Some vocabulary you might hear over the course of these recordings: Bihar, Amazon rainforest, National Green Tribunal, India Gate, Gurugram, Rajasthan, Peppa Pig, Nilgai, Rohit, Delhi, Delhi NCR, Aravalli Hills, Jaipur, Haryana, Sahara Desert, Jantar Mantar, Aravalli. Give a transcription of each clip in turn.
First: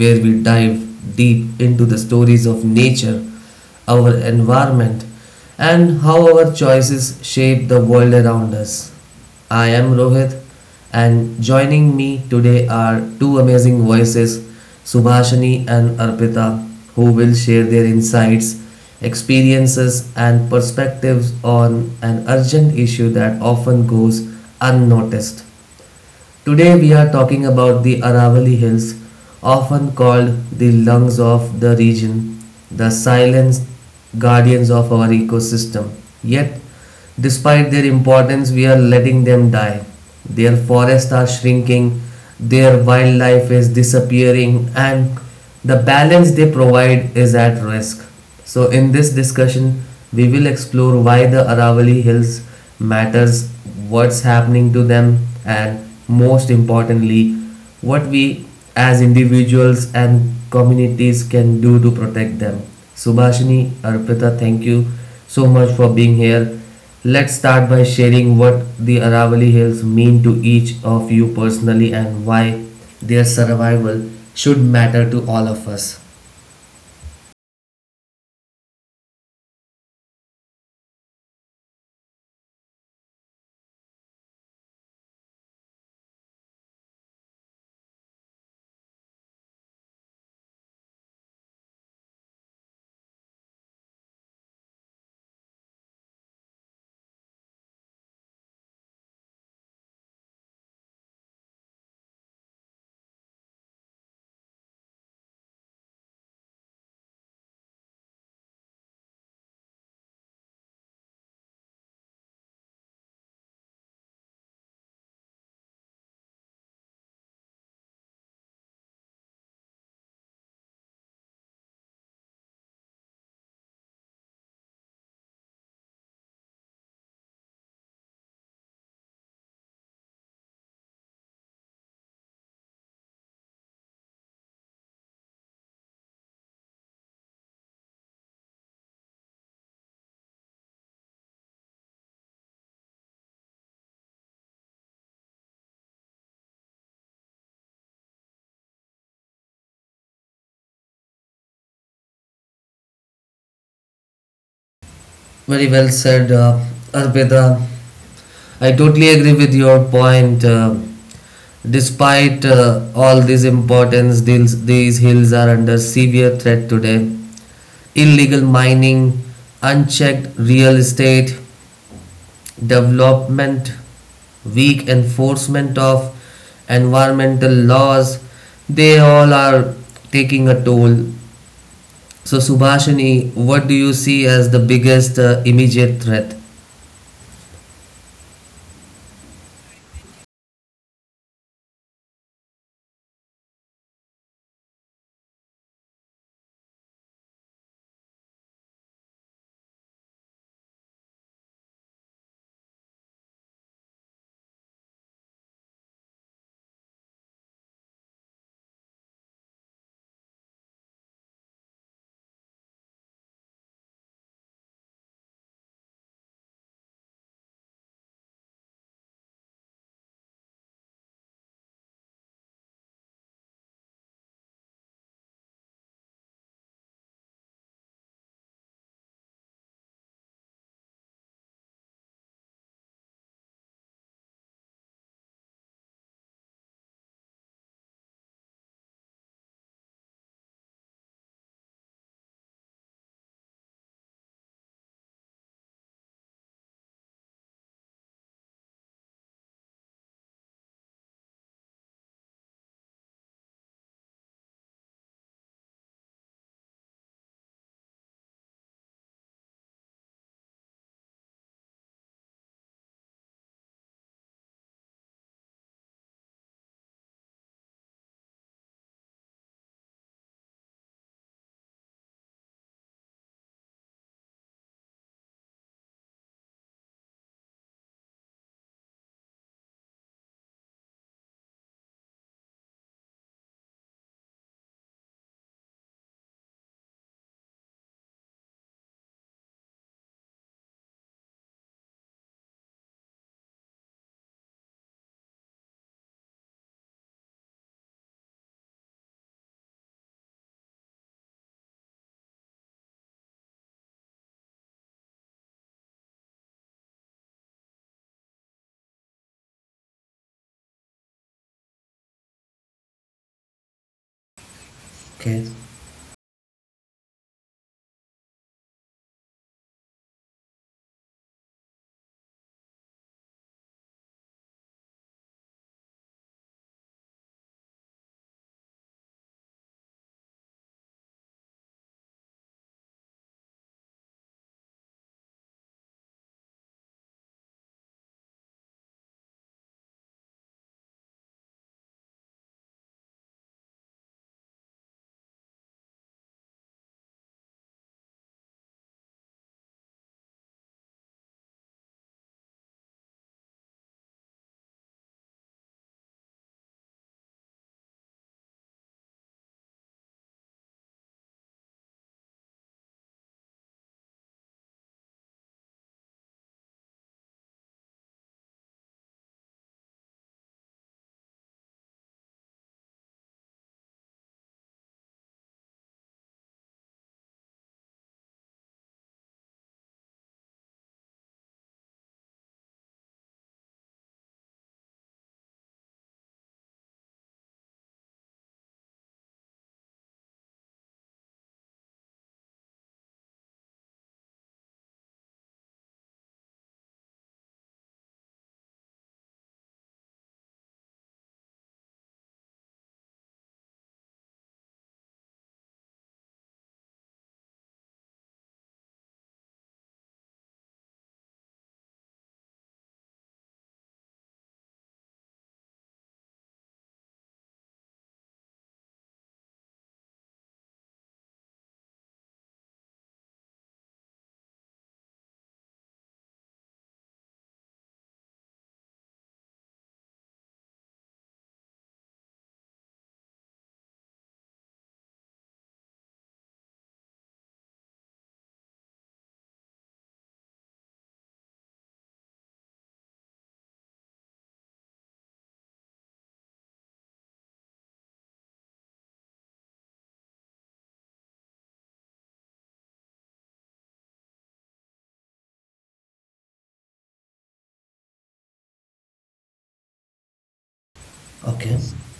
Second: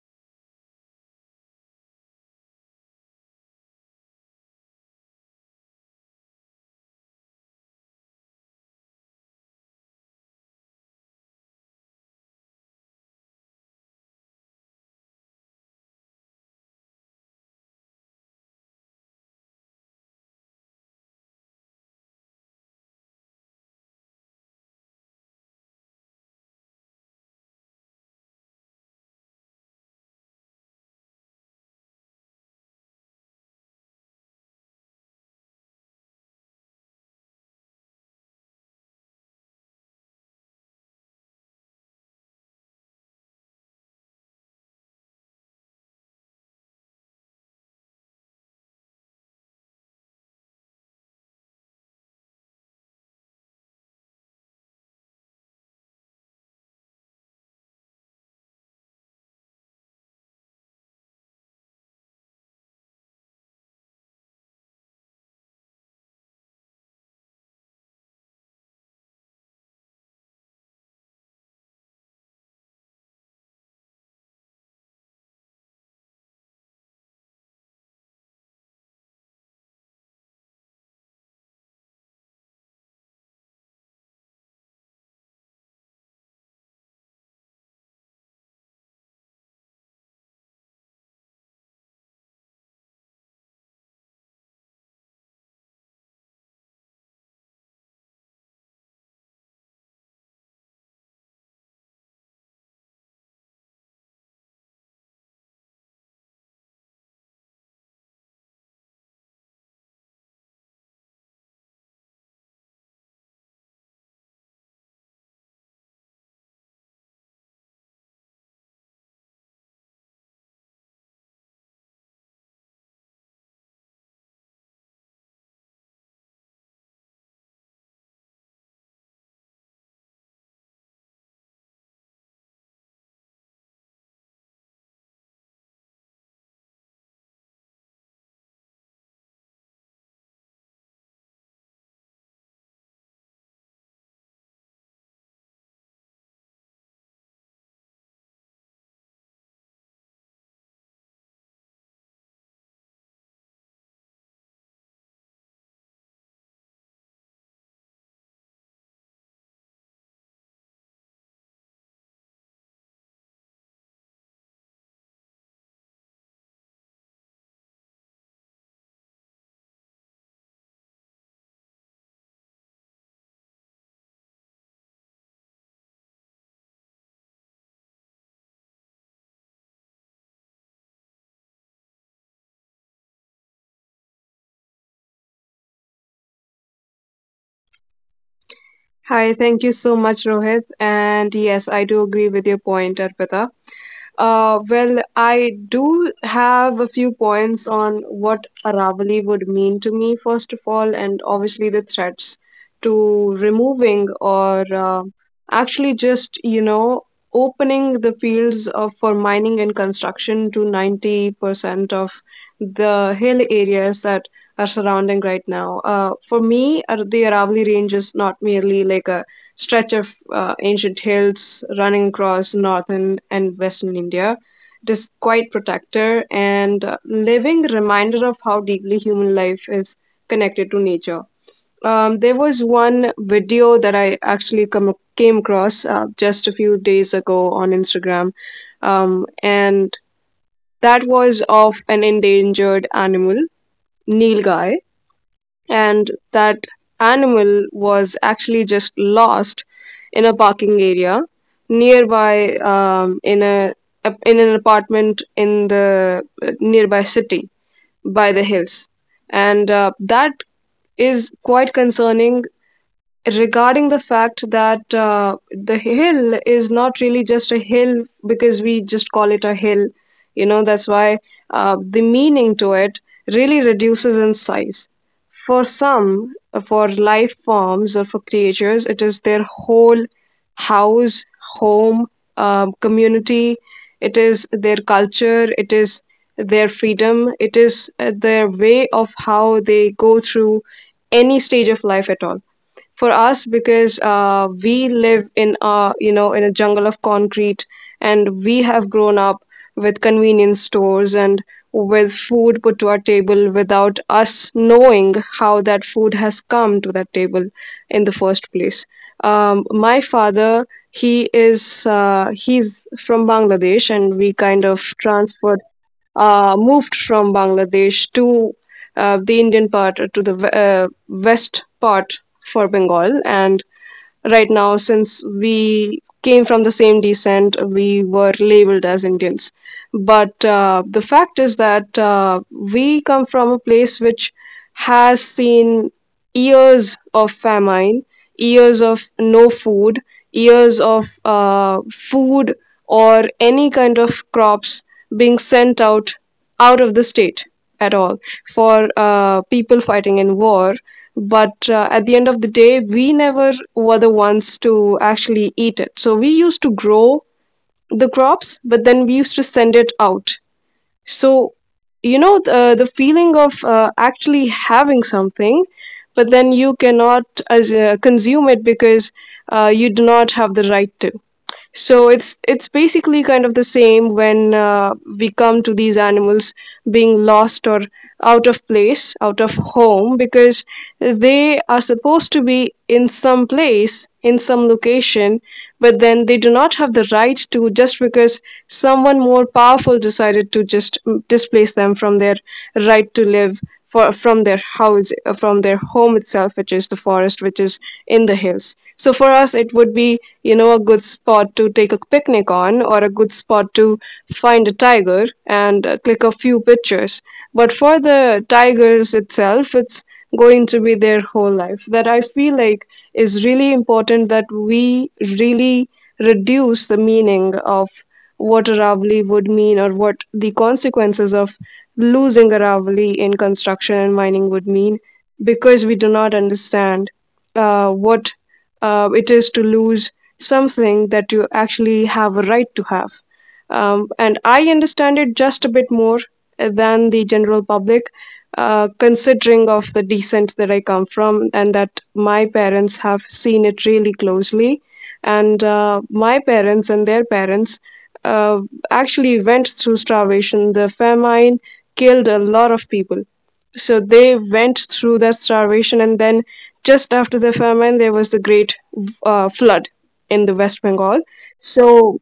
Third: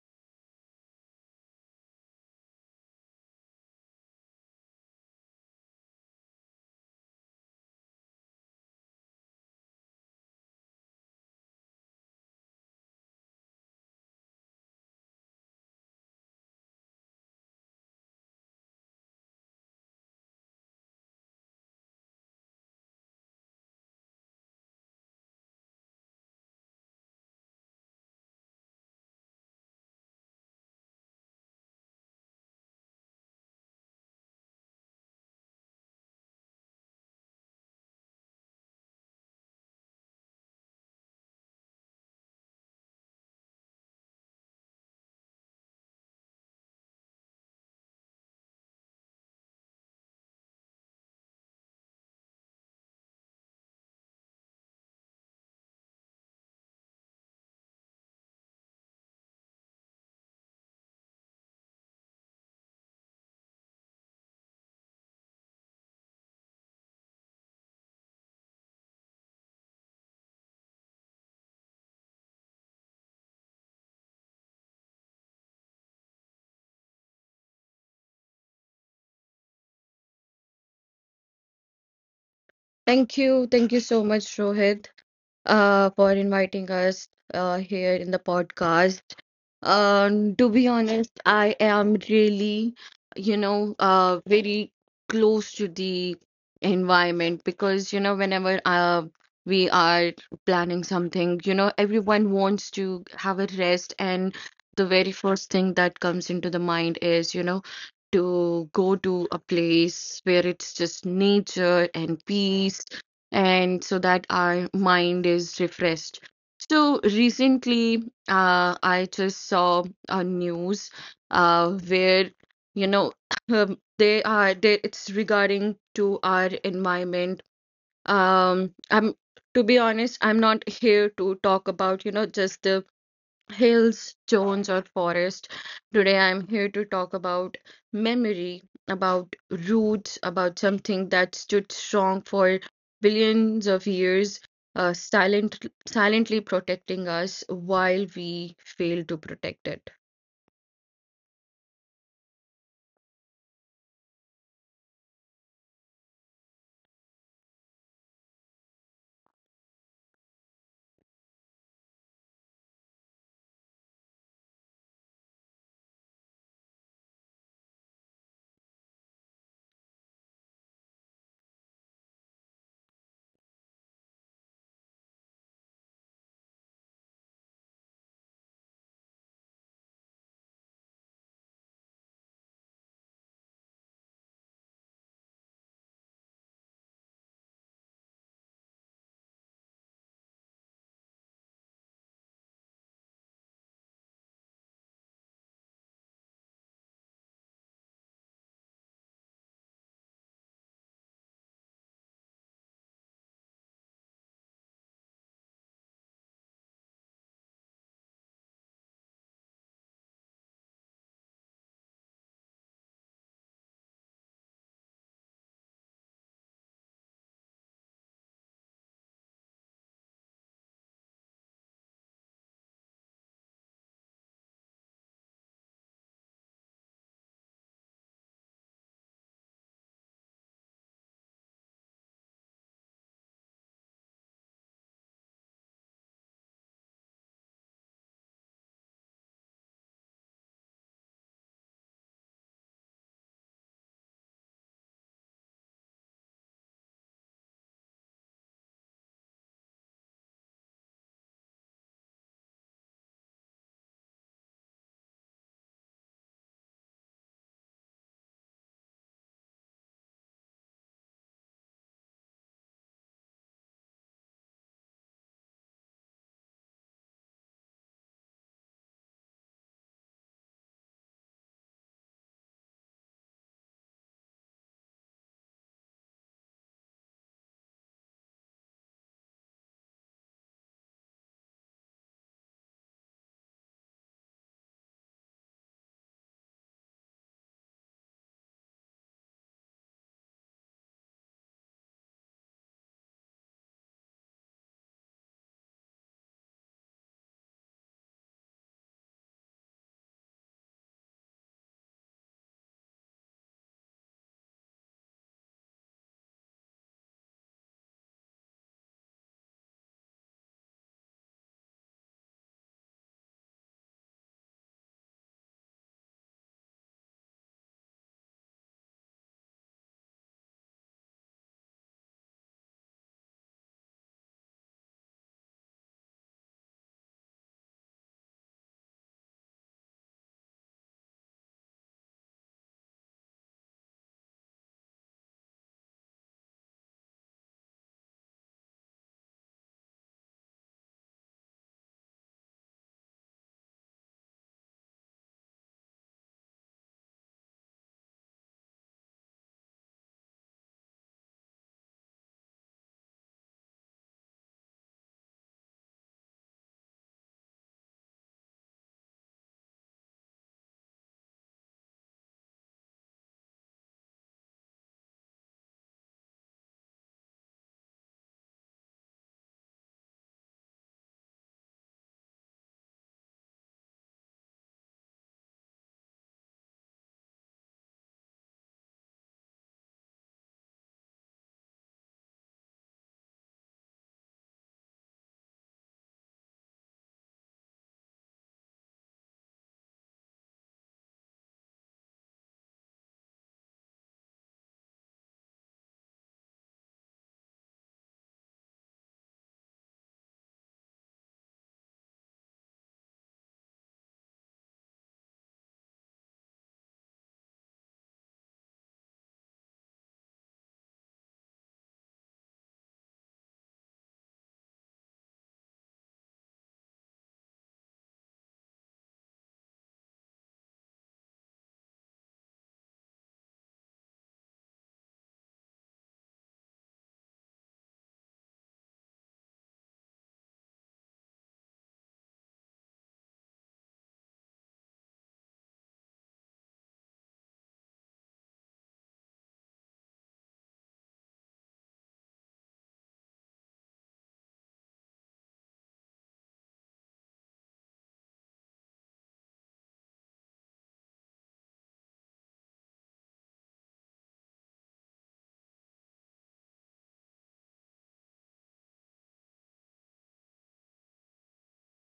where we dive deep into the stories of nature, our environment and how our choices shape the world around us. I am Rohit and joining me today are two amazing voices, Subhashini and Arpita, who will share their insights, experiences, and perspectives on an urgent issue that often goes unnoticed. Today we are talking about the Aravalli Hills, often called the lungs of the region, the silent guardians of our ecosystem. Yet, despite their importance, we are letting them die. Their forests are shrinking, their wildlife is disappearing, and the balance they provide is at risk. So in this discussion, we will explore why the Aravalli Hills matters, what's happening to them, and most importantly, what we as individuals and communities can do to protect them. Subhashini, Arpita, thank you so much for being here. Let's start by sharing what the Aravalli Hills mean to each of you personally and why their survival should matter to all of us. Thank you. Thank you so much, Rohit, for inviting us here in the podcast. To be honest, I am really, very close to the environment because, you know, whenever we are planning something, you know, everyone wants to have a rest, and the very first thing that comes into the mind is, you know, to go to a place where it's just nature and peace and so that our mind is refreshed. So recently, I just saw a news where you know it's regarding to our environment. I'm To be honest, I'm not here to talk about, you know, just the hills, stones, or forest. Today I'm here to talk about memory, about roots, about something that stood strong for billions of years, silent, silently protecting us while we fail to protect it. Very well said, Arpita. I totally agree with your point. Despite all this importance, these hills are under severe threat today. Illegal mining, unchecked real estate, development, weak enforcement of environmental laws, they all are taking a toll. So, Subhashini, what do you see as the biggest immediate threat? Hi, thank you so much, Rohit. And yes, I do agree with your point, Arpita. Well, I do have a few points on what Aravali would mean to me, first of all, and obviously the threats to removing or actually just opening the fields of, for mining and construction to 90% of the hill areas that are surrounding right now. For me, the Aravalli Range is not merely like a stretch of ancient hills running across northern and western India. It is quite protector and living reminder of how deeply human life is connected to nature. There was one video that I actually came across just a few days ago on Instagram, and that was of an endangered animal, Nilgai, and that animal was actually just lost in a parking area nearby in a in an apartment in the nearby city by the hills, and that is quite concerning regarding the fact that the hill is not really just a hill because we just call it a hill, that's why the meaning to it really reduces in size for some for life forms or for creatures it is their whole house home, community, it is their culture, it is their freedom, it is their way of how they go through any stage of life at all. For us, because we live in a, you know, in a jungle of concrete, and we have grown up with convenience stores and with food put to our table without us knowing how that food has come to that table in the first place. My father, he is he's from Bangladesh, and we kind of Okay. transferred moved from Bangladesh to the Indian part, to the west part for Bengal. And right now, since we came from the same descent, we were labeled as Indians. But the fact is that we come from a place which has seen years of famine, years of no food, years of food or any kind of crops being sent out out of the state at all for people fighting in war. But at the end of the day, we never were the ones to actually eat it. So we used to grow the crops, but then we used to send it out. So, you know, the feeling of actually having something, but then you cannot consume it because you do not have the right to. So it's basically kind of the same when we come to these animals being lost or out of place, out of home, because they are supposed to be in some place, in some location, but then they do not have the right to, just because someone more powerful decided to just displace them from their right to live, from their house, from their home itself, which is the forest, which is in the hills. So for us, it would be, you know, a good spot to take a picnic on, or a good spot to find a tiger and click a few pictures. But for the tigers itself, it's going to be their whole life. That, I feel like, is really important, that we really reduce the meaning of what a Ravalli would mean, or what the consequences of losing a Ravalli in construction and mining would mean, because we do not understand what it is to lose something that you actually have a right to have. And I understand it just a bit more than the general public, considering of the descent that I come from and that my parents have seen it really closely. And my parents and their parents uh, actually went through starvation. The famine killed a lot of people, so they went through that starvation, and then just after the famine there was the great flood in the West Bengal. Okay. So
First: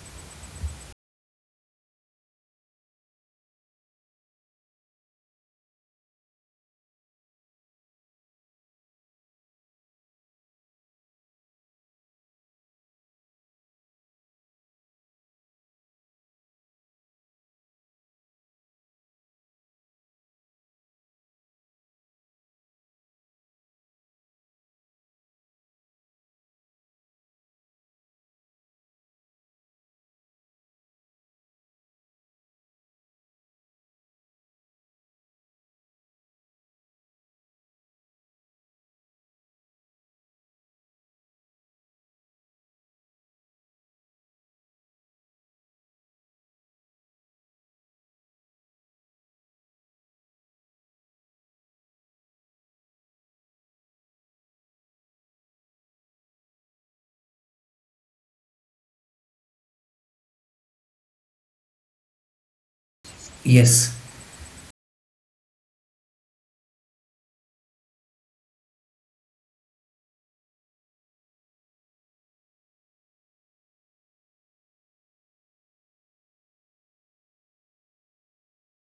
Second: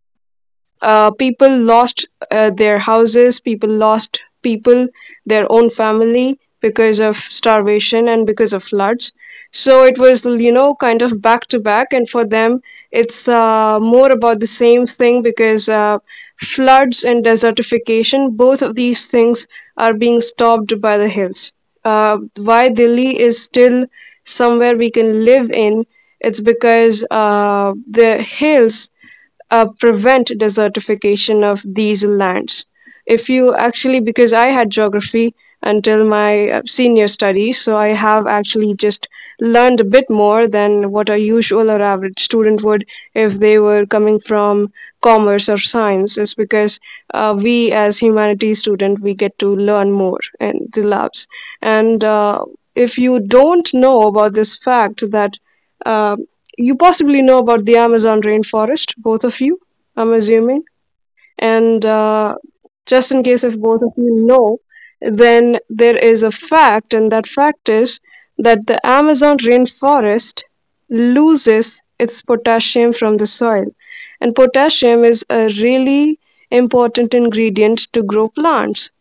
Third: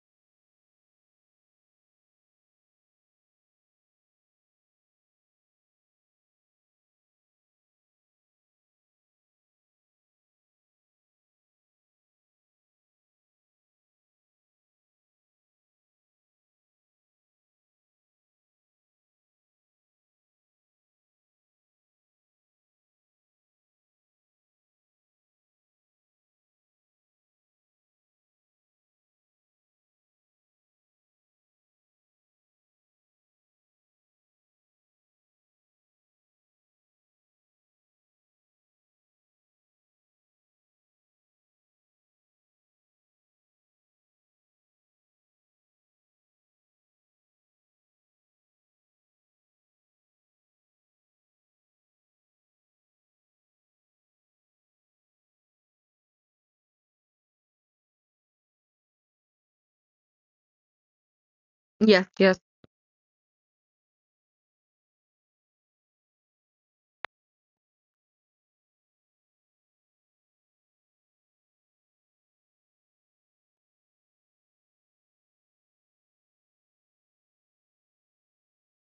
people lost their houses, people lost people, their own family, because of starvation and because of floods. So it was, you know, kind of back to back, and for them, it's more about the same thing, because floods and desertification, both of these things are being stopped by the hills. Why Delhi is still somewhere we can live in, it's because the hills prevent desertification of these lands. If you actually, because I had geography until my senior studies, so I have actually just learned a bit more than what a usual or average student would if they were coming from commerce or science, is because we as humanities student we get to learn more in the labs, and if you don't know about this fact that um, you possibly know about the Amazon rainforest, both of you, I'm assuming. And Yeah, yeah. Just in case if both of Yes, you know, then there is a fact, and that fact is that the Amazon rainforest loses its potassium from the soil. And potassium is a really important ingredient to grow plants.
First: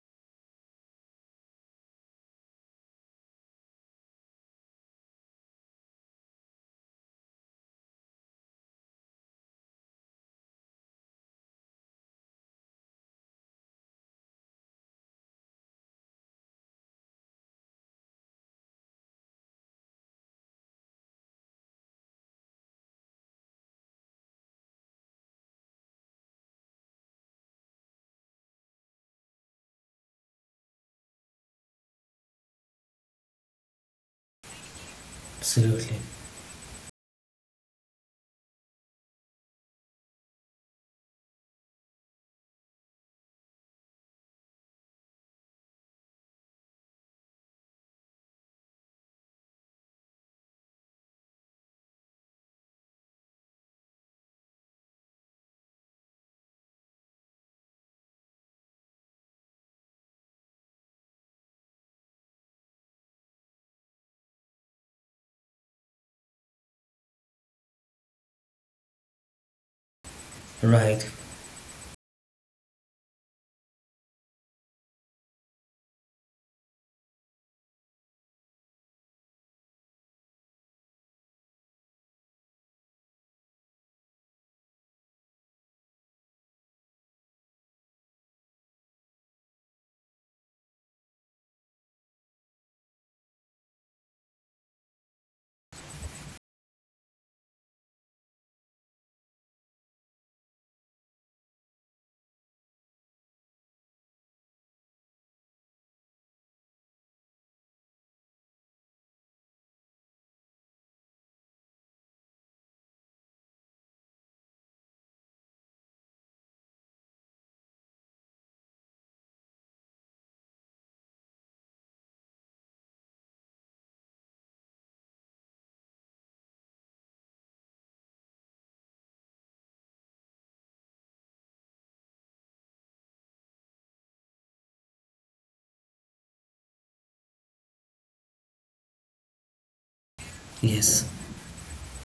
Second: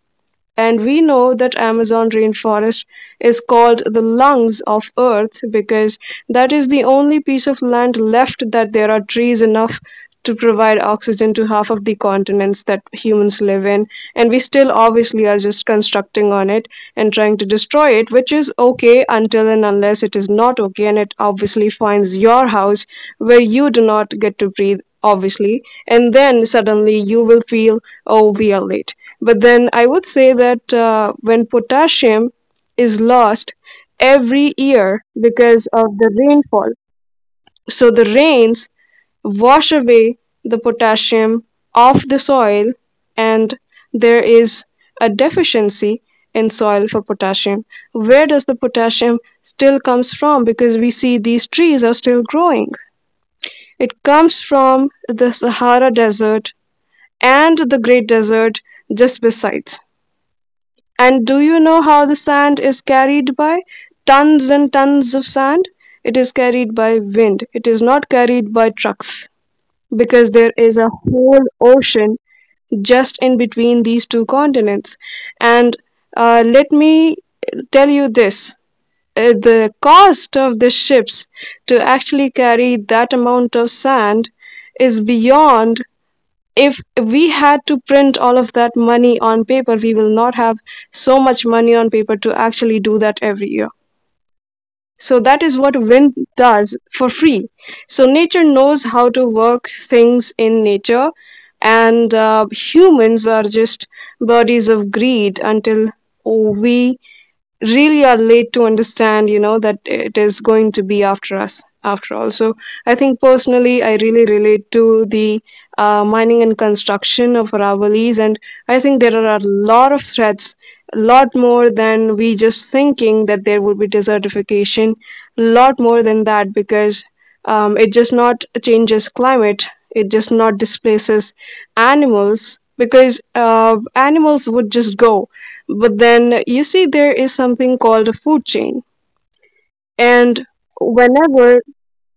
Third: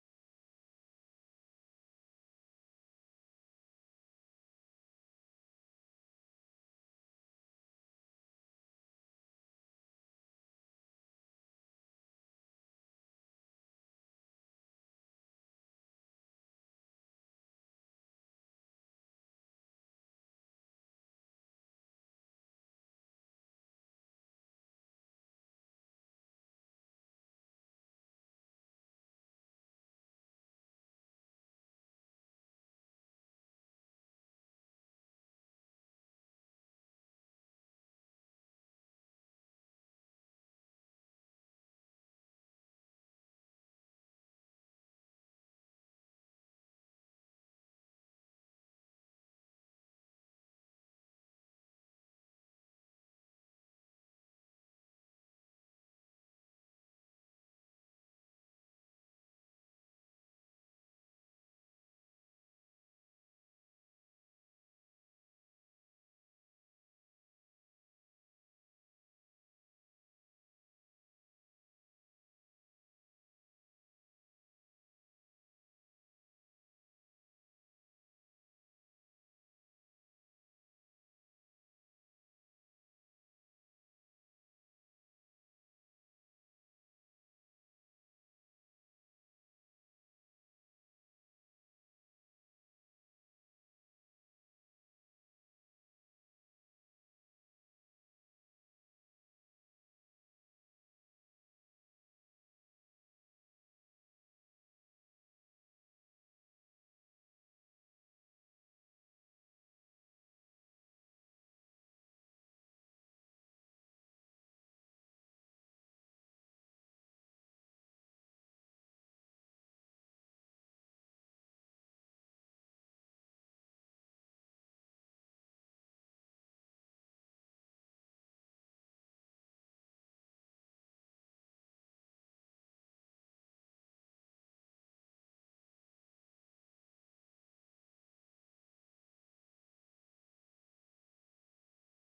And we know that Amazon rainforest is called the lungs of Earth, because that is the only piece of land left that there are trees enough to provide oxygen to half of the continents that humans live in. And we still obviously are just constructing on it and trying to destroy it, which is okay until and unless it is not okay. And it obviously finds your house where you do not get to breathe, obviously. And then suddenly you will feel, oh, we are late. But then I would say that when potassium is lost every year because of absolutely. the rainfall, so the rains wash away the potassium off the soil, and there is a deficiency in soil for potassium. Where does the potassium still comes from? Because we see these trees are still growing. It comes from the Sahara Desert and the Great Desert just besides. And do you know how the sand is carried by? Tons and tons of sand. It is carried by wind. It is not carried by trucks, because there is a Right. whole ocean just in between these two continents. And let me tell you this, the cost of the ships to actually carry that amount of sand is beyond, if we had to print all of that money on paper, we will not have so much money on paper to actually do that every year. So that is what wind does for free. So nature knows how to work things in nature, and humans are just bodies of greed until we really are late to understand, you know, that it is going to be after us after all. So I think personally I really relate to the mining and construction of Ravelis, and I think there are a lot of threats, a lot more than we just thinking that there would be desertification, a lot more than that, because it just not changes climate, it just not displaces animals, because animals would just go. But then you see, there is something called a food chain, and Yes. whenever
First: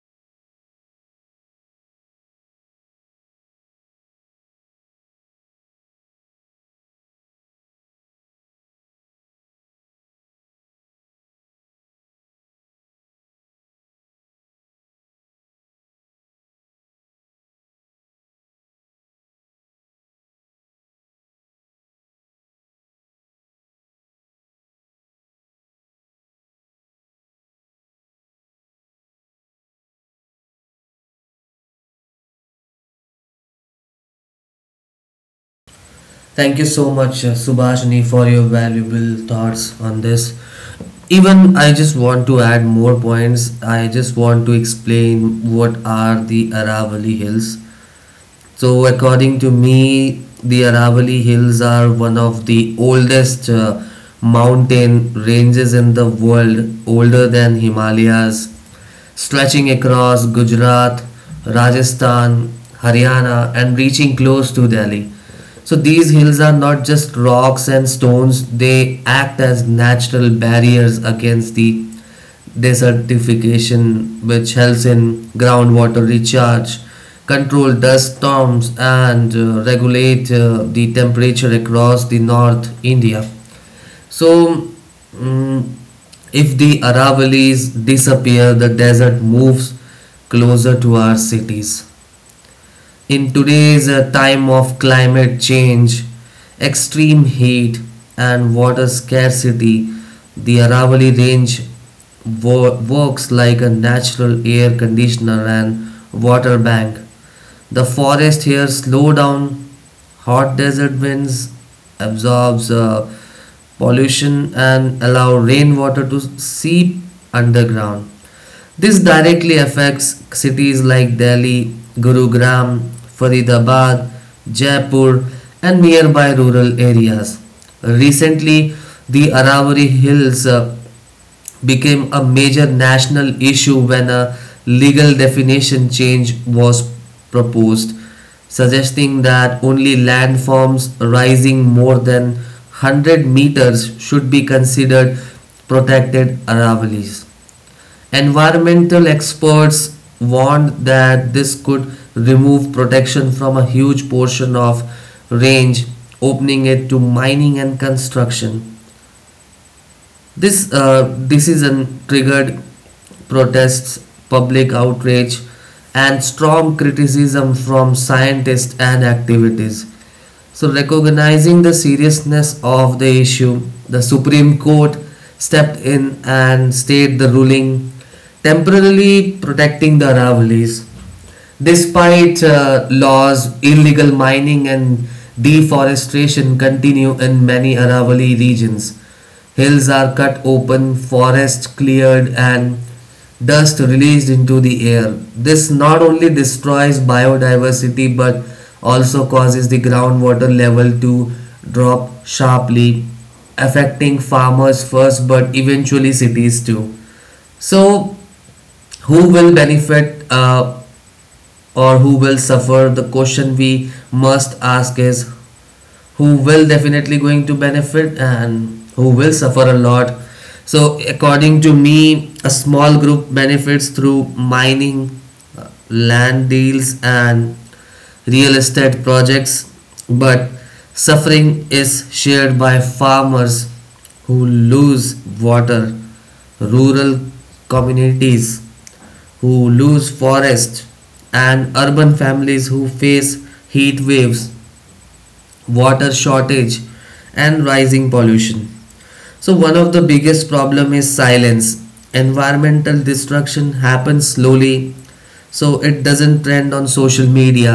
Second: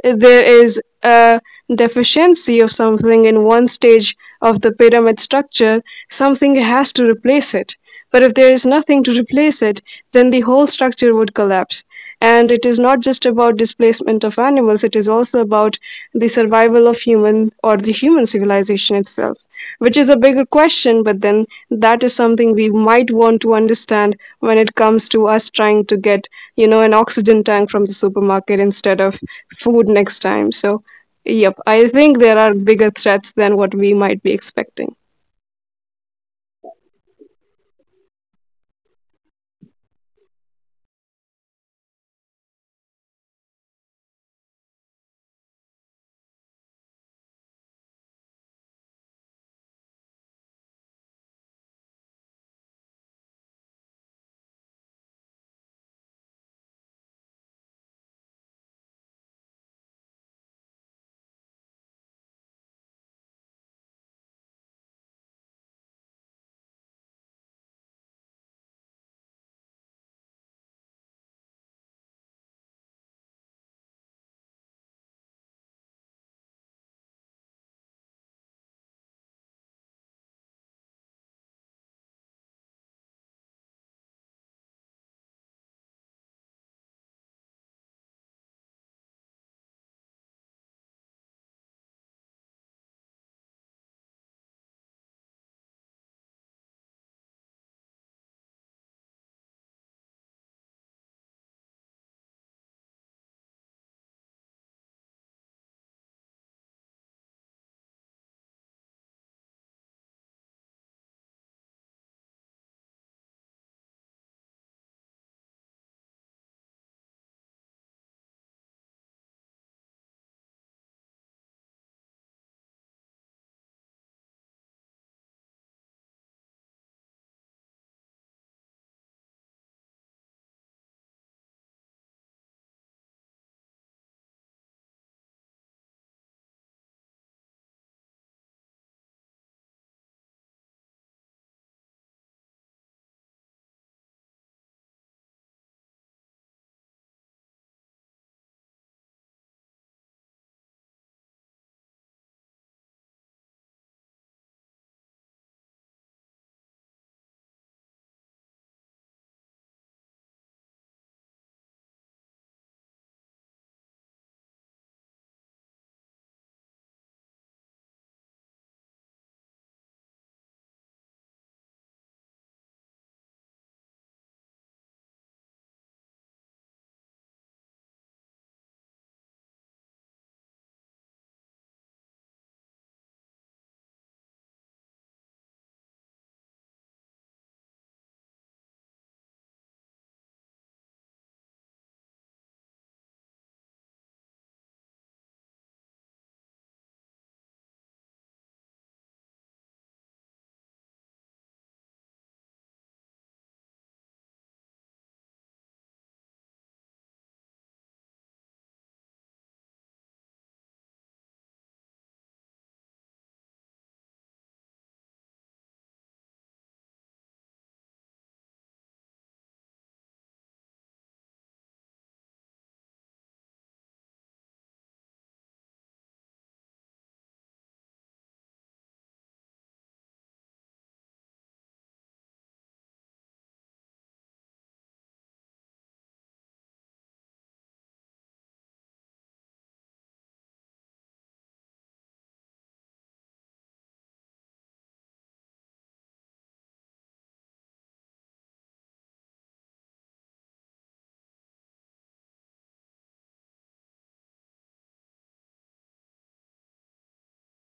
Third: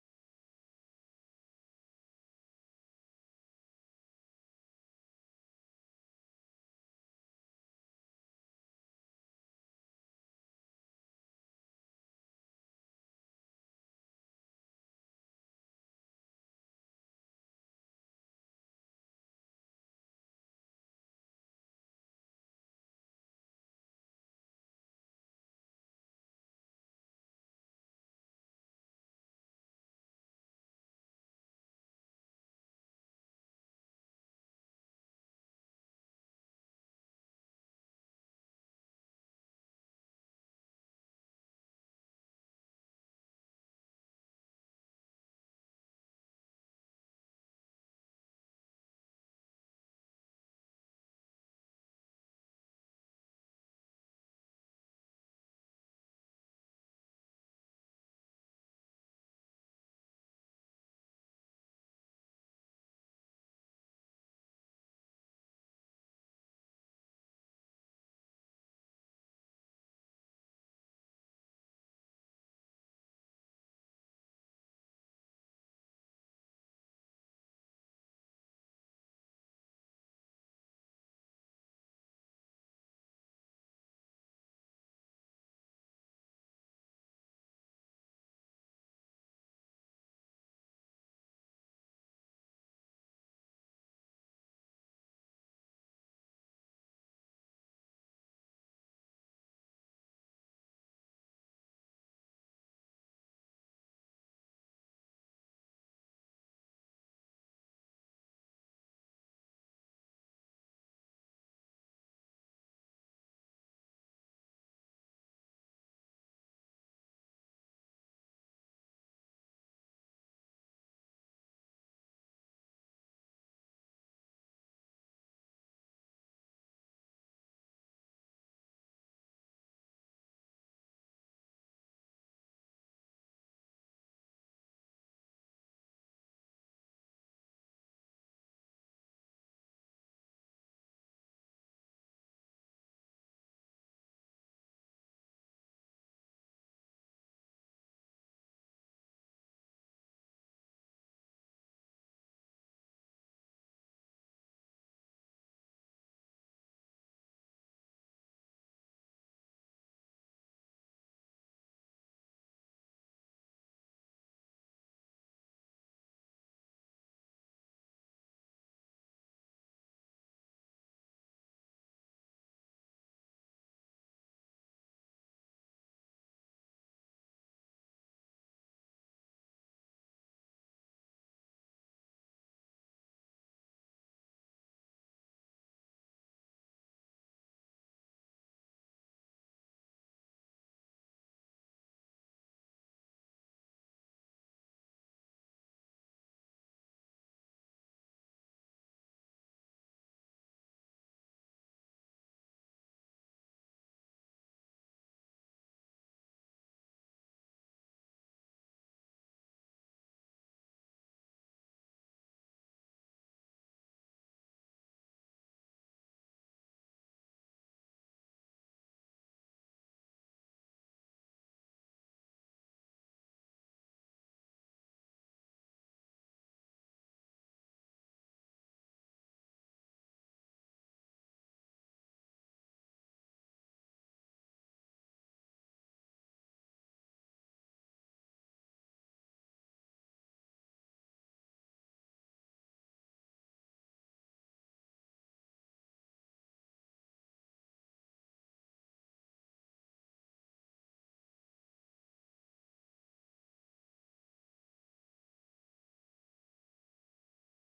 there is a deficiency of something in one stage of the pyramid structure, something has to replace it. But if there is nothing to replace it, then the whole structure would collapse. And it is not just about displacement of animals, it is also about the survival of human or the human civilization itself, which is a bigger question, but then that is something we might want to understand when it comes to us trying to get, you know, an oxygen tank from the supermarket instead of food next time. So, yep, I think there are bigger threats than what we might be expecting. Thank you so much, Subhashini, for your valuable thoughts on this. Even I just want to add more points. I just want to explain what are the Aravalli Hills. So, according to me, the Aravali Hills are one of the oldest mountain ranges in the world, older than Himalayas, stretching across Gujarat, Rajasthan, Haryana, and reaching close to Delhi. So, these hills are not just rocks and stones, they act as natural barriers against the desertification, which helps in groundwater recharge, control dust storms, and regulate the temperature across the North India. So, mm, if the Aravallis disappear, the desert moves closer to our cities. In today's time of climate change, extreme heat, and water scarcity, the Aravalli Range works like a natural air conditioner and water bank. The forest here slow down hot desert winds, absorbs pollution and allow rainwater to seep underground. This directly affects cities like Delhi, Gurugram, Faridabad, Jaipur, and nearby rural areas. Recently, the Aravalli Hills became a major national issue when a legal definition change was proposed, suggesting that only landforms rising more than 100 meters should be considered protected Aravallis. Environmental experts warned that this could remove protection from a huge portion of range, opening it to mining and construction. This decision triggered protests, public outrage, and strong criticism from scientists and activities. So, recognizing the seriousness of the issue, the Supreme Court stepped in and stayed the ruling, temporarily protecting the Aravallis. Despite laws, illegal mining and deforestation continue in many Aravali regions. Hills are cut open, forests cleared, and dust released into the air. This not only destroys biodiversity but also causes the groundwater level to drop sharply, affecting farmers first but eventually cities too. So, who will benefit or who will suffer? The question we must ask is who will definitely going to benefit and who will suffer a lot. So, according to me, a small group benefits through mining, land deals and real estate projects, but suffering is shared by farmers who lose water, rural communities who lose forest, and urban families who face heat waves, water shortage, and rising pollution. So one of the biggest problem is silence. Environmental destruction happens slowly, so it doesn't trend on social media.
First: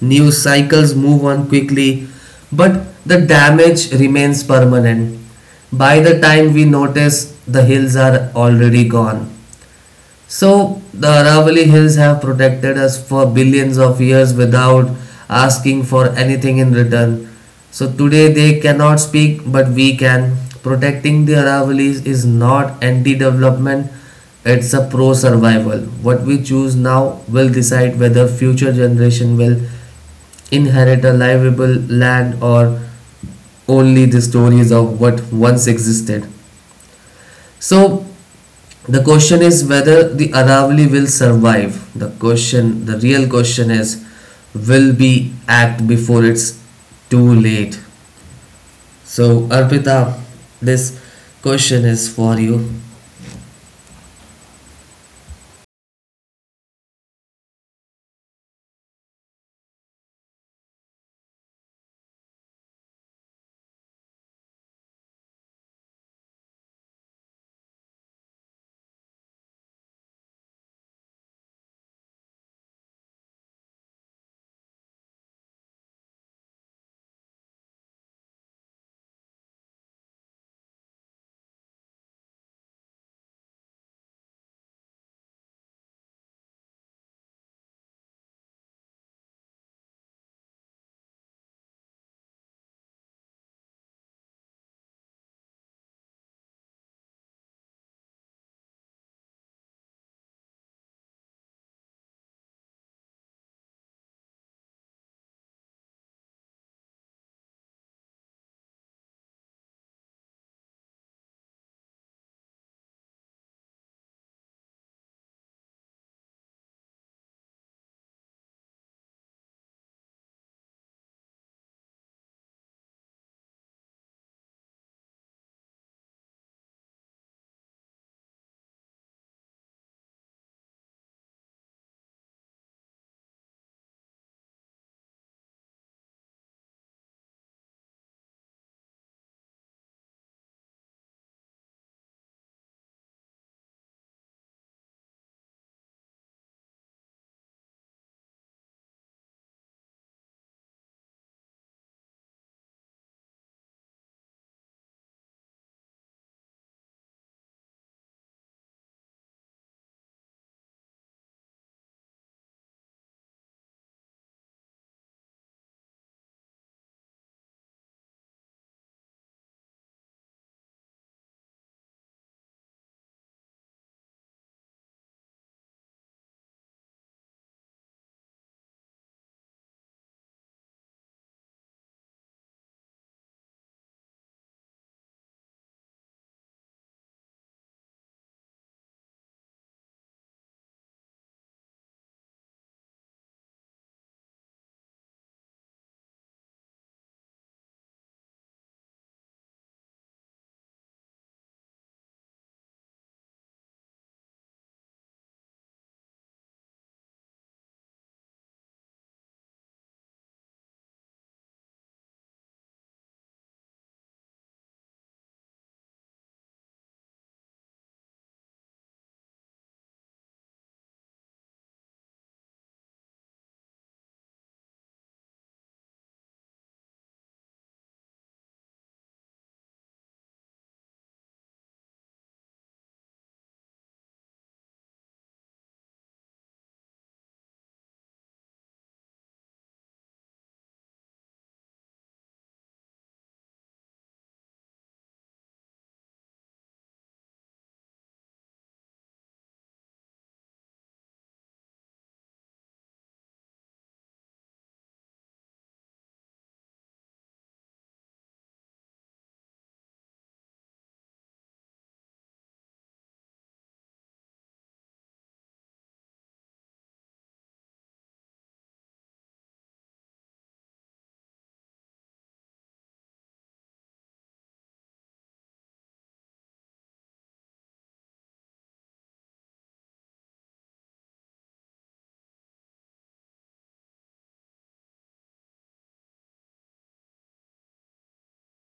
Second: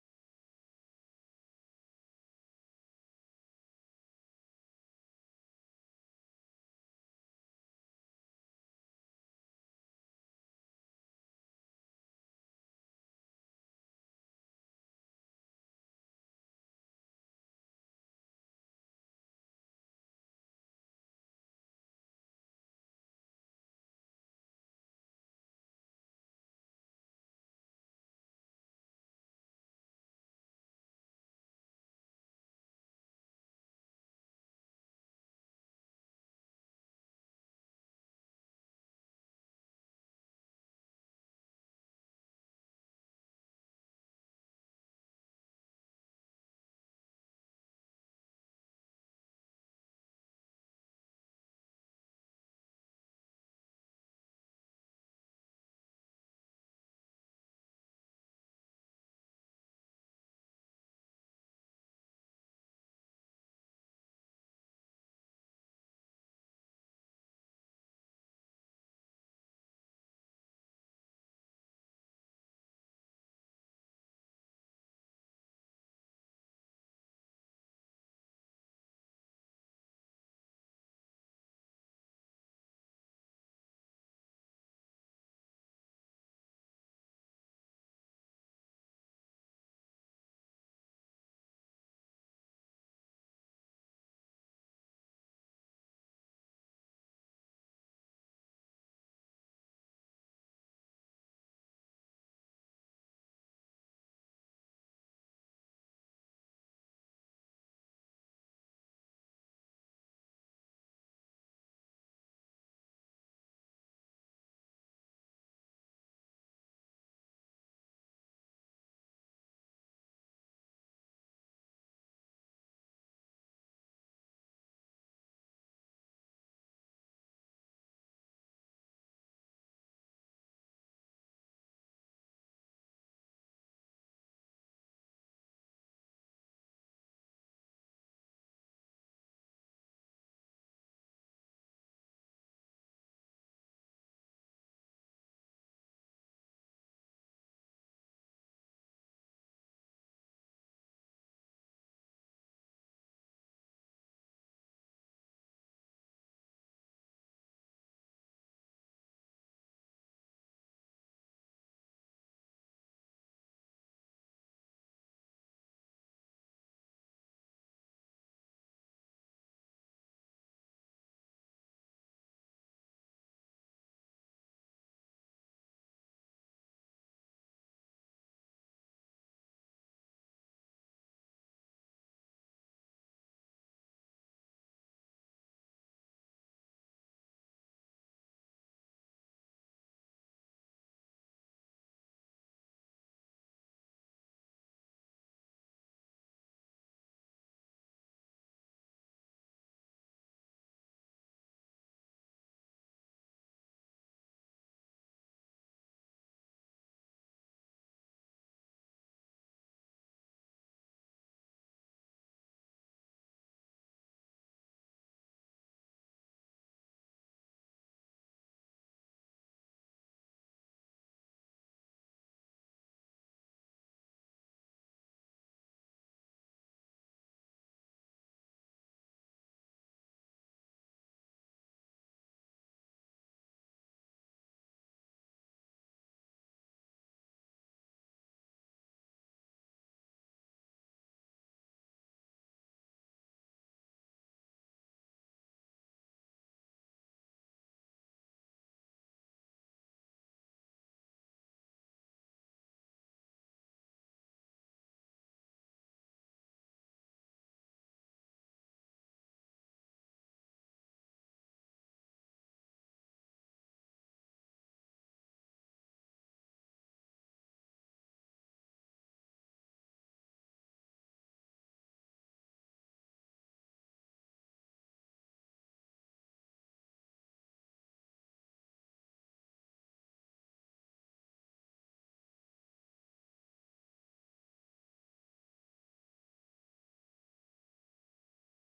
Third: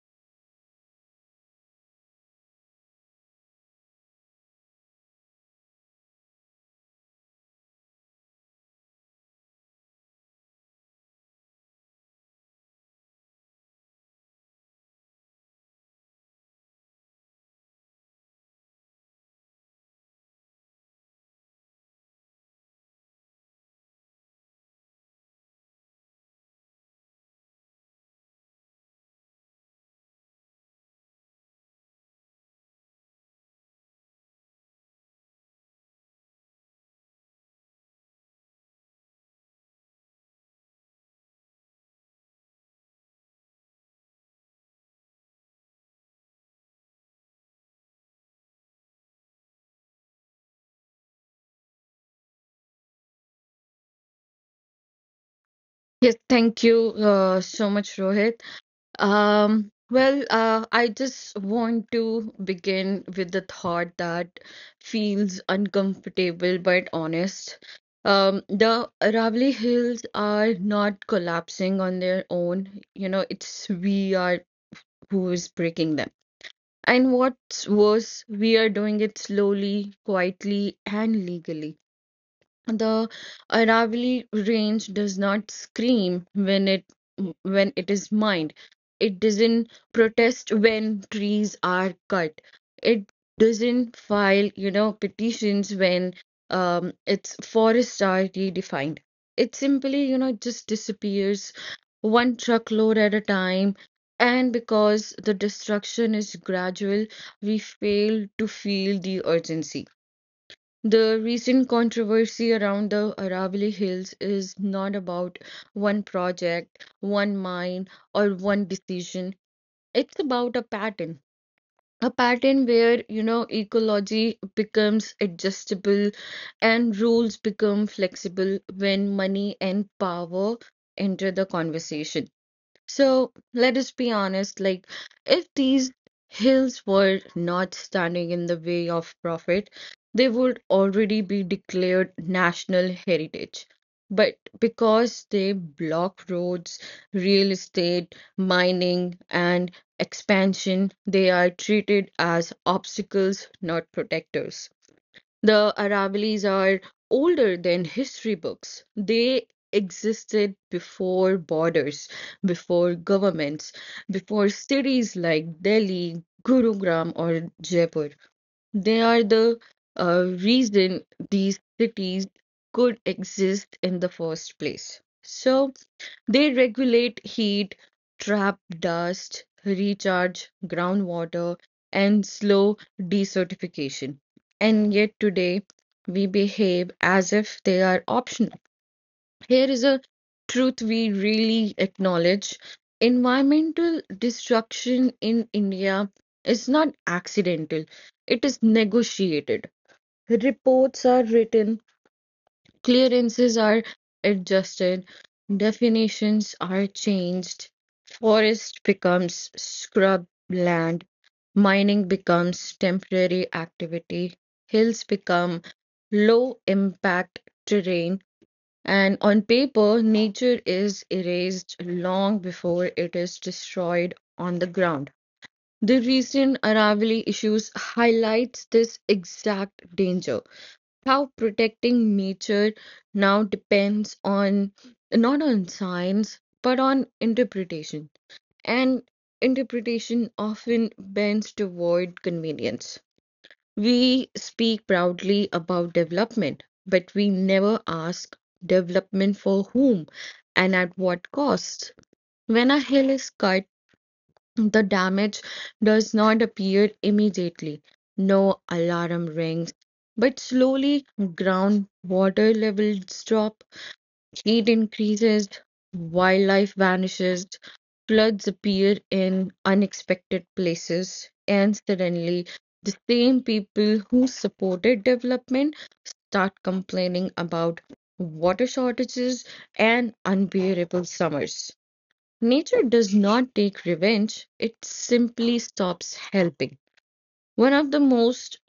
News cycles move on quickly, but the damage remains permanent. By the time we notice, the hills are already gone. So the Aravalli Hills have protected us for billions of years without asking for anything in return. So today they cannot speak, but we can. Protecting the Aravallis is not anti-development; it's a pro-survival. What we choose now will decide whether future generation will inherit a livable land or only the stories of what once existed. So the question is whether the Aravali will survive. The real question is, will be act before it's too late. So Arpita, this question is for you. Yes, thank you so much, Rohit. I just want to begin with the thought that feels uncomfortable but honest. The Aravalli Hills are not collapsing on their own. You know, it's we are who is breaking them. And what's worse, we are doing it slowly, quietly, and legally. The Aravalli range does not scream when it is mined. It doesn't protest when trees are cut. It doesn't file, you know, petitions when its forests are redefined. It simply, you know, just disappears one truckload at a time. And because the destruction is gradual, we fail to feel the urgency. The recent controversy around the Aravalli Hills is not about one project, one mine, or one decision. It's about a pattern. A pattern where, you know, ecology becomes adjustable and rules become flexible when money and power enter the conversation. So let us be honest, like, if these hills were not standing in the way of profit, they would already be declared national heritage. But because they block roads, real estate, mining, and expansion, they are treated as obstacles, not protectors. The Aravallis are older than history books. They existed before borders, before governments, before cities like Delhi, Gurugram, or Jaipur. They are the reason these cities could exist in the first place. So, they regulate heat, trap dust, recharge groundwater, and slow desertification. And yet today, we behave as if they are optional. Here is a truth we really acknowledge. Environmental destruction in India is not accidental, it is negotiated. Reports are written, clearances are adjusted, definitions are changed, forest becomes scrub land, mining becomes temporary activity, hills become low impact terrain, and on paper, nature is erased long before it is destroyed on the ground. The recent Aravali issues highlights this exact danger: how protecting nature now depends on, not on science but on interpretation, and interpretation often bends toward convenience. We speak proudly about development, but we never ask development for whom and at what cost. When a hill is cut, the damage does not appear immediately. No alarm rings, but slowly groundwater levels drop, heat increases, wildlife vanishes, floods appear in unexpected places, and suddenly the same people who supported development start complaining about water shortages and unbearable summers. Nature does not take revenge, it simply stops helping. One of the most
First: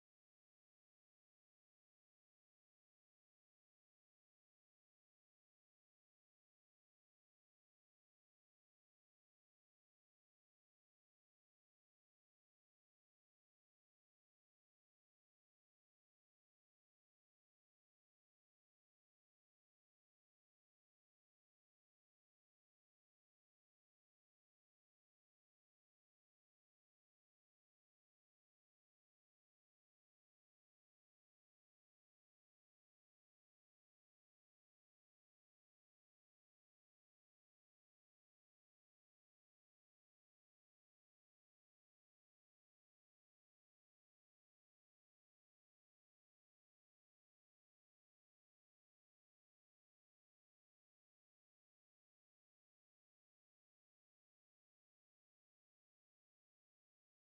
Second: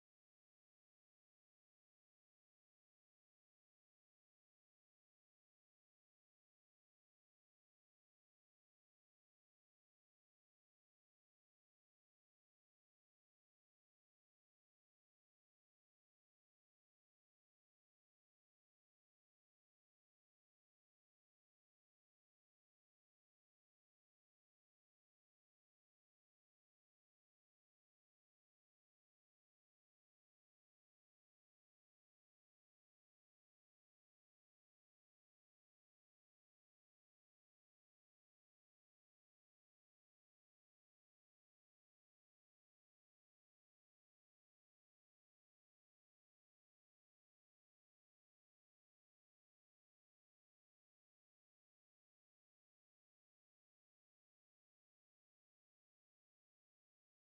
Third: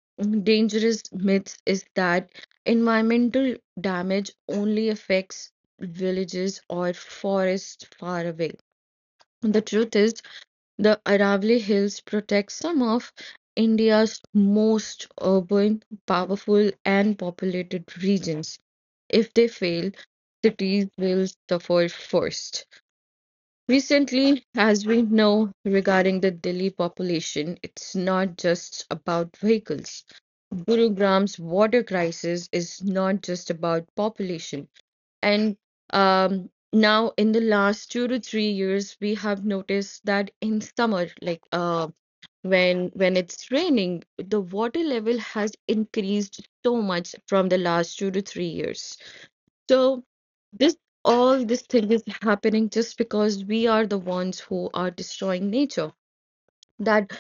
dangerous myths is that environmental damage only affects villages or forests far away. The truth is, the Aravali Hills protect some of India's most urban, powerful, and populated regions. If they fail, cities will suffer first. Recently, as we know regarding the Delhi population, it's not just about vehicles. Gurugram's water crisis is not just about population. And now, in the last 2 to 3 years, we have noticed that in summer, like, when it's raining, the water level has increased so much from the last 2 to 3 years. So this, all this thing, is happening just because we are the ones who are destroying nature. That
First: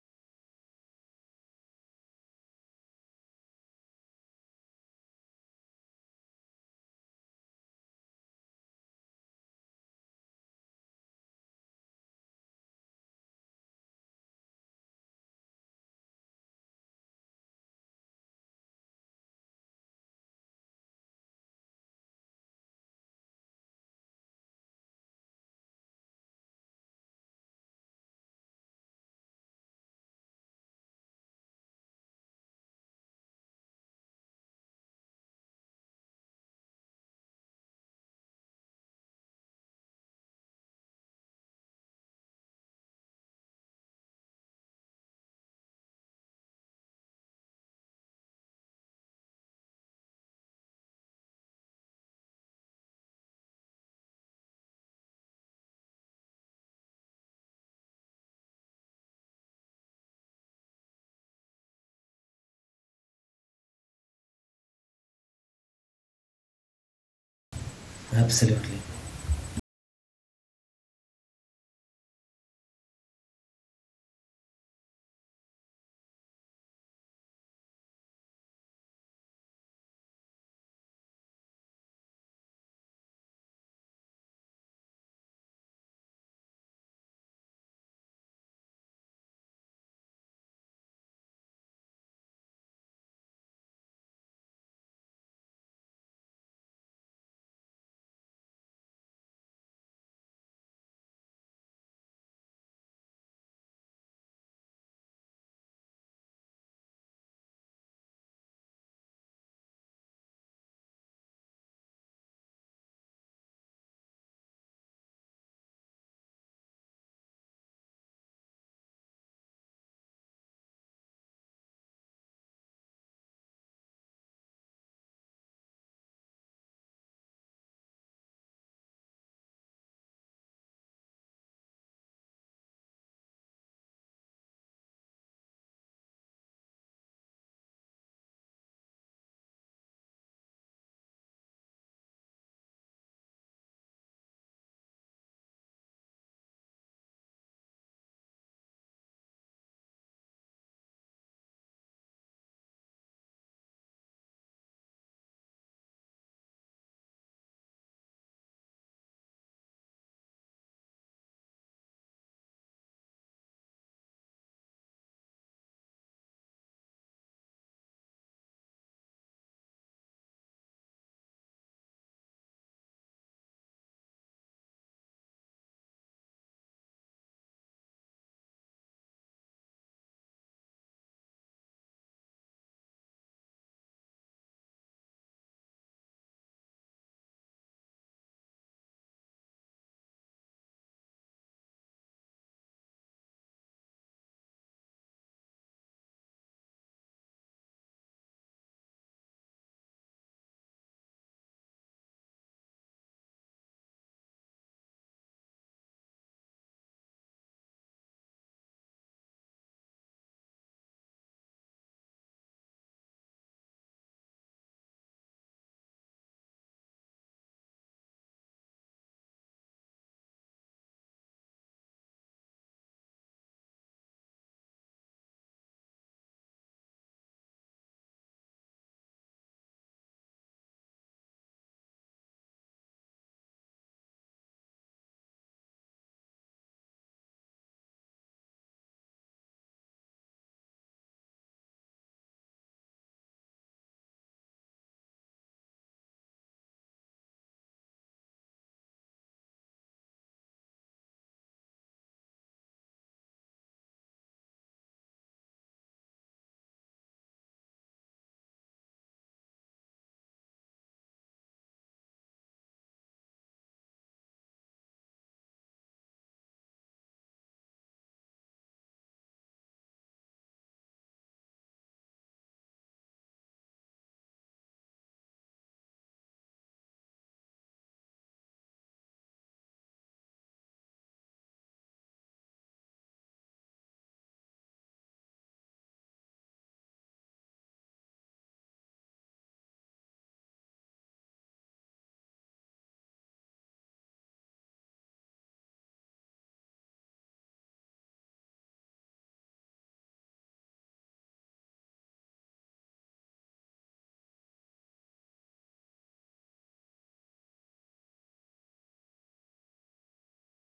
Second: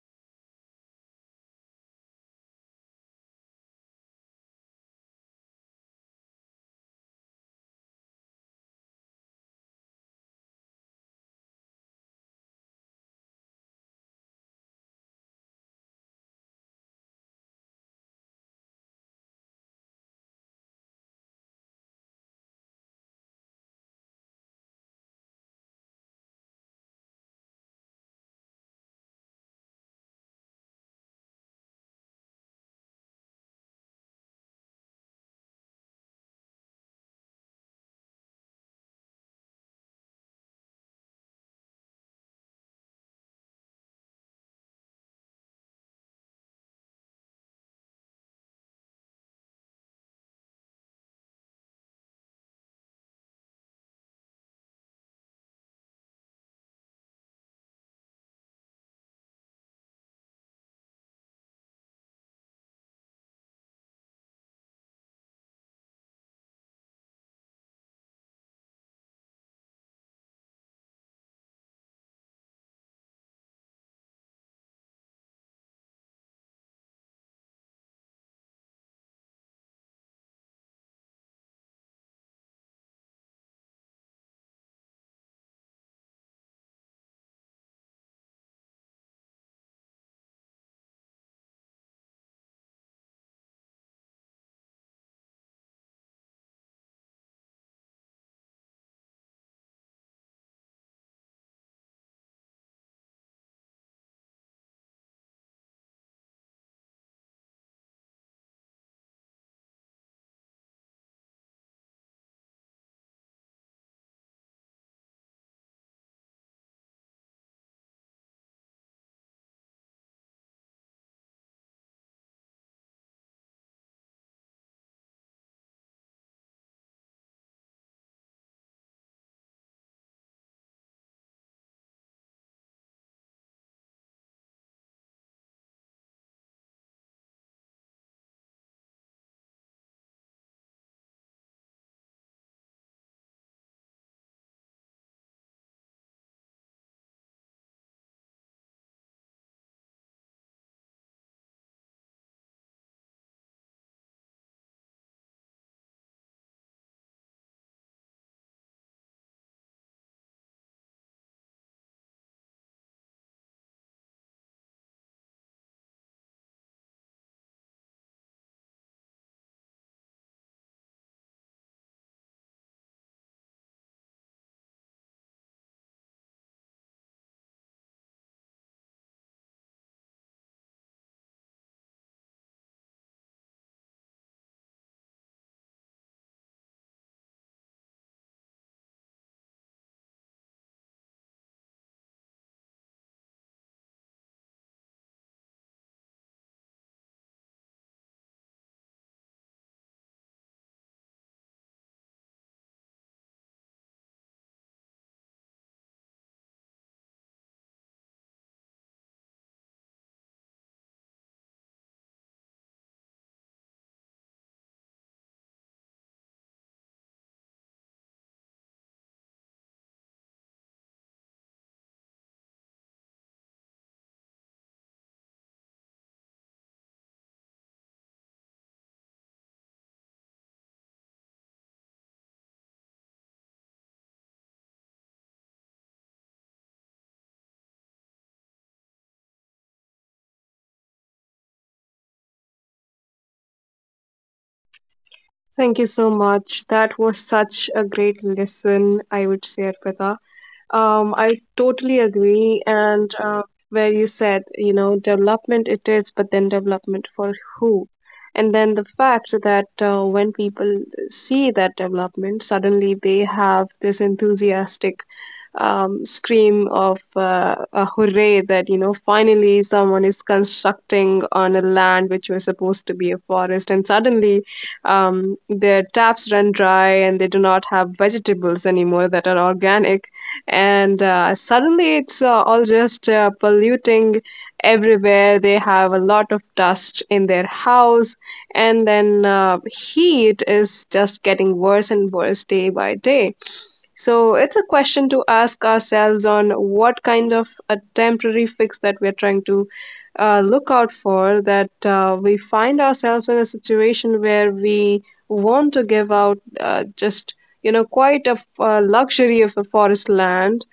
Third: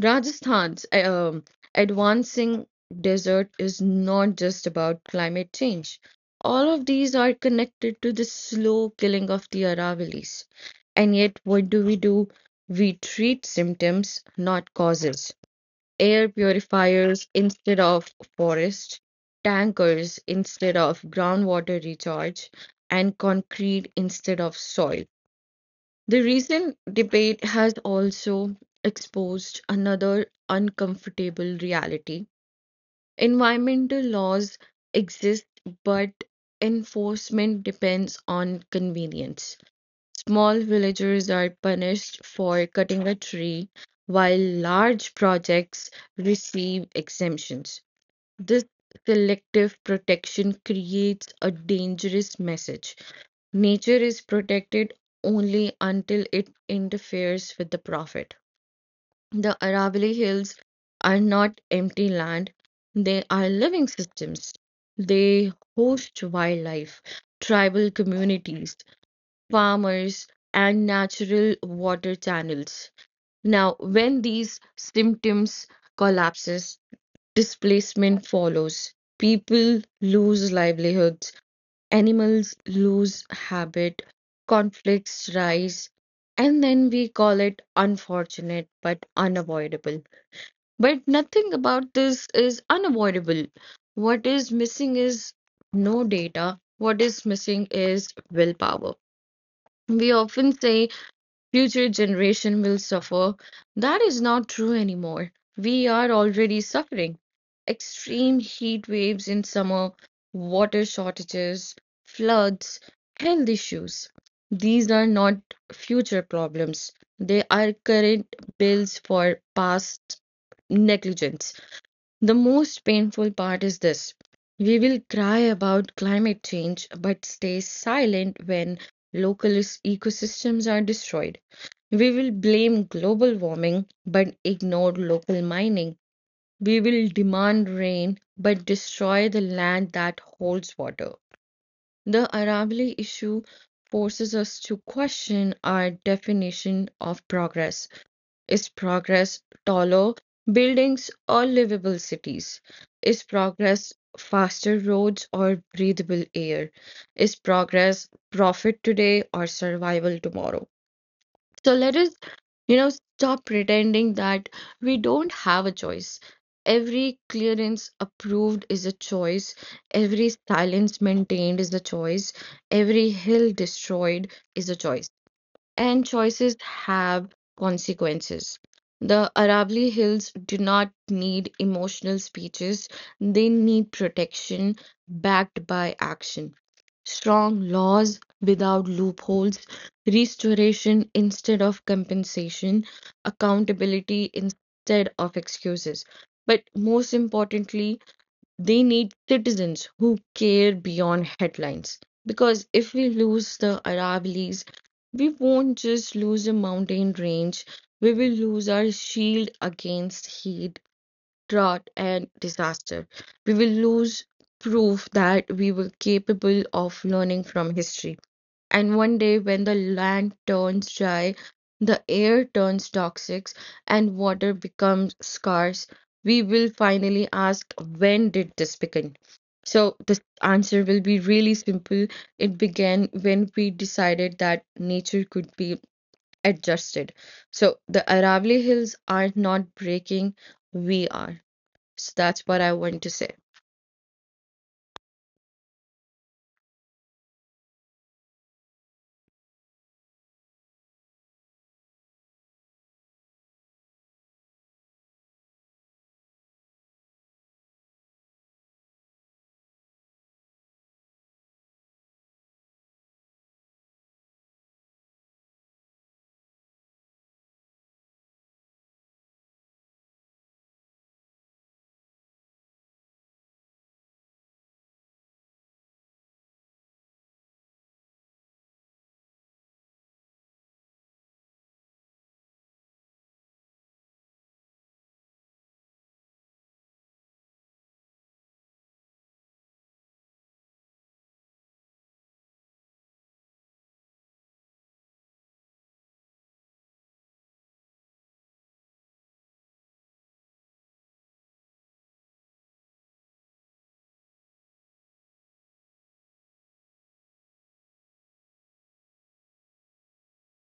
Rajasthan's advancing desert is not just about climate change. All of these are connected to the slow killing of the Aravallis. And yet, what do? We treat symptoms, not causes: air purifiers instead of forest, tankers instead of groundwater recharge, and concrete instead of soil. The recent debate has also exposed another uncomfortable reality. Environmental laws exist, but enforcement depends on convenience. Small villagers are punished for cutting a tree, while large projects receive exemptions. This selective protection creates a dangerous message. Nature is protected only until it interferes with the profit. The Aravalli Hills are not empty land, they are living systems. They host wildlife, tribal communities, Absolutely. farmers and natural water channels. Now, when these symptoms collapses, displacement follows. People lose livelihoods, animals lose habit, conflicts rise, and then we call it unfortunate but unavoidable. But nothing about this is unavoidable. What is missing is no data. What is missing is willpower. We often say future generation will suffer. That is not true anymore. We are already suffering. Extreme heat waves in summer, water shortages, floods, health issues. These are not future problems. They are current bills for past negligence. The most painful part is this. We will cry about climate change but stay silent when local is- ecosystems are destroyed. We will blame global warming but ignore local mining. We will demand rain but destroy the land that holds water. The Aravalli issue forces us to question our definition of progress. Is progress taller buildings or livable cities? Is progress faster roads or breathable air? Is progress profit today or survival tomorrow? So let us, you know, stop pretending that we don't have a choice. Every clearance approved is a choice. Every silence maintained is a choice. Every hill destroyed is a choice, and choices have consequences. The Aravali Hills do not need emotional speeches, they need protection backed by action. Strong laws without loopholes, restoration instead of compensation, accountability instead of excuses. But most importantly, they need citizens who care beyond headlines. Because if we lose the Aravallis, we won't just lose a mountain range, we will lose our shield against heat, drought, and disaster. We will lose proof that we were capable of learning from history. And one day, when the land turns dry, the air turns toxic, and water becomes scarce, we will finally ask, when did this begin? So, the answer will be really simple. It began when we decided that nature could be adjusted. So, the Aravali Hills are not breaking, we are. So, that's what I want to say. Thank you so much. That was such a great lesson, I would say, Arpita. I totally agree. And where you said, you know, development it is, but then development for who? And then the fact that when people see that development, suddenly they have this enthusiastic scream of a hooray that, you know, finally someone is constructing on a land which was supposed to be a forest. And suddenly their taps run dry, and they do not have vegetables anymore that are organic, and suddenly it's all just polluting everywhere. They have a lot of dust in their house, and then heat is just getting worse and worse day by day. So it's a question to ask ourselves on what kind of a temporary fix that we're trying to look out for, that we find ourselves in a situation where we want to give out just, you know, quite a luxury of a forest land,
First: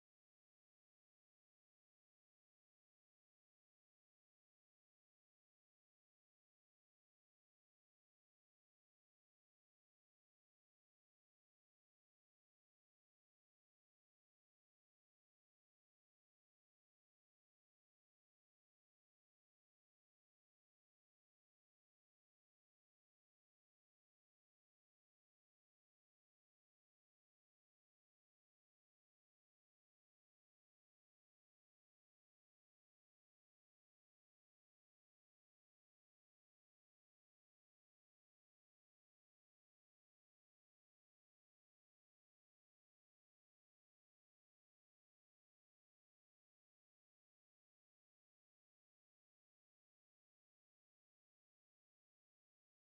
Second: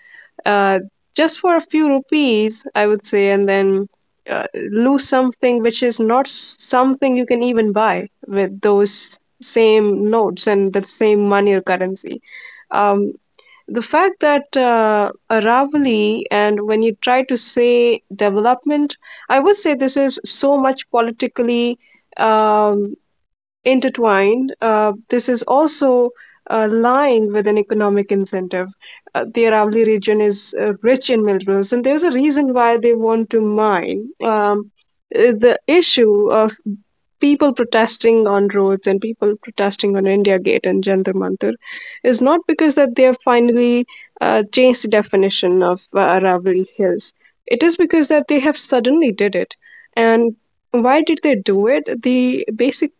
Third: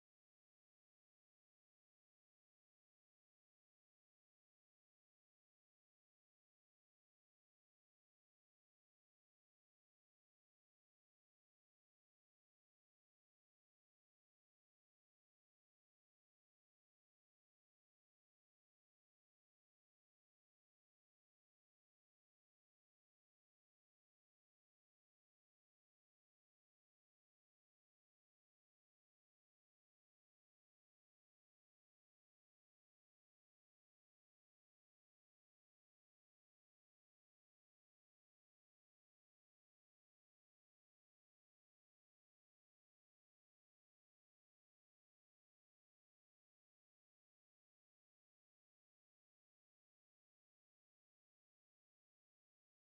uh, just for a few rupees, I would say, and then lose something which is not something you can even buy with those same notes and the same money or currency. Um, the fact that Aravali, and when you try to say development, I would say this is so much politically um, intertwined. This is also lying with an economic incentive. The Aravalli region is rich in minerals, and there's a reason why they want to mine. The issue of people protesting on roads and people protesting on India Gate and Jantar Mantar is not because that they have finally changed the definition of Aravalli Hills. It is because that they have suddenly did it, and why did they do it? The basic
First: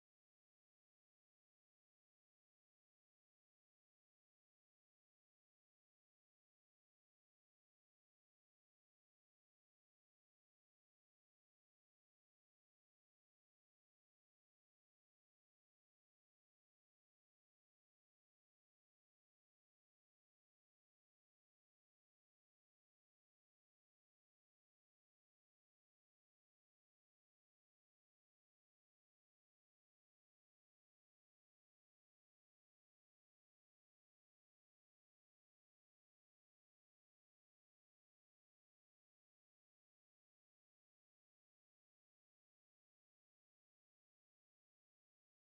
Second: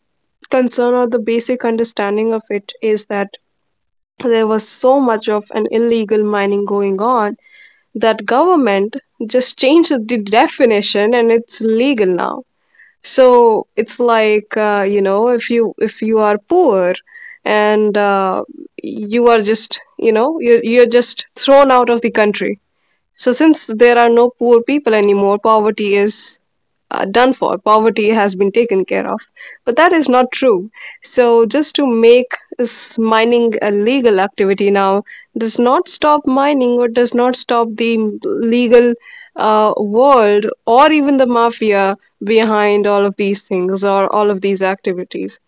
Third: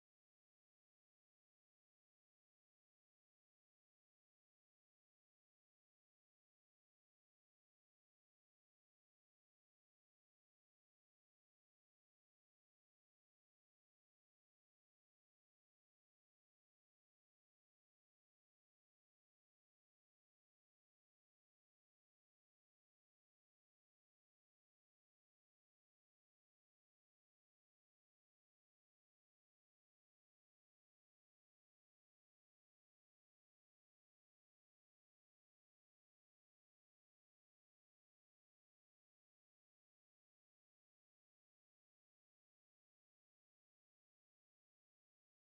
concern or the basic understanding of it is that there was so much of an illegal mining going on, that government just changed the definition and it's legal now. So it's like, you know, if you are poor and you are just, you know, you're just thrown out of the country. So, since there are no poor people anymore, poverty is done for. Poverty has been taken care of. But that is not true. So, just to make mining a legal activity now does not stop mining, or does not stop the legal world or even the mafia behind all of these things or all of these activities.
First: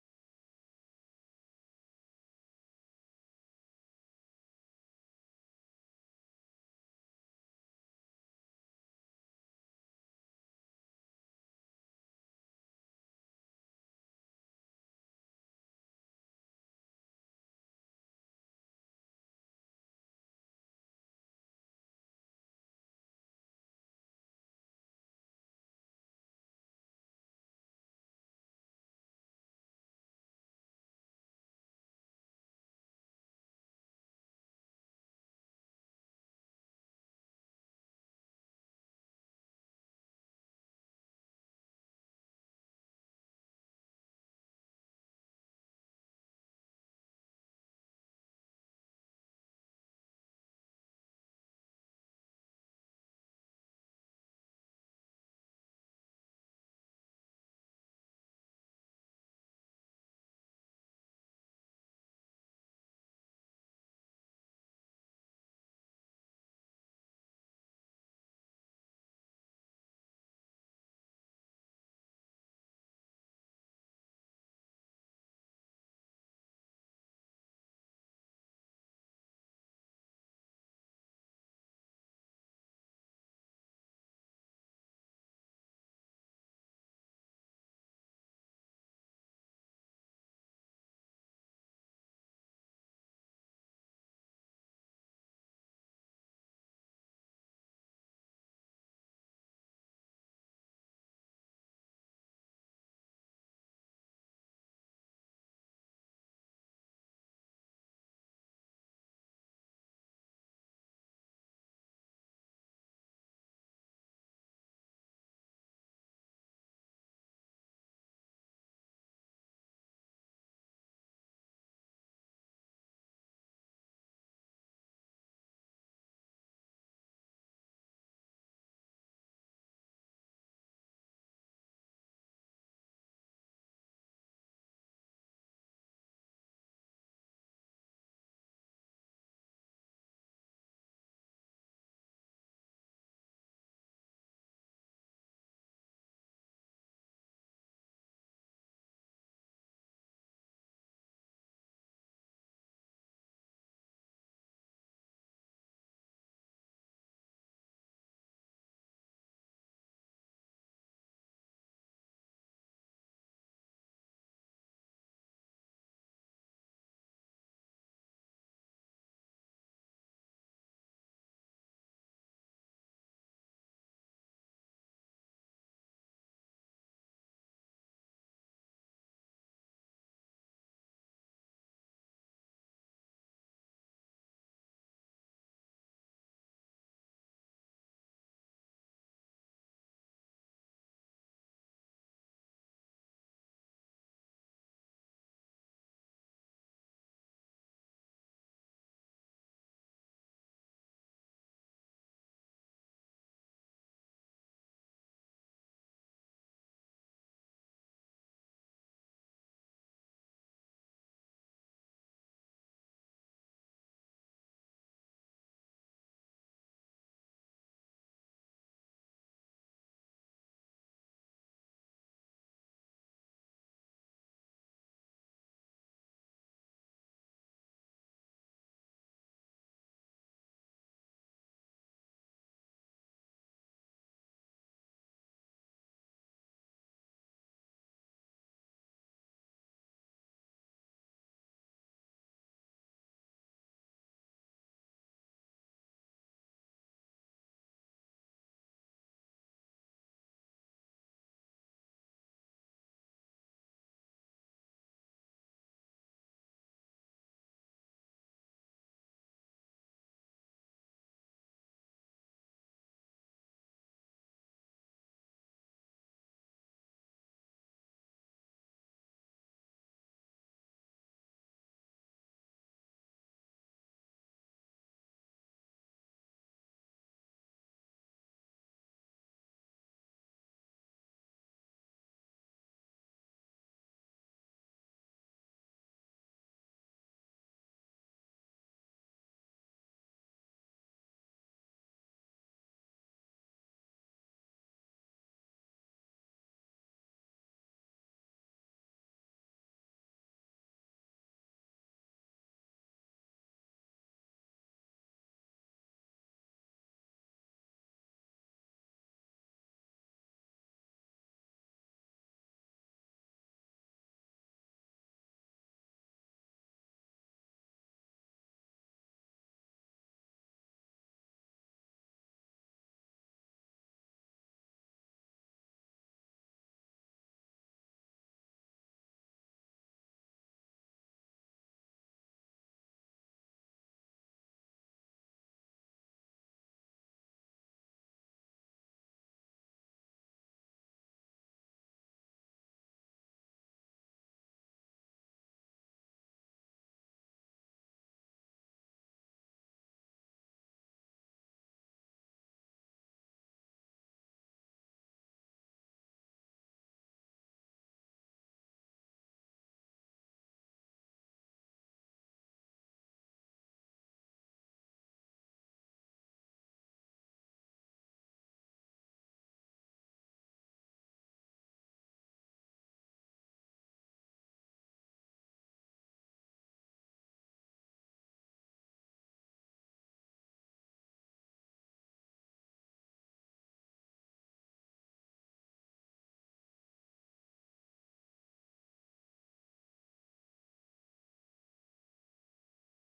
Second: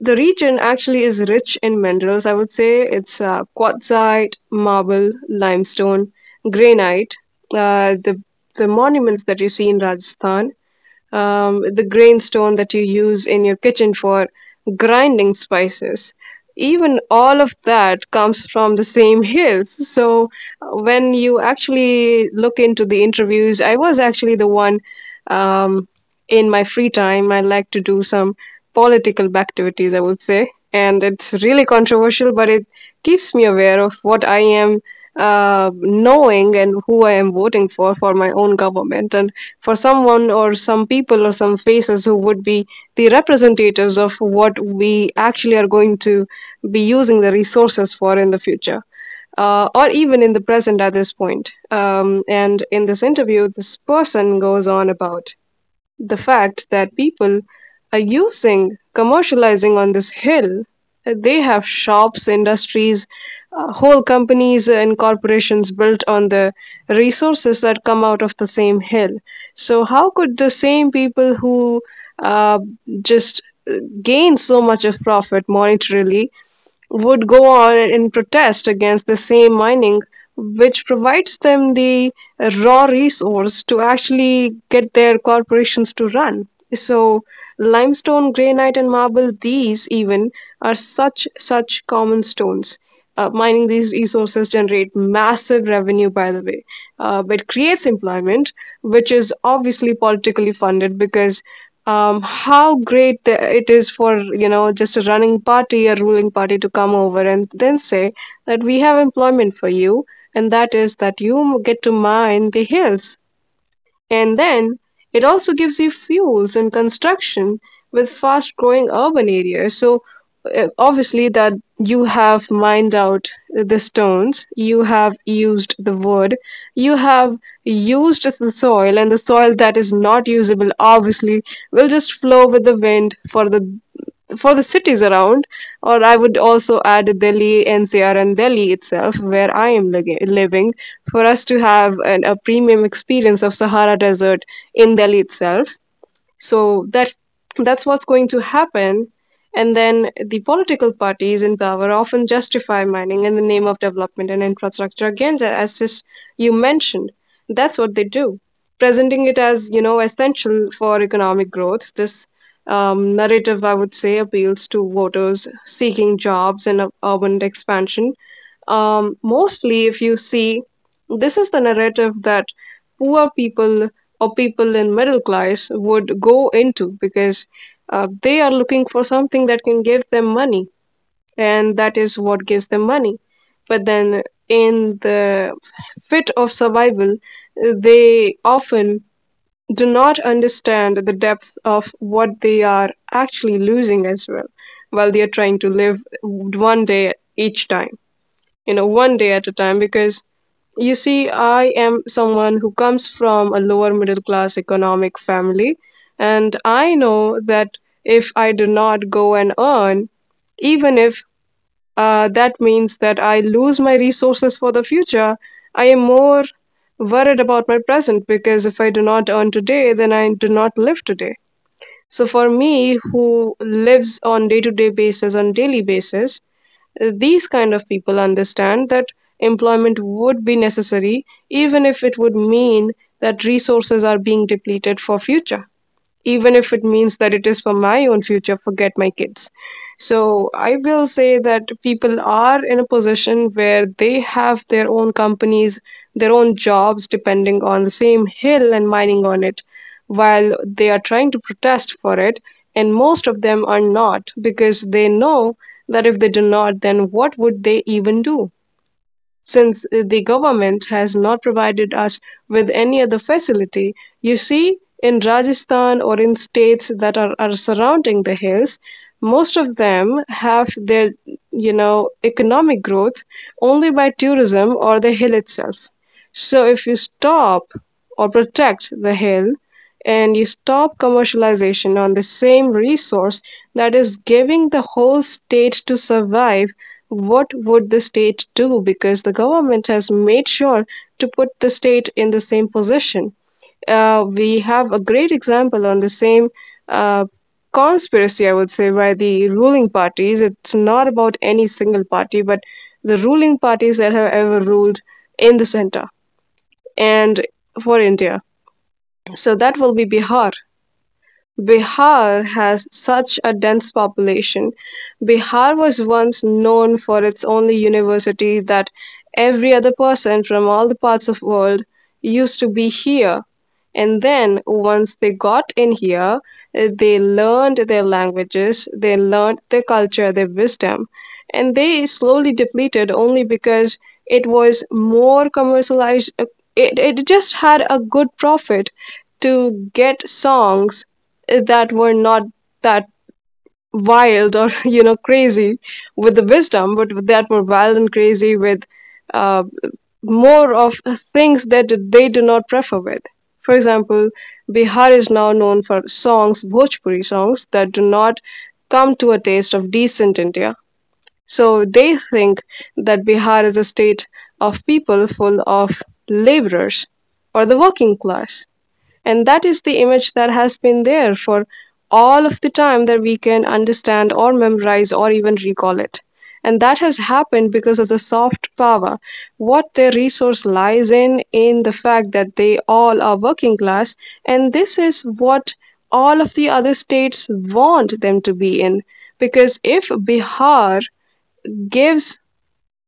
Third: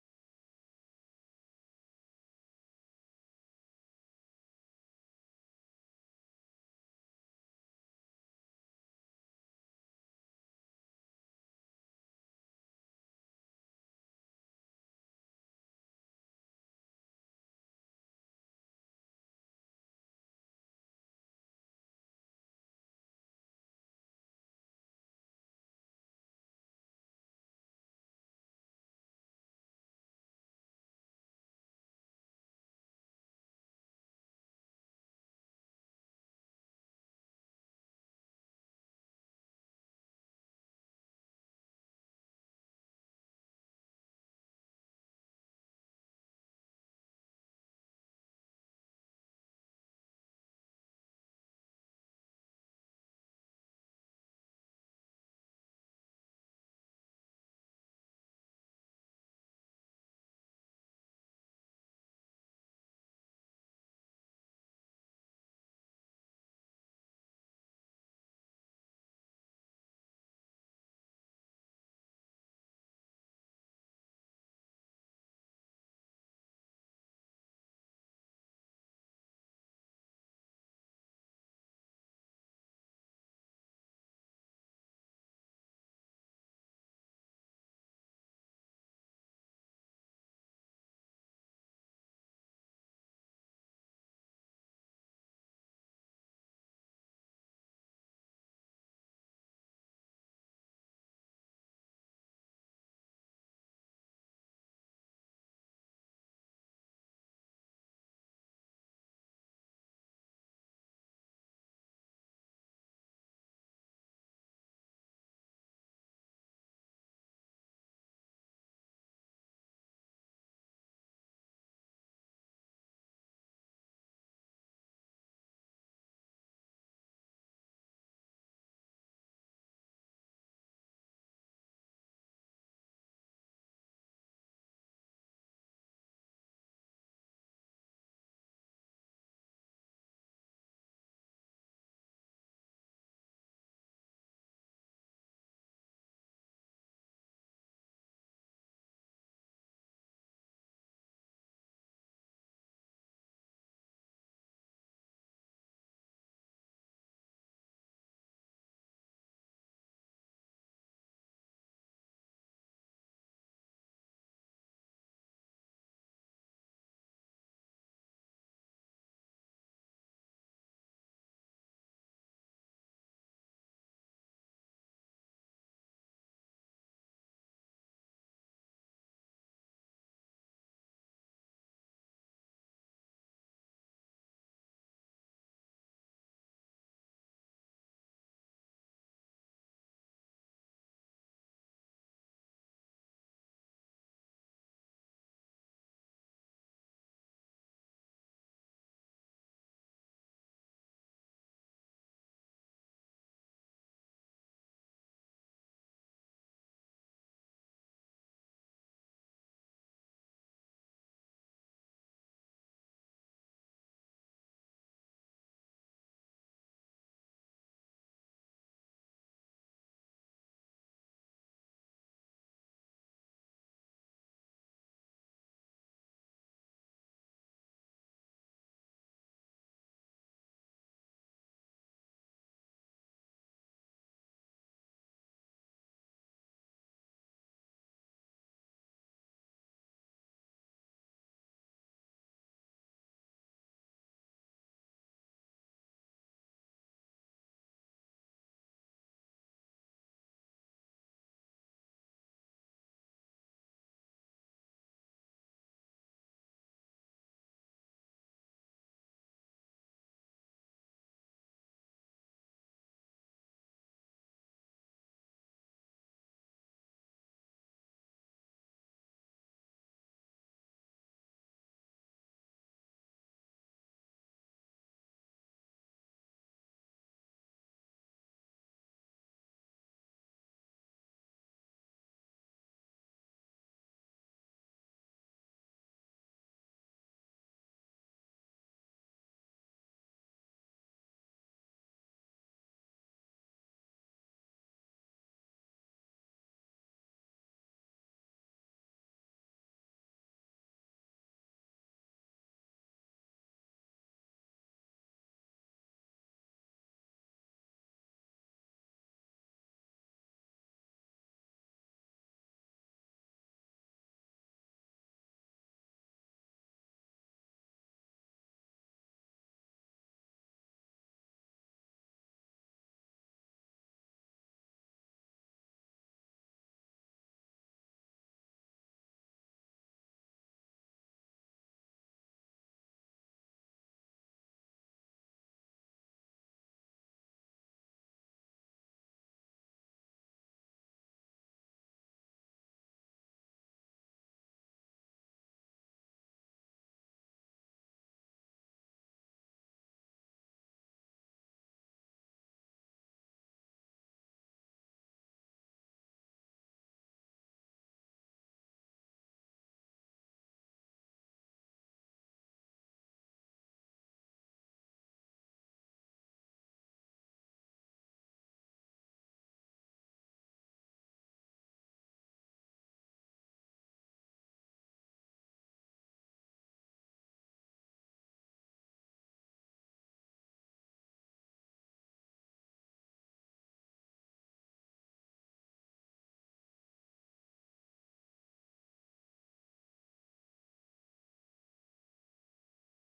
The region actually is rich in minerals, I would say. It's quartzite, marble, limestone, granite, uh, the, the monuments that you see in Rajasthan, the grainstone that you use in your kitchen for grinding spices. Even all of that comes from the same hills. So when you actually look into the interviews, I was actually the one. Um, in my free time, I like to do some political activities, I would say. And it's really controversial, but it keeps me aware of what I am knowing and who I am voting for my own government. And for someone or some people or some faces who would be the representatives of what we actually are going to be using the resources for in the future, or even in the present at this point. And in this interview, this person goes on about the fact that people are using, commercializing on this hill. They have shops, industries, whole companies and corporations built on the resources that come out of the same hill. So how could the same people who uh, just uh, gain so much of profit monetarily would go on in protest against the same mining, which provides them the raw resource to actually get their corporations to run. So, limestone, granite, and marble, these even are such common stones. Mining these resources generate massive revenue, by the way, but creates employment, which is obviously politically funded because how great it is for, you know, just a running party, a ruling party to come over and then say that we have employment for you, and that is that you get to mine the hills. And then, it also gives you fuels and construction with fast growing urban areas. So, obviously, that you have mined out the stones, you have used the wood, you have used the soil, and the soil that is not usable obviously will just flow with the wind for the cities around, or I would also add Delhi, NCR, and Delhi itself, where I am living, for us to have an, a premium experience of Sahara Desert in Delhi itself. So that's what's going to happen. And then the political parties in power often justify mining in the name of development and infrastructure. Again, as just you mentioned, that's what they do, presenting it as, you know, essential for economic growth. This narrative, I would say, appeals to voters seeking jobs and urban expansion. Mostly, if you see, this is the narrative that poor people or people in middle class would go into because they are looking for something that can give them money, and that is what gives them money. But then, in the fit of survival, they often do not understand the depth of what they are actually losing as well while they are trying to live one day each time, you know, one day at a time. Because you see, I am someone who comes from a lower middle class economic family, and I know that if I do not go and earn, even if that means that I lose my resources for the future, I am more worried about my present, because if I do not earn today, then I do not live today. So for me, who lives on day-to-day basis, on daily basis, these kind of people understand that employment would be necessary, even if it would mean that resources are being depleted for future, even if it means that it is for my own future, forget my kids. So I will say that people are in a position where they have their own companies, their own jobs depending on the same hill and mining on it, while they are trying to protest for it. And most of them are not, because they know that if they do not, then what would they even do? Since the government has not provided us with any other facility, you see, in Rajasthan or in states that are surrounding the hills, most of them have their, you know, economic growth only by tourism or the hill itself. So if you stop or protect the hill, and you stop commercialization on the same resource that is giving the whole state to survive, what would the state do? Because the government has made sure to put the state in the same position. We have a great example on the same uh, conspiracy, I would say, by the ruling parties. It's not about any single party, but the ruling parties that have ever ruled in the center and for India. So that will be Bihar. Bihar has such a dense population. Bihar was once known for its only university, that every other person from all the parts of world used to be here. And then once they got in here, they learned their languages, they learned their culture, their wisdom, and they slowly depleted only because it was more commercialized. It just had a good profit to get songs that were not that wild or you know crazy with the wisdom, but that were wild and crazy with uh, more of things that they do not prefer with, for example, bihar is now known for songs, bhojpuri songs that do not come to a taste of decent india. So they think that bihar is a state of people full of laborers or the working class, and that is the image that has been there for all of the time that we can understand or memorize or even recall it. And that has happened because of the soft power. What their resource lies in the fact that they all are working class, and this is what all of the other states want them to be in. Because if Bihar gives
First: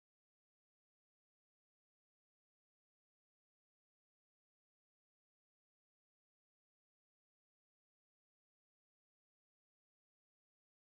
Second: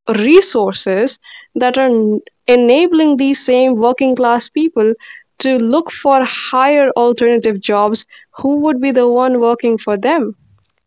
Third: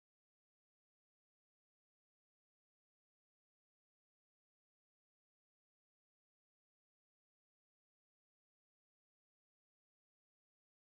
resources that are enabling these same working class people to look for higher alternative jobs, who would be the one working for them?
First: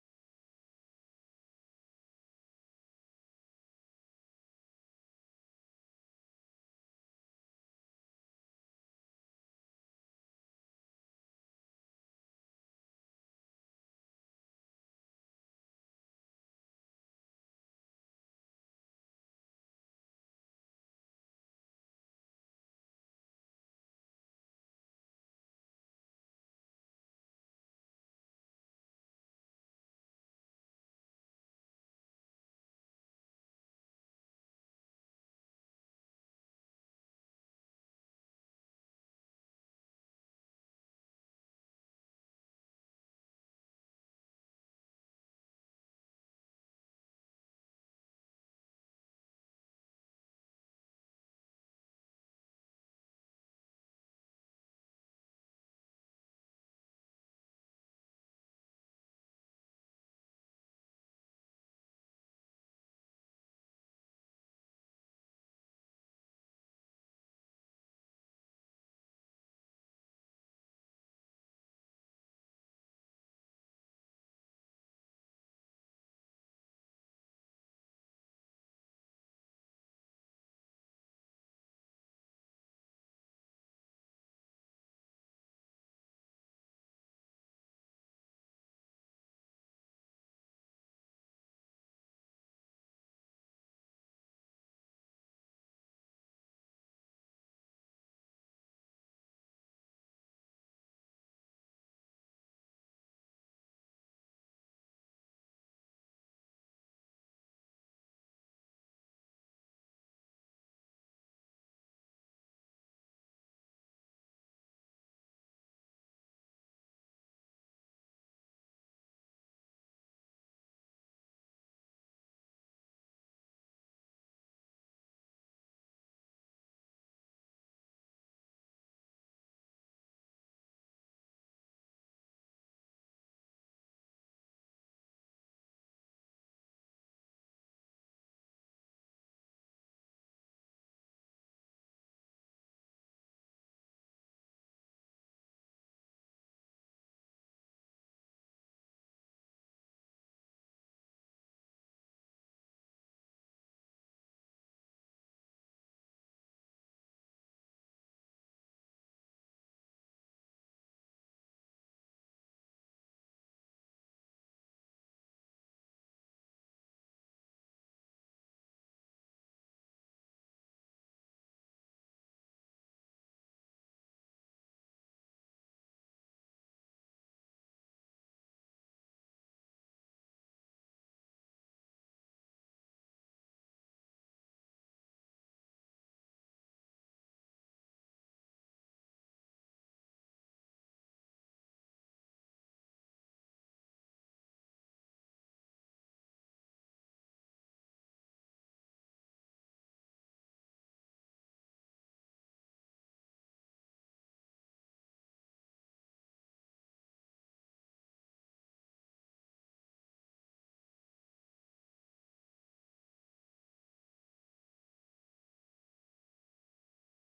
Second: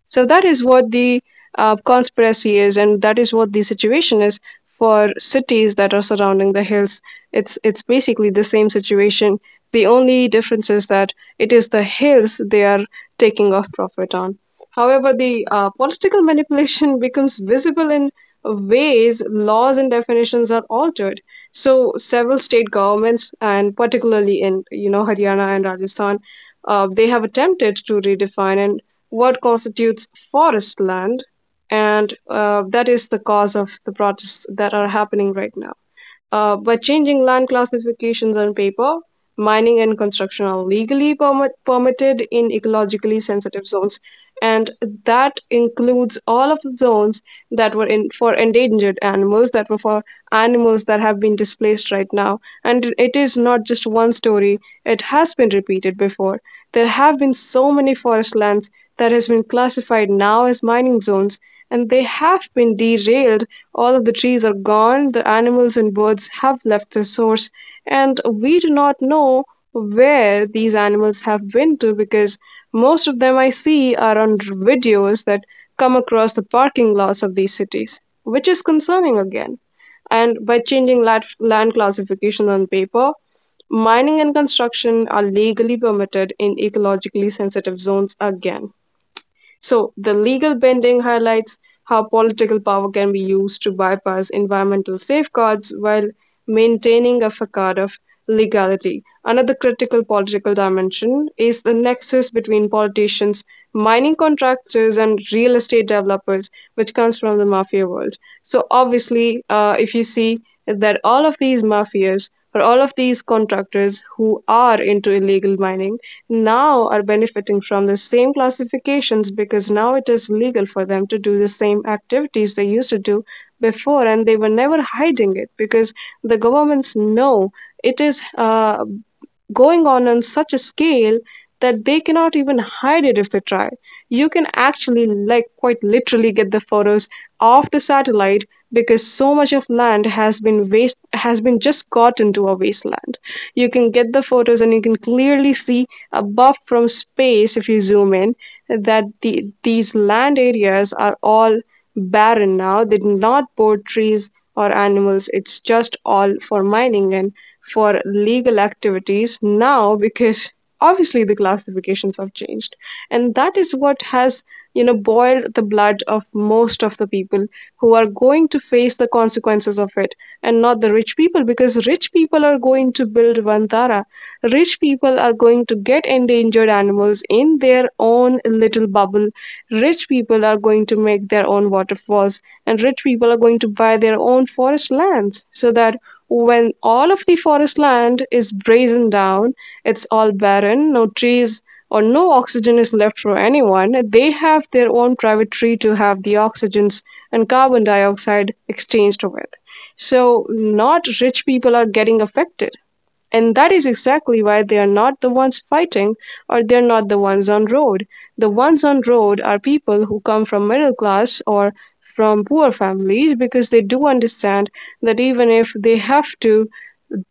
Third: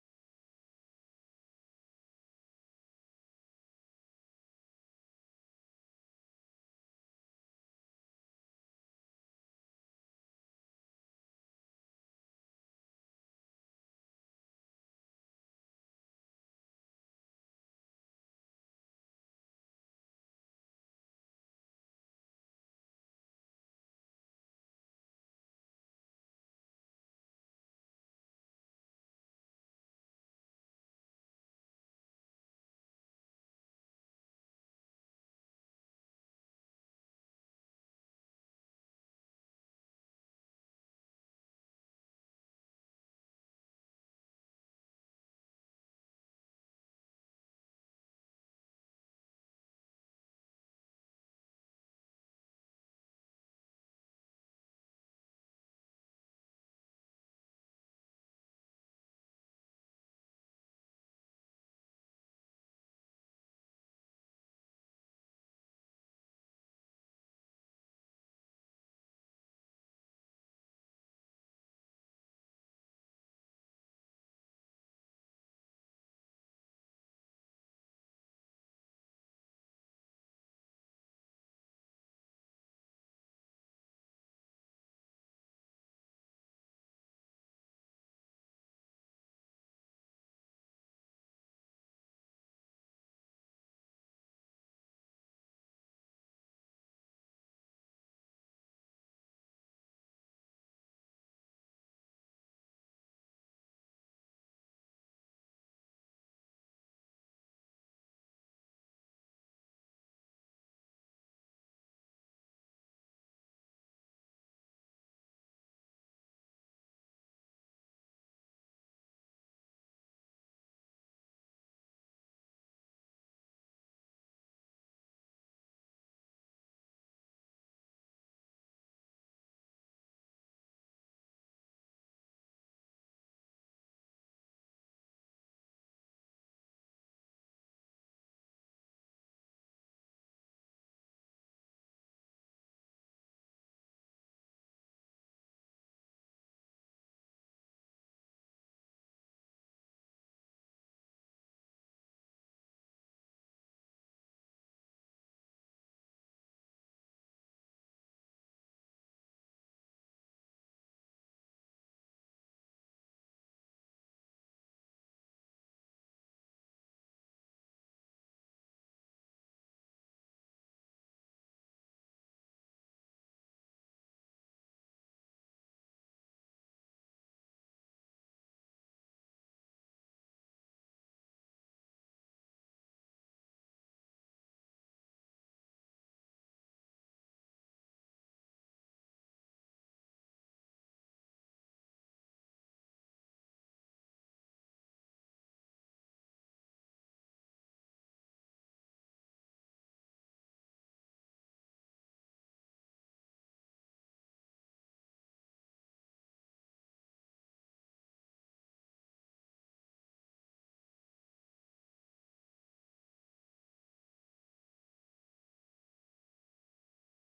So that is what the conspiracy is, and that is what the situation is for cities that are surrounding the hills. It's basically the same situation. The only difference is that it is the hills they are taking off profit on. However, the political manipulation becomes visible in ways laws and definitions are altered. So several state governments, and particularly in, you know, Haryana and Rajasthan, they have attempted to redefine and what constitutes forest land, and that is the cause of the protests that are happening right now. By changing land classifications on paper, mining and construction are legally permitted in ecologically sensitive zones, and that includes all of the zones that were in for endangered animals, that were for animals that have been displaced right now. And it is not just one story; it has been repeated before. There have been so many forest lands that has been classified now as mining zones, and they have been derailed. All of the trees are gone, the animals and birds have left the source, and we do not know where these animals have been to, because most of them I see are on videos that come across the parking lots of these cities, which is concerning again. And by changing land classification on paper, mining and construction are legally permitted in ecologically sensitive zones again. So, the legal bending highlights how political power can be used to bypass environmental safeguards while maintaining a facade of legality. Another critical political dimension is the nexus between politicians, mining contractors, and real estate developers, which comes from the mafia world. So, obviously, if you see that all of these mafias or all of these contractors who are into illegal mining now are benefiting from the same classifications because now it is legal for them to do the same activities they used to do before, and they were never hiding it because the governments know it is going on such a scale that they cannot even hide it if they try. You can actually, like, quite literally get the photos of the satellite because so much of land has been waste has been just got into a wasteland. You can get the photos and you can clearly see above from space if you zoom in that these land areas are all barren now. They did not pour trees or animals. It's just all for mining and for legal activities now because obviously the classifications have changed. And that is what has, you know, boiled the blood of most of the people who are going to face the consequences of it, and not the rich people, because rich people are going to build Vantara. Rich people are going to get endangered animals in their own little bubble. Rich people are going to make their own waterfalls, and rich people are going to buy their own forest lands so that when all of the forest land is brazen down, it's all barren, no trees or no oxygen is left for anyone. They have their own private tree to have the oxygens and carbon dioxide exchanged with. So, not rich people are getting affected. And that is exactly why they are not the ones fighting, or they're not the ones on road. The ones on road are people who come from middle class or from poor families because they do understand that even if they have to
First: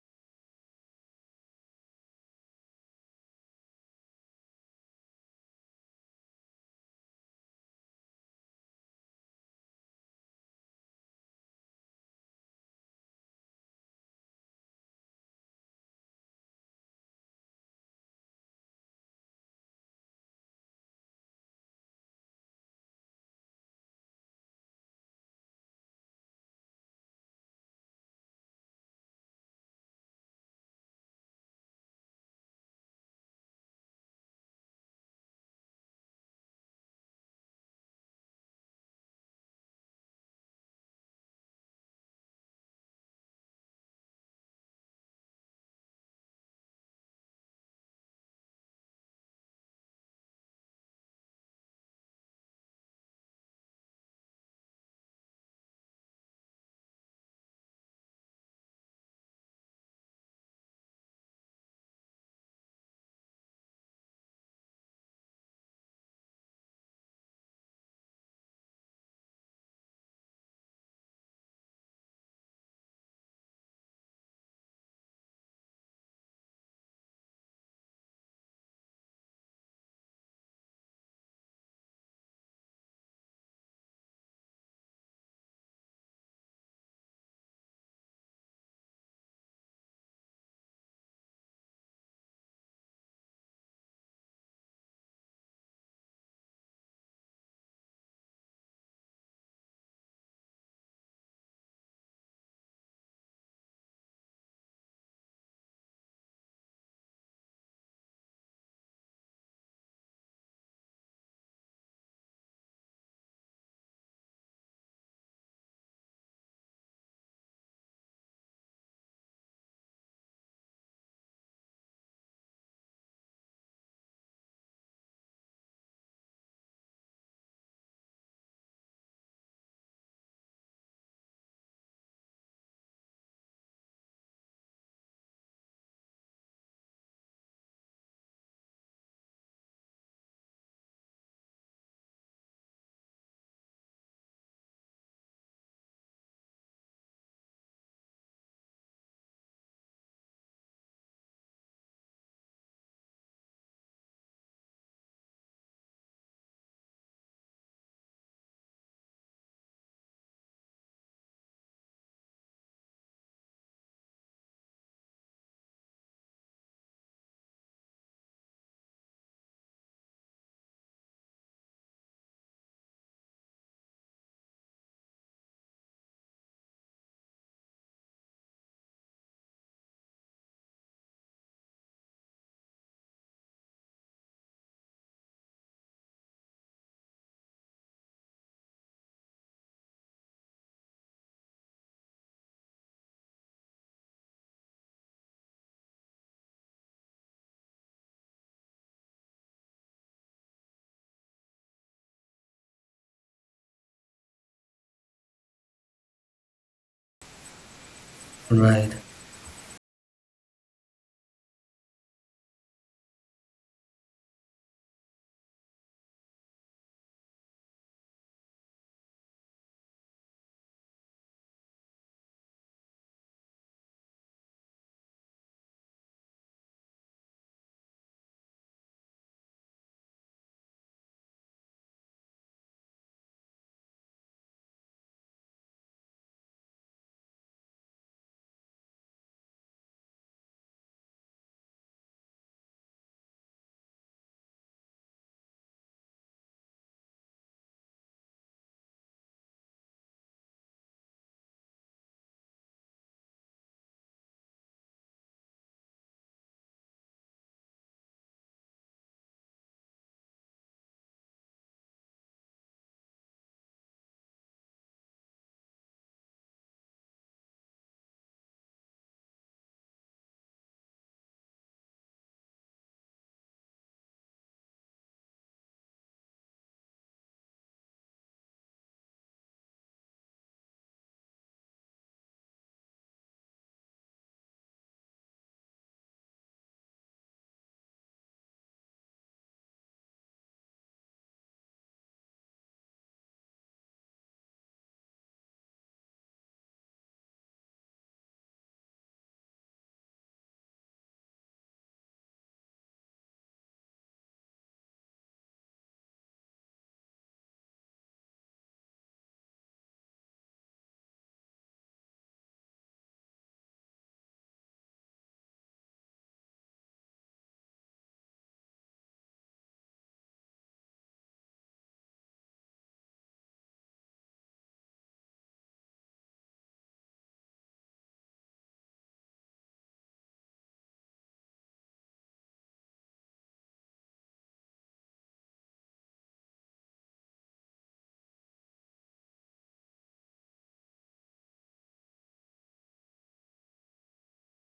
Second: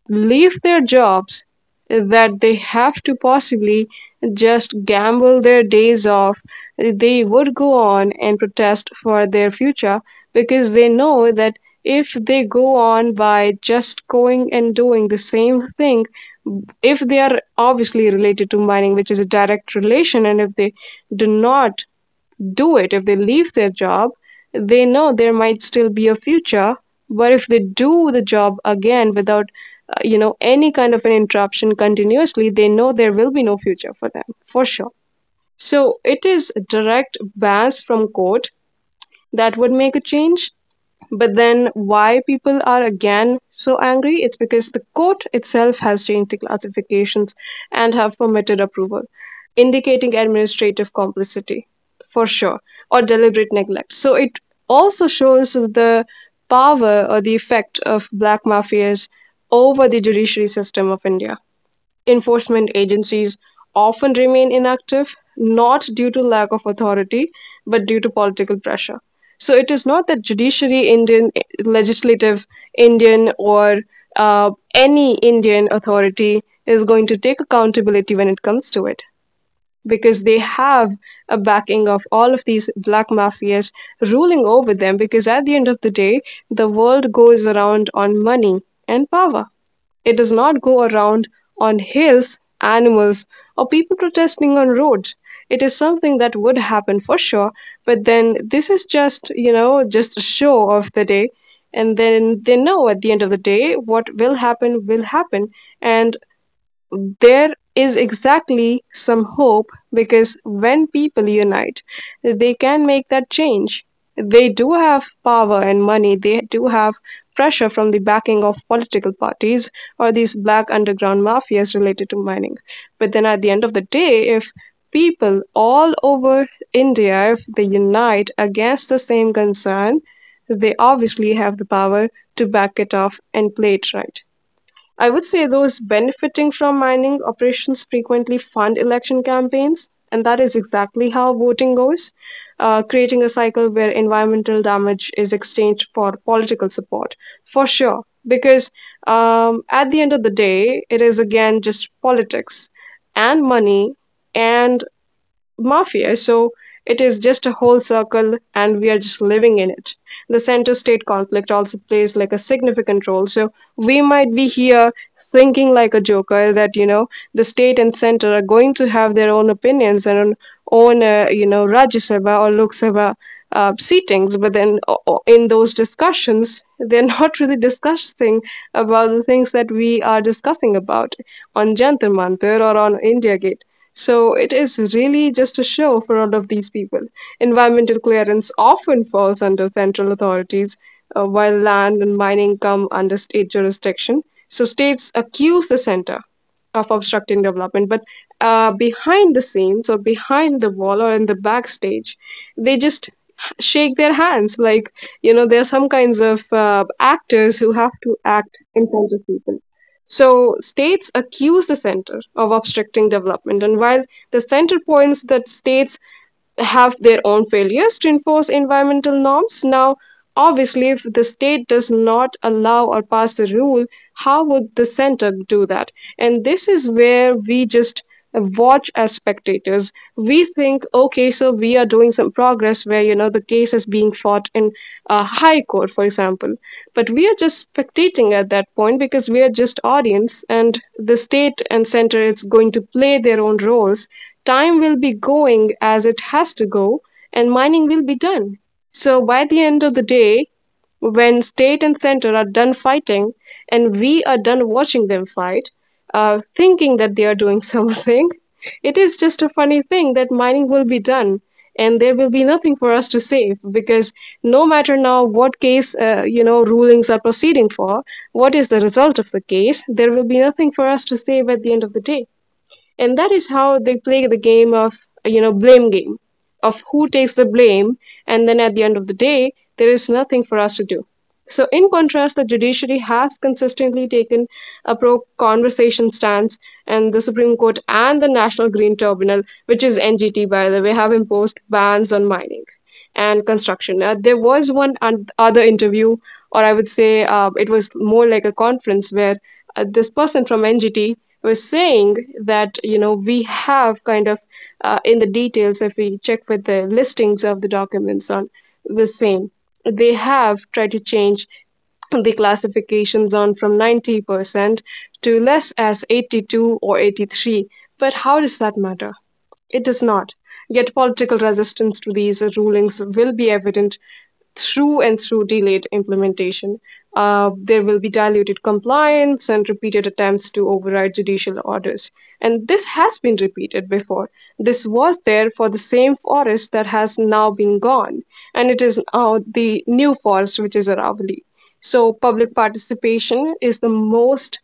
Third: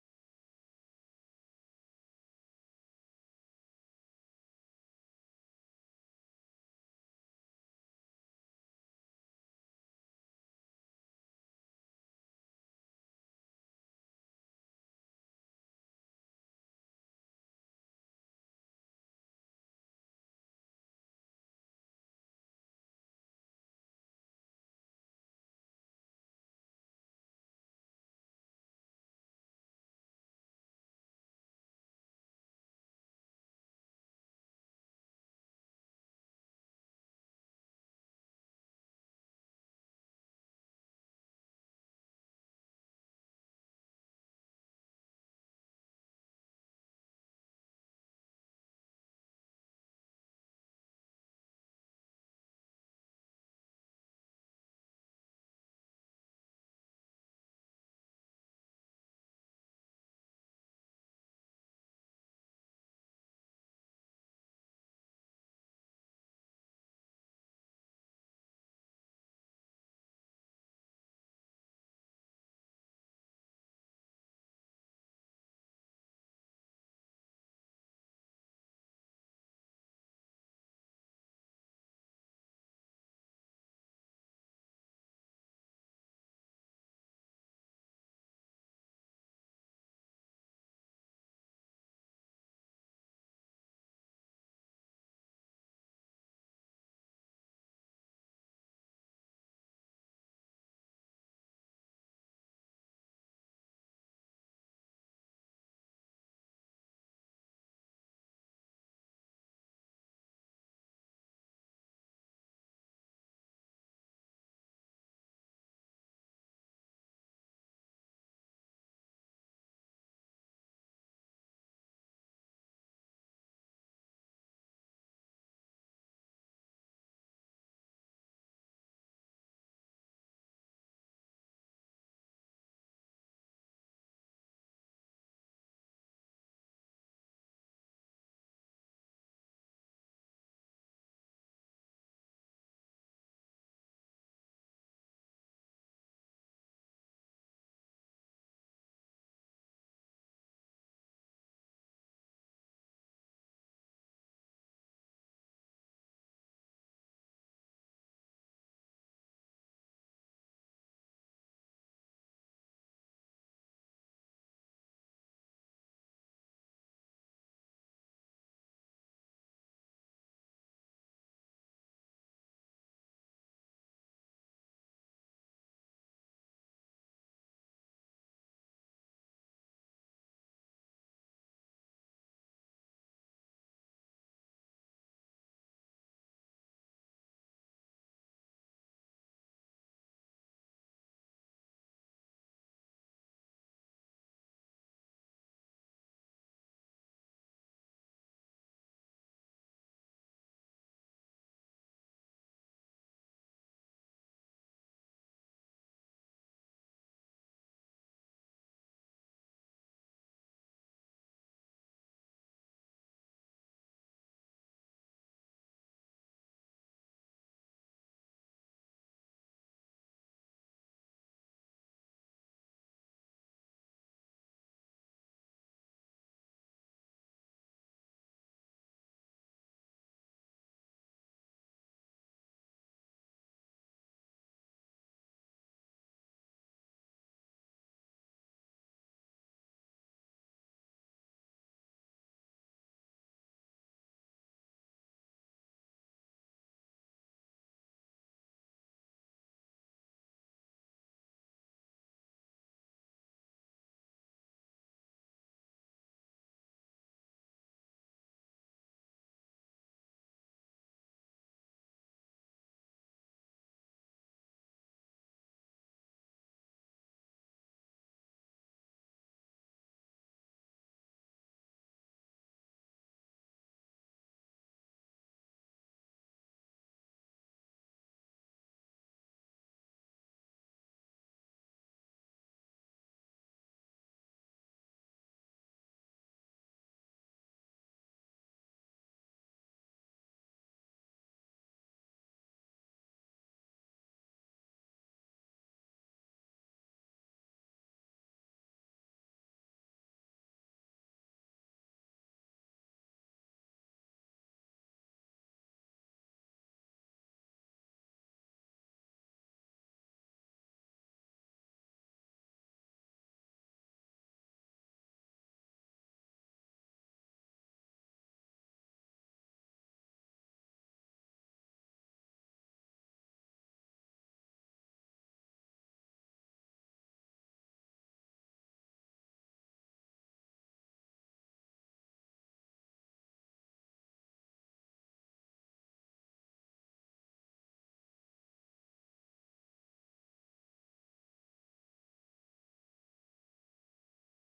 leave their jobs, that they have to possibly just gamble their days off, they would go on and protest for their future. Because they know that if they go on by just going and doing the same thing, if they are obviously related to mining, which is a direct relation, and if they do not do it. If they leave their job, they know there might still be a future. But if they do the job again without, you know, any kind of an interruption continuously, they know there will be no future for them, for sure. So it is direct bans from court that would make a change. But then, why people are again so angry? It's because the court itself has changed the classifications and have permitted approval, indicating administrative complicity for sure, or deliberate neglect. So it also shows the power or the effect of black mafias over the judiciary system of India. Enforcement agencies often remain inactive, not due to lack of authority, but due to political pressure. So it is not that judiciary Indian, legislative Indian, or any Indian authority is going to take accountability when it comes to it, because they have a backing of all of these black mafias ruling over them. Because at the end of the day, the world goes around on money and power. It does not go around on hills, animals, or people protesting on roads. It is something that would happen for sure, but then this is just, you know, just a show of the day. And then they know at the end of the day what will happen will happen. And there is exactly some hope because when people unite, they can make that change. They do have power and money, they do have pressure from the backing of political parties or these black underground mafias related to mining. But then at the end of the day, if people all over India, if they unite against the same concern, they obviously have the power to back it off and play it right. I would say those benefiting from mining operations frequently fund election campaigns, and that is exactly how voting goes, creating a cycle where environmental damage is exchanged for political support, for sure. Because at the end of the day, it is again just politics and money and mafia. So it is just a whole circle, and we are just living in it. The center state conflict also plays like a significant role. So we might be here thinking like a joker that, you know, the state and center are going to have their own opinions and own, own you know, Rajya Sabha or Lok Sabha seatings, but then in those discussions, they're not really discussing about the things that we are discussing about on Jantar Mantar or on India Gate. So it is really just a show for all of these people. Environmental clearance often falls under central authorities, while land and mining come under state jurisdiction. So states accuse the center of obstructing development, but behind the scenes or behind the wall or in the backstage, they just shake their hands. Like, you know, there are some kinds of actors who have to act in Right. front of people. So states accuse the center of obstructing development. And while the center points that states have their own failures to enforce environmental norms. Now, obviously, if the state does not allow or pass the rule, how would the center do that? And this is where we just watch as spectators. We think, okay, so we are doing some progress where, you know, the case is being fought in a high court, for example. But we are just spectating at that point because we are just audience, and the state and center is going to play their own roles. Time will be going as it has to go, and mining will be done. So by the end of the day, when state and center are done fighting and we are done watching them fight, thinking that they are doing something, it is just a funny thing that mining will be done and there will be nothing for us to save, because no matter now what case you know rulings are proceeding for, what is the result of the case, there will be nothing for us to save at the end of the day. And that is how they play the game of, you know, blame game of who takes the blame. And then at the end of the day, there is nothing for us to do. So, in contrast, the judiciary has consistently taken a pro conversation stance, and the Supreme Court and the National Green Tribunal, which is NGT by the way, have imposed bans on mining and construction. There was one other interview, or I would say it was more like a conference, where this person from NGT was saying that you know we have kind of in the details if we check with the listings of the documents on the same they have tried to change the classification zone from 90% to less as 82 or 83, but how does that matter? It does not. Yet political resistance to these rulings will be evident through and through delayed implementation. There will be diluted compliance and repeated attempts to override judicial orders. And this has been repeated before. This was there for the same forest that has now been gone, and it is now the new forest, which is Aravalli. So, public participation is the most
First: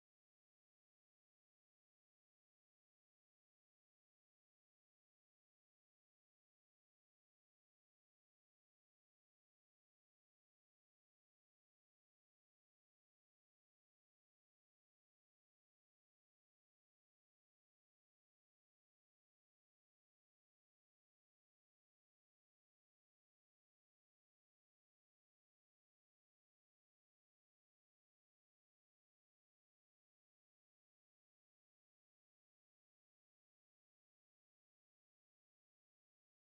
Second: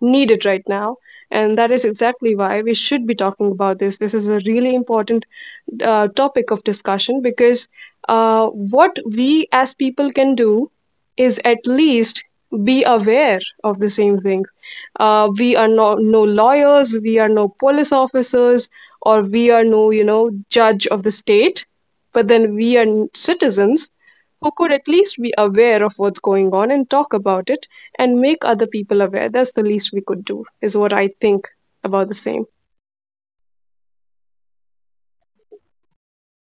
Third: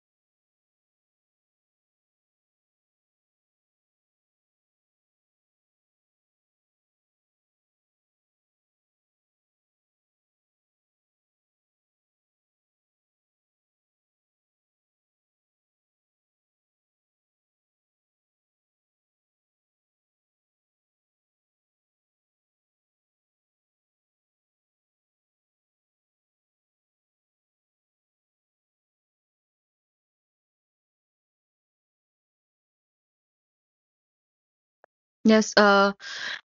needed right now. And that is exactly why we should be talking about this. This is a really important topic of discussion because what we as people can do is at least be aware of the same things. We are no lawyers, we are no police officers, or we are no, you know, judge of the state, but then we are citizens who could at least be aware of what's going on and talk about it and make other people aware. That's the least we could do, is what I think about the same. Yes,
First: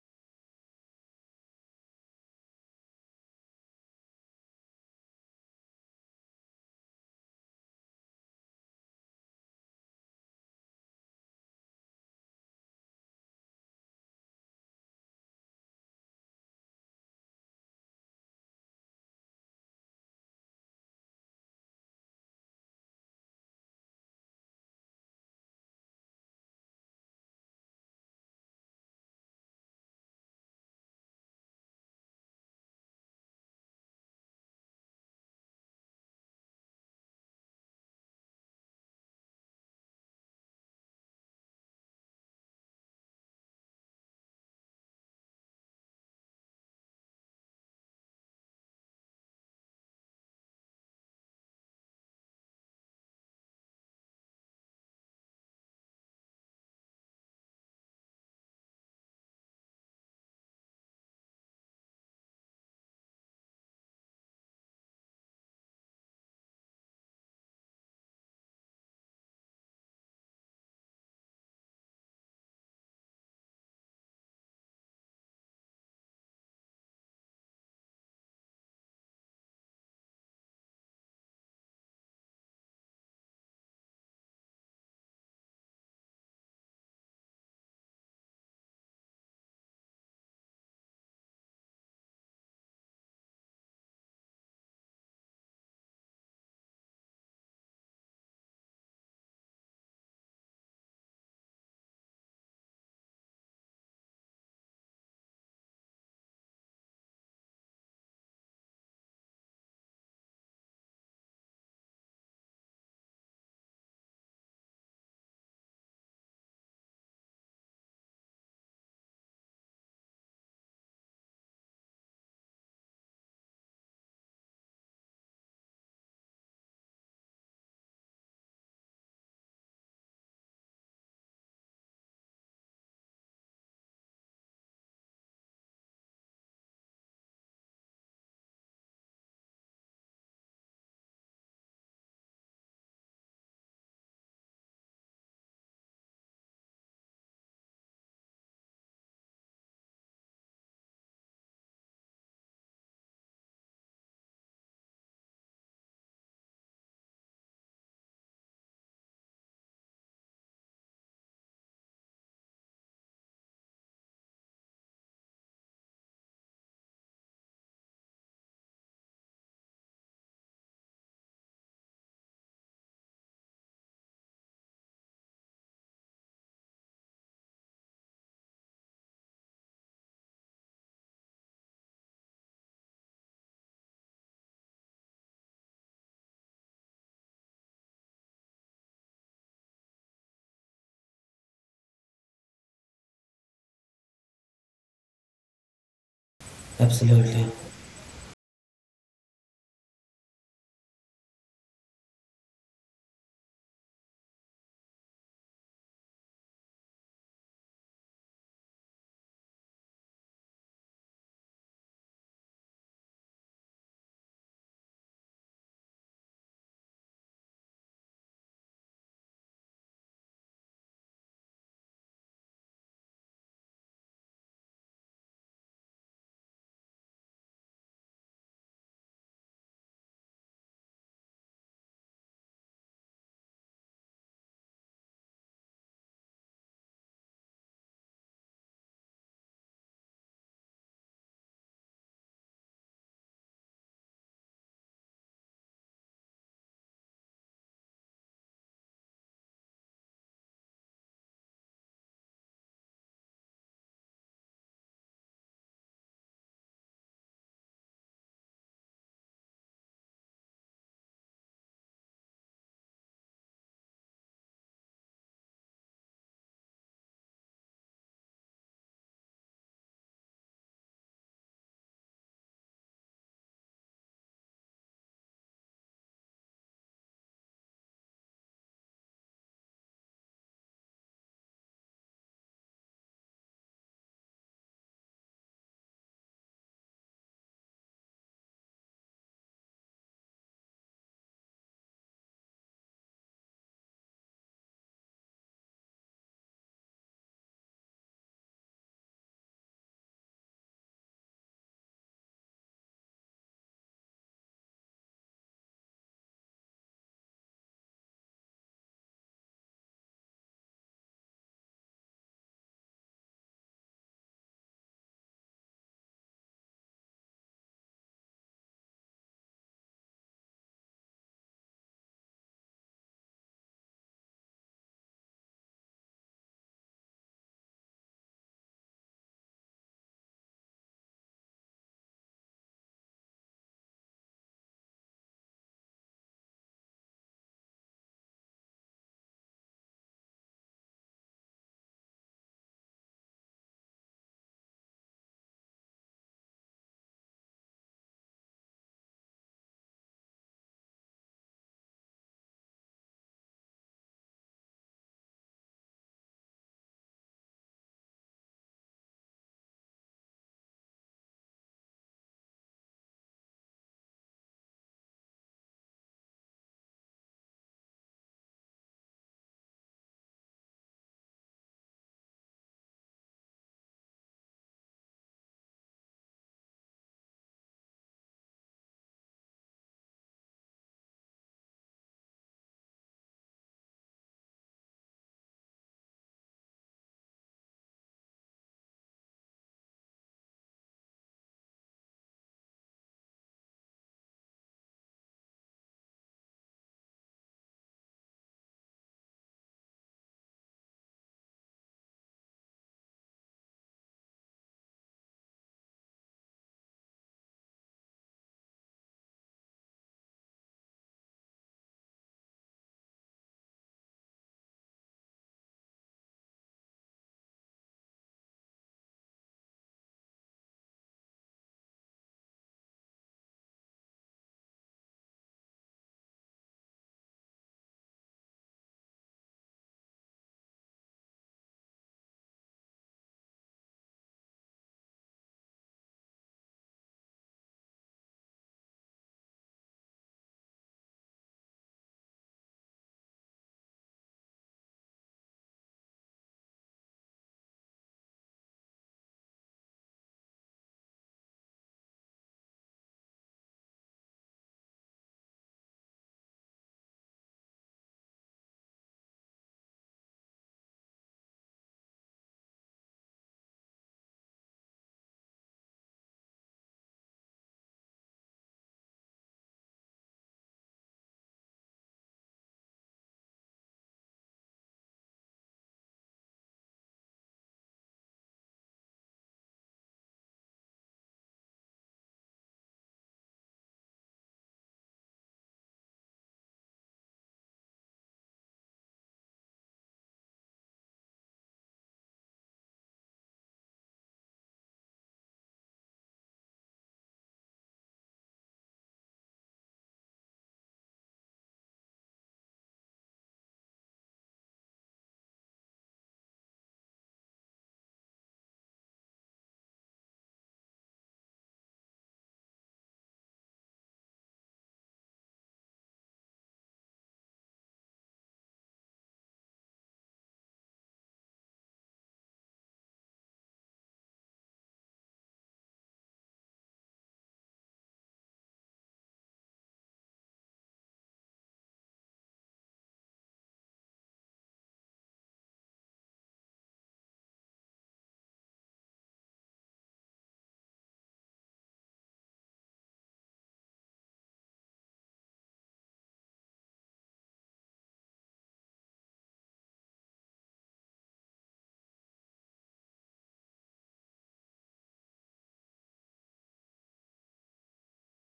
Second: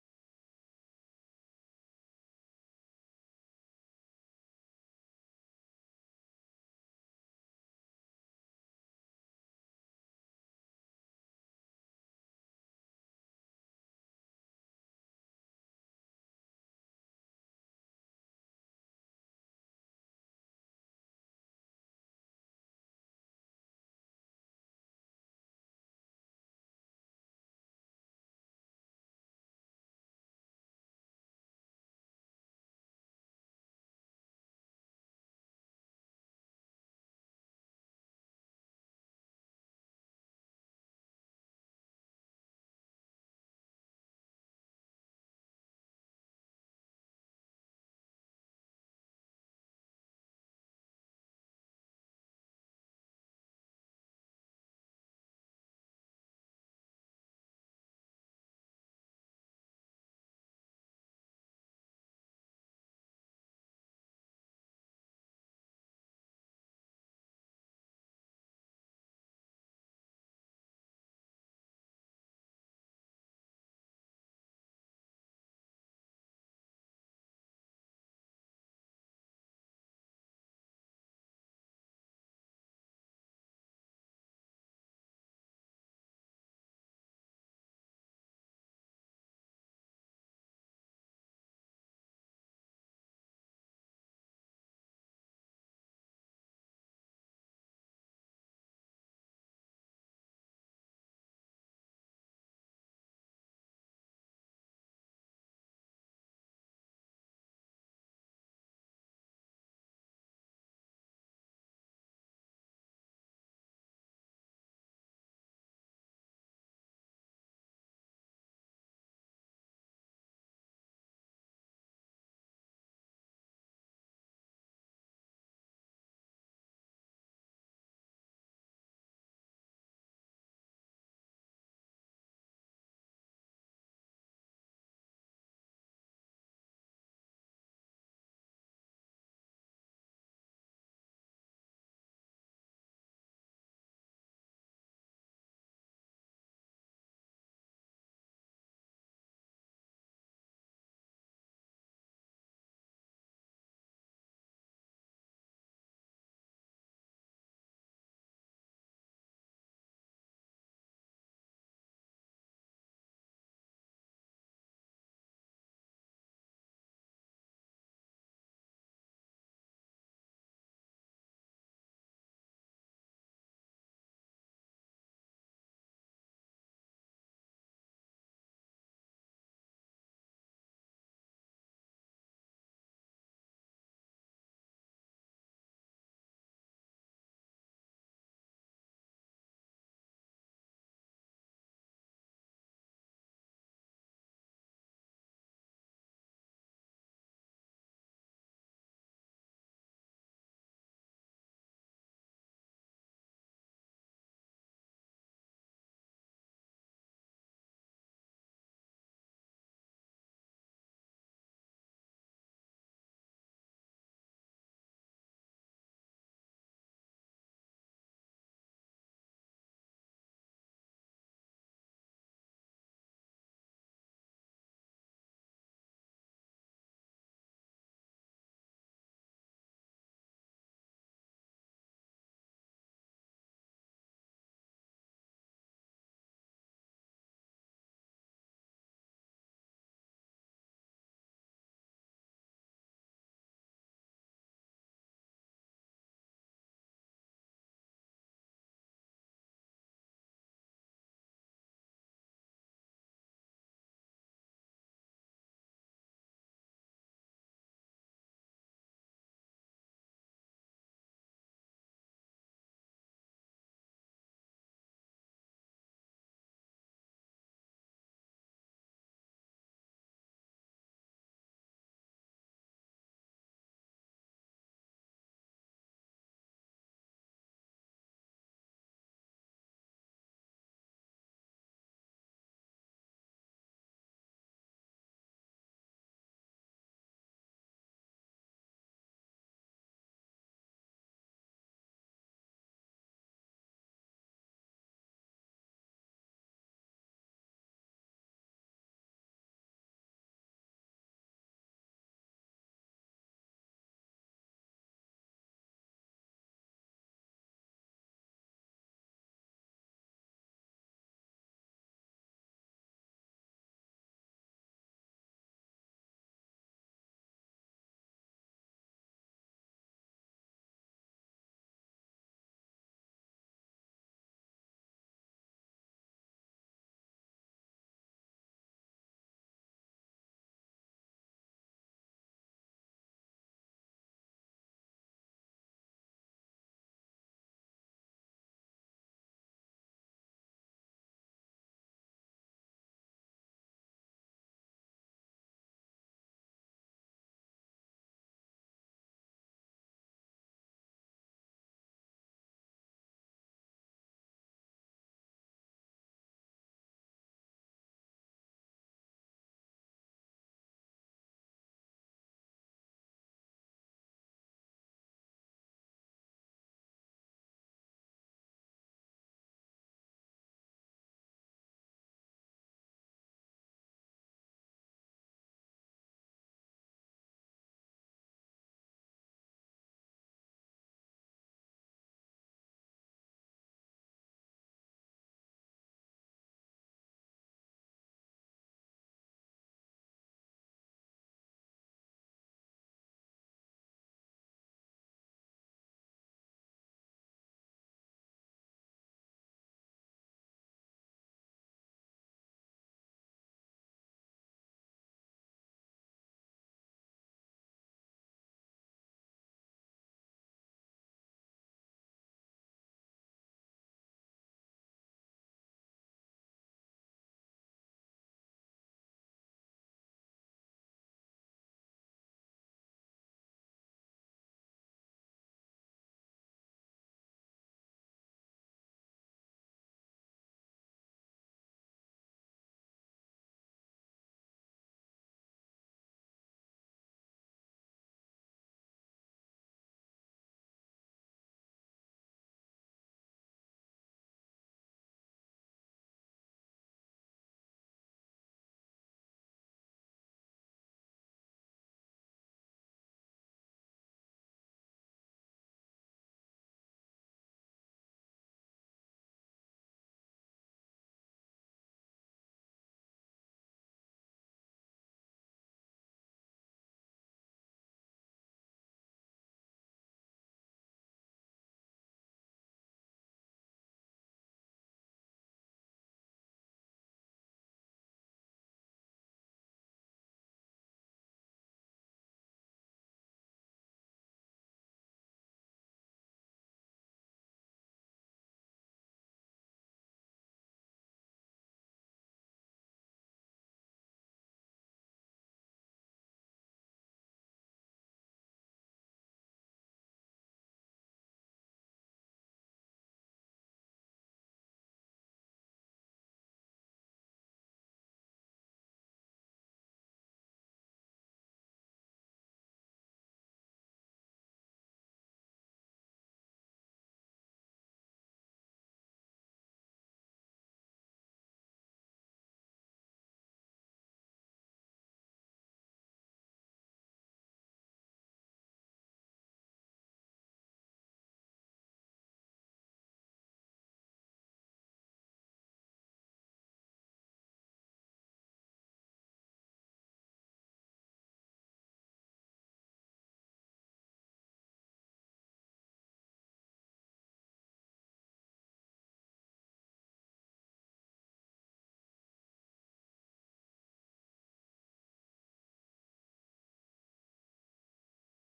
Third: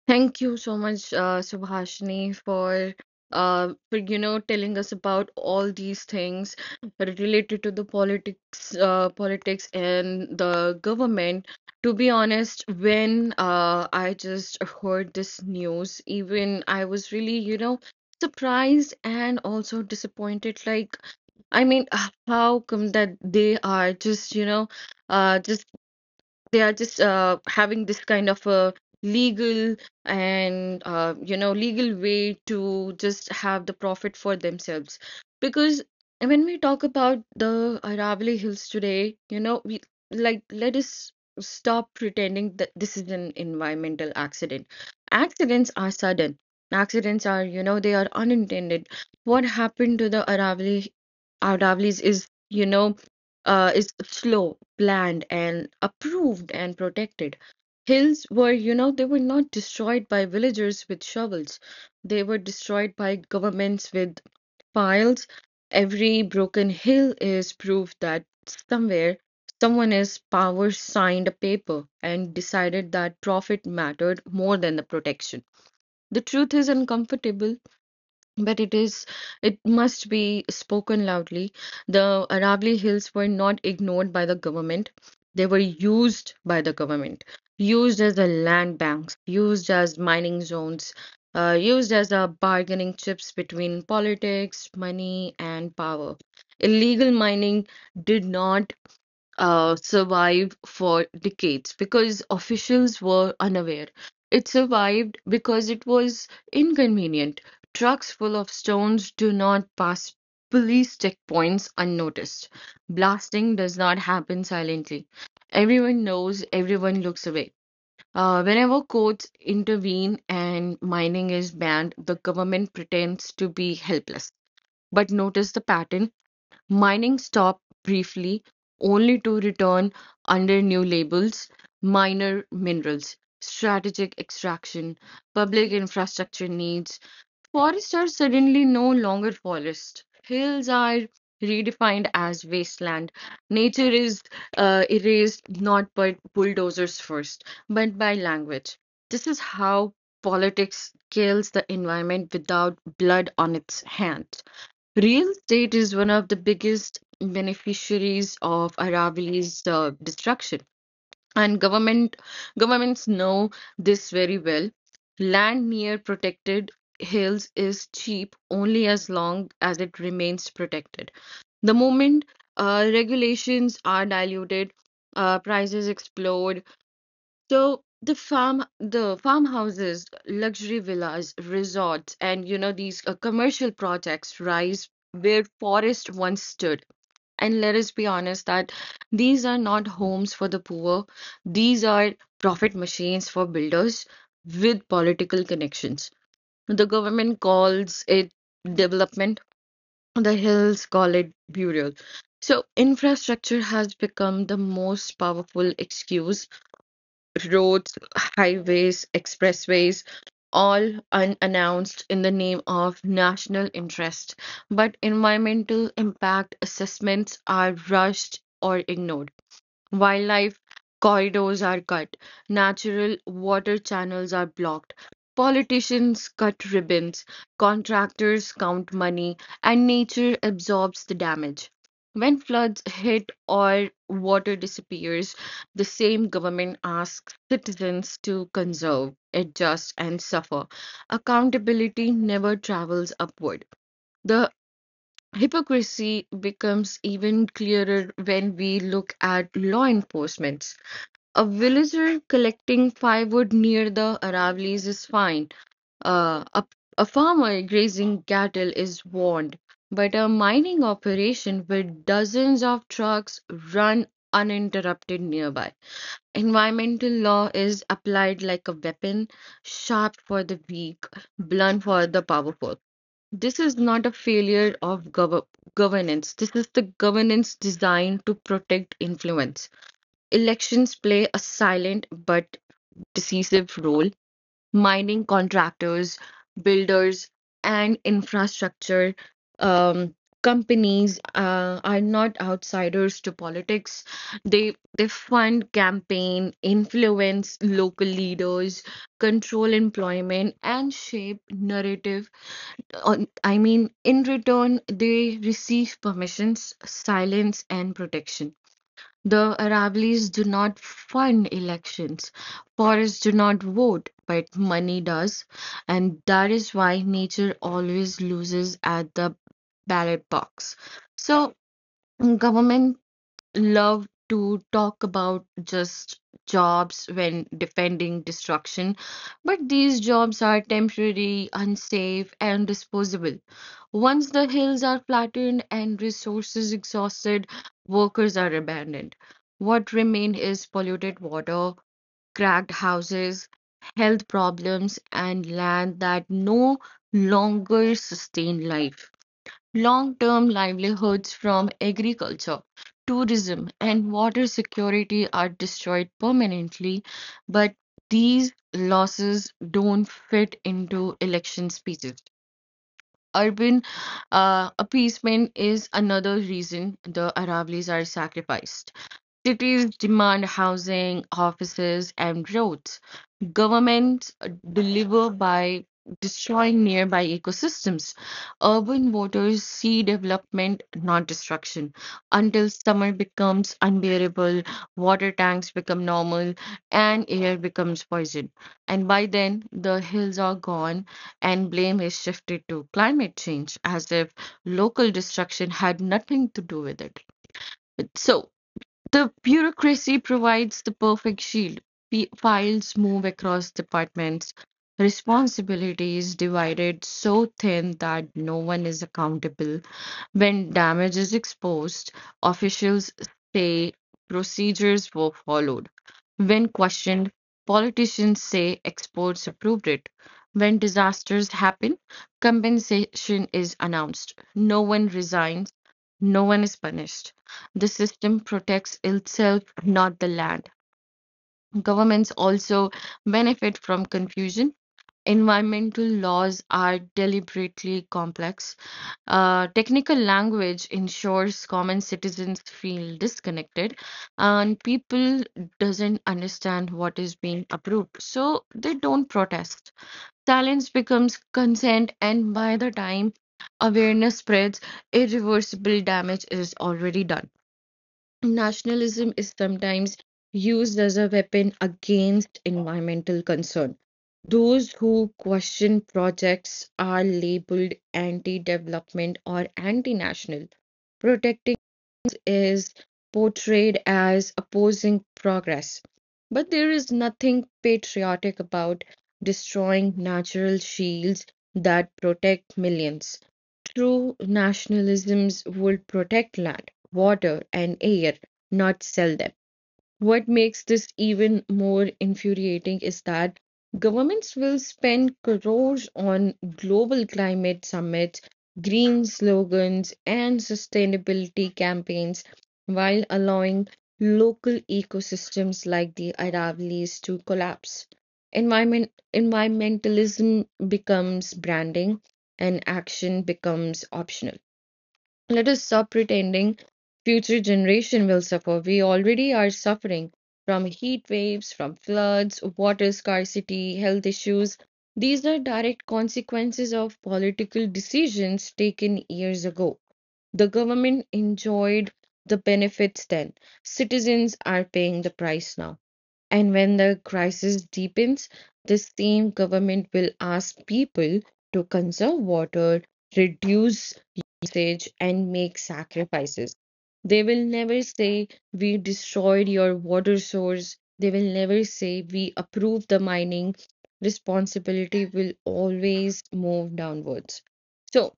thank you so much, Subhashini, for for, you know, telling us about all these things related to the politics, politics and the government. To be honest, when I just heard this news, even I was really, you know, surprised and also disappointed. Like, I mean, how come that they are just, you know, just they are just having this kind of a legal and, you know, legal way to just have the profit for themselves? Because when we talk about the Aravalli Hills today, you know, we, like, let us stop pretending that this is an environmental accident. Accidents are sudden, accidents are, you know, they are unintended. What happened to the Aravallis is, you know, is slow, planned, and approved and protected. Hills were, you know, they were not destroyed by villagers with shovels. They were destroyed by governments with piles. Every broken hill is proof that somewhere someone is power signed a paper and decided that profit mattered more than the protection. The truth is uncomfortable, but it is, it must be spoken loudly. The Aravalli Hills were not ignored by the government. They were used by the government, used as a land banks, used as mining zones, used as a bargaining chips between politics, money, and power. Illegal mining did not survived for decades because officials were unaware. It survived because it was inconvenient. Trucks full of stones do not pass police checkpoints unnoticed. Blasting does not happen silently. Everyone knows, everyone looks away. Whenever courts intervene and mining is banned, the government pretends to be helpless. But notice the pattern. Mining stopped briefly, only to return under new labels: minor minerals, strategic extraction, public infrastructure needs. Forests are suddenly no longer forest. Hills are redefined as wasteland. Nature is erased not by bulldozers first, but by language. This is how politics kills the environment without blood on its hand. Real estate is one of the biggest beneficiaries of Aravali's destruction, and governments know this very well. Land near protected hills is cheap only as long as it remains protected. The moment regulations are diluted, prices explode, so the farm, the farmhouses, luxury villas, resorts, and, you know, these commercial projects rise where forest once stood. And let us be honest that these are not homes for the poor. These are profit machines for builders with political connections. The government Absolutely. calls it development. The hills call it burial. So infrastructure has become the most powerful excuse: roads, highways, expressways, all unannounced in the name of national interest, but environmental impact assessments are rushed or ignored. Wildlife corridors are cut, natural water channels are blocked, politicians cut ribbons, contractors count money, and nature absorbs the damage. When floods hit or water disappears, the same government asks citizens to conserve, adjust, and suffer. Accountability never travels upward. The Hypocrisy becomes even clearer when we look at law enforcement. A villager collecting firewood near the Aravallis is fined. Uh, a, a farmer grazing cattle is warned. But a mining operation with dozens of trucks run uninterrupted nearby. Environmental law is applied like a weapon, sharp for the weak, blunt for the powerful. This is not a failure of governance. This is the governance designed to protect influence. Elections play a silent but decisive role. Mining contractors, builders, and infrastructure um, companies are not outsiders to politics. They fund campaign, influence local leaders, control employment, and shape narrative in return, they receive permissions, silence, and protection. The Aravallis do not fund elections. Forests do not vote, but money does. And that is why nature always loses at the ballot box. So, government love to talk about just jobs when defending destruction, but these jobs are temporary, unsafe, and disposable. Once the hills are flattened and resources exhausted, workers are abandoned. What remain is polluted water, cracked houses, health problems, and land that no longer sustain life. Long-term livelihoods from agriculture, tourism, and water security are destroyed permanently, but these losses don't fit into election speeches. Urban appeasement is another reason the Aravallis are sacrificed. Cities demand housing, offices, and roads. Government deliver by destroying nearby ecosystems. Urban voters see development, not destruction. Until summer becomes unbearable, water tanks become normal, and air becomes poison. And by then, the hills are gone, and blame is shifted to climate change as if local destruction had nothing to do with it. So, the bureaucracy provides the perfect shield. Files move across departments. Responsibility is divided so thin that no one is accountable. When damage is exposed, officials say procedures were followed. When questioned, politicians say experts approved it. When disasters happen, compensation is announced. No one resigns, no one is punished. The system protects itself, not the land. Governments also benefit from confusion. Environmental laws are deliberately complex. Technical language ensures common citizens feel disconnected, and people doesn't understand what is being approved, so they don't protest. Silence becomes consent, and by the time awareness spreads, irreversible damage is already done. Nationalism is sometimes used as a weapon against environmental concern. Those who question projects are labeled anti development or anti national, is portrayed as opposing progress. But there is nothing patriotic about destroying natural shields that protect millions. True nationalisms would protect land, water, and air, not sell them. What makes this even more infuriating is that governments will spend crores on global climate summits, green slogans, and sustainability campaigns while allowing local ecosystems like the Aravallis to collapse. Environmentalism becomes branding, and action becomes optional. Let us stop pretending future generation will suffer. We already are suffering from heat waves, from floods, water scarcity, health issues. These are direct consequences of political decisions taken years ago. The government enjoyed the benefits then. Citizens are paying the price now. And when the crisis deepens, the same government will ask people to conserve water, reduce usage, and make sacrifices. They will never say, "We destroyed your water source." They will never say, "We approve the mining." Responsibility will always move downwards. So,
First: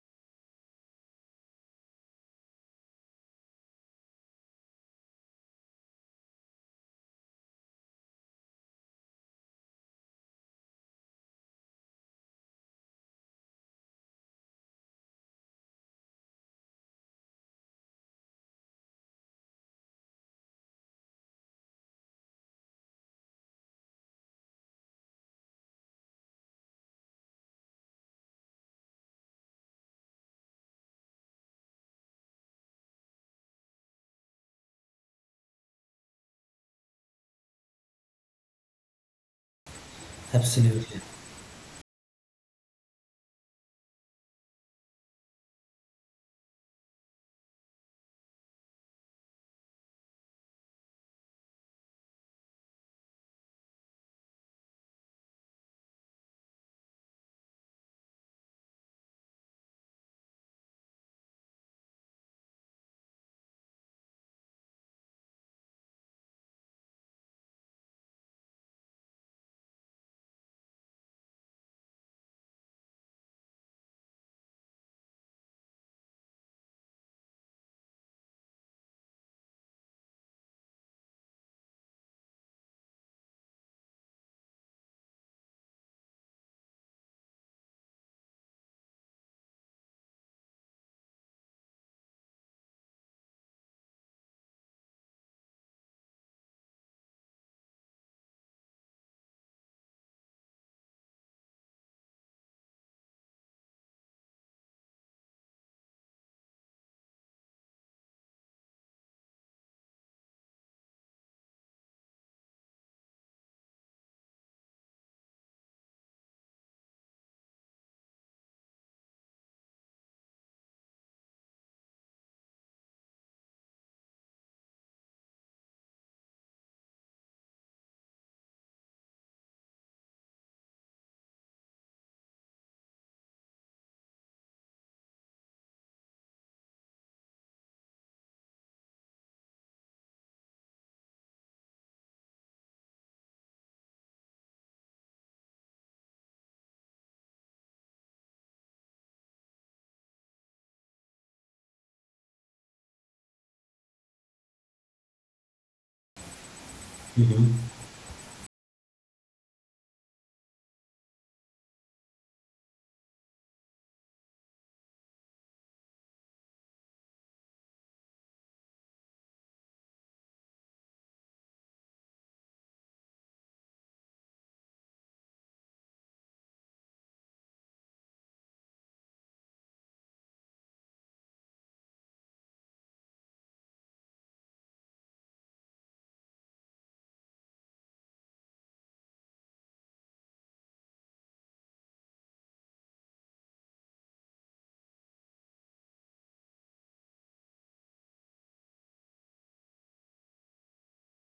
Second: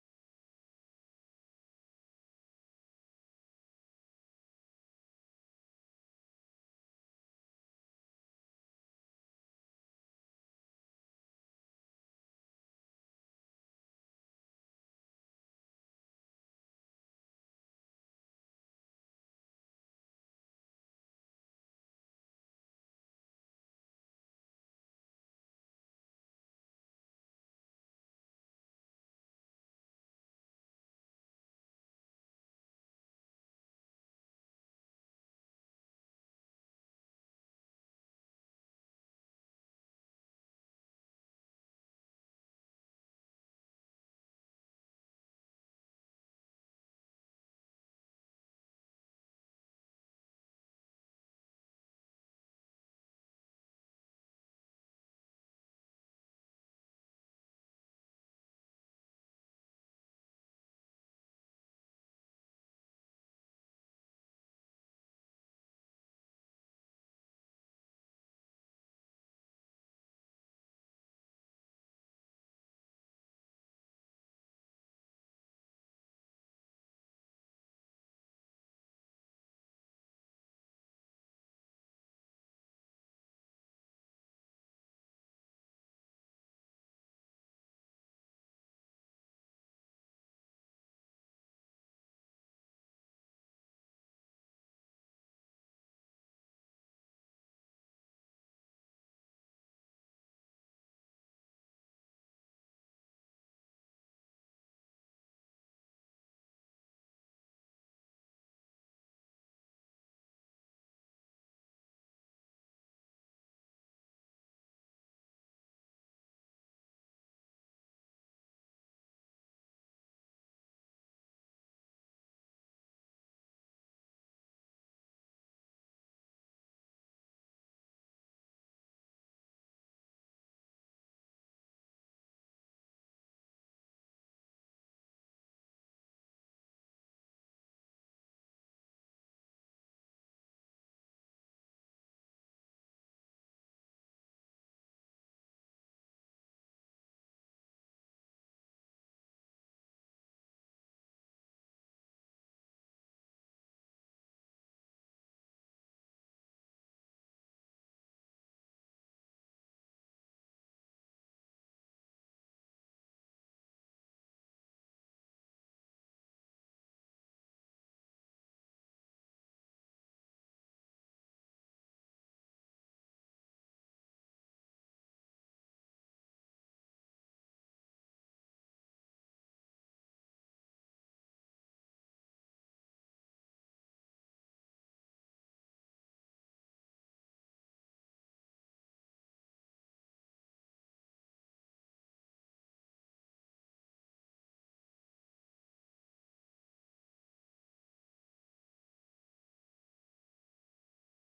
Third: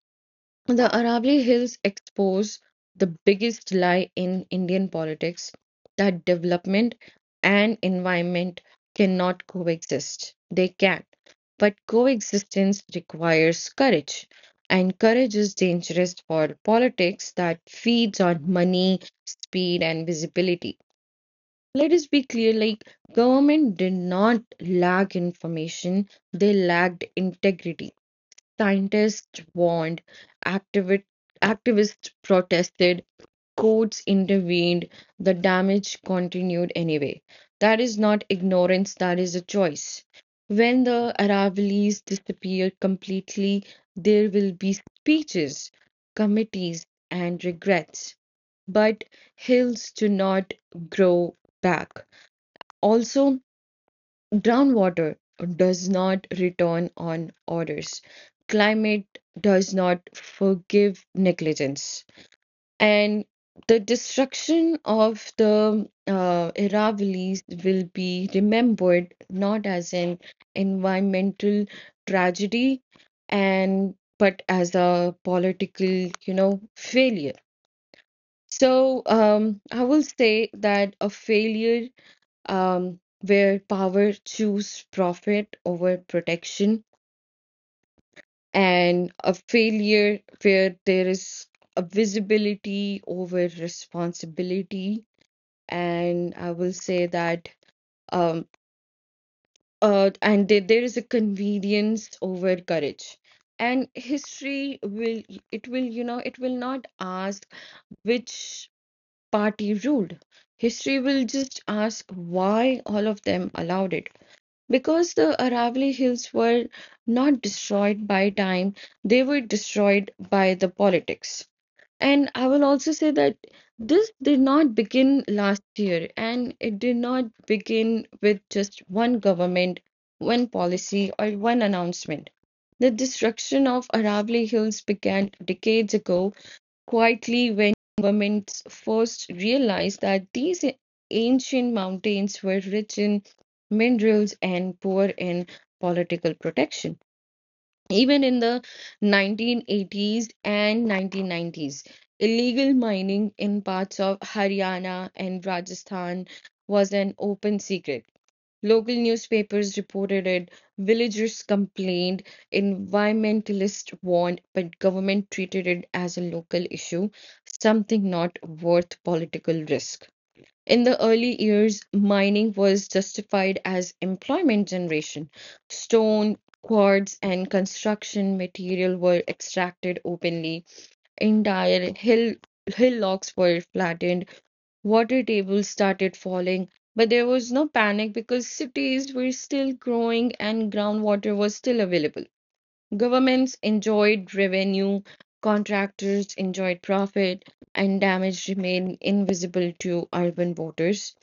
the Aravalli Hills expose the biggest lie in Indian politics, that development and environment cannot coexist. They can, but coexistence requires courage, and courage is dangerous for politics that feeds on money, speed, and visibility. Let us be clear, like government did not lack information, they lacked integrity. Scientists warned, activi- activists protested, courts intervened, the damage continued anyway. That is not ignorance, that is a choice. When Absolutely. the Aravallis disappear completely, there will be speeches, committees, and regrets. But hills do not grow back. Also, groundwater does not return on orders. Climate does not forgive negligence. And the destruction of the Aravallis will be remembered not as an environmental tragedy and but as a political failure. So I will say that a failure where power chooses profit over protection, and a failure where there is a visibility over responsibility. And I will say that, um, and there is a convenience over courage. And history will, it will not ask which party ruled. History will just ask why all of them allowed it. Because the Aravalli Hills were not destroyed by time, they were destroyed by the politics. And I will also say that this did not begin last year, and it did not begin with just one government, one policy, or one announcement. The destruction of Aravalli Hills began decades ago, quietly, when governments first realized that these ancient mountains were rich in minerals and poor in political protection. Even in the 1980s and 1990s, illegal mining in parts of Haryana and Rajasthan was an open Hmm. secret. Local newspapers reported it, villagers complained, environmentalists warned, but government treated it as a local issue, something not worth political risk. In the early years, mining was justified as employment generation. Stone, quartz, and construction material were extracted openly. Entire hillocks were flattened, water tables started falling. But there was no panic because cities were still growing and groundwater was still available. Governments enjoyed revenue, contractors enjoyed profit, and damage remained invisible to urban voters.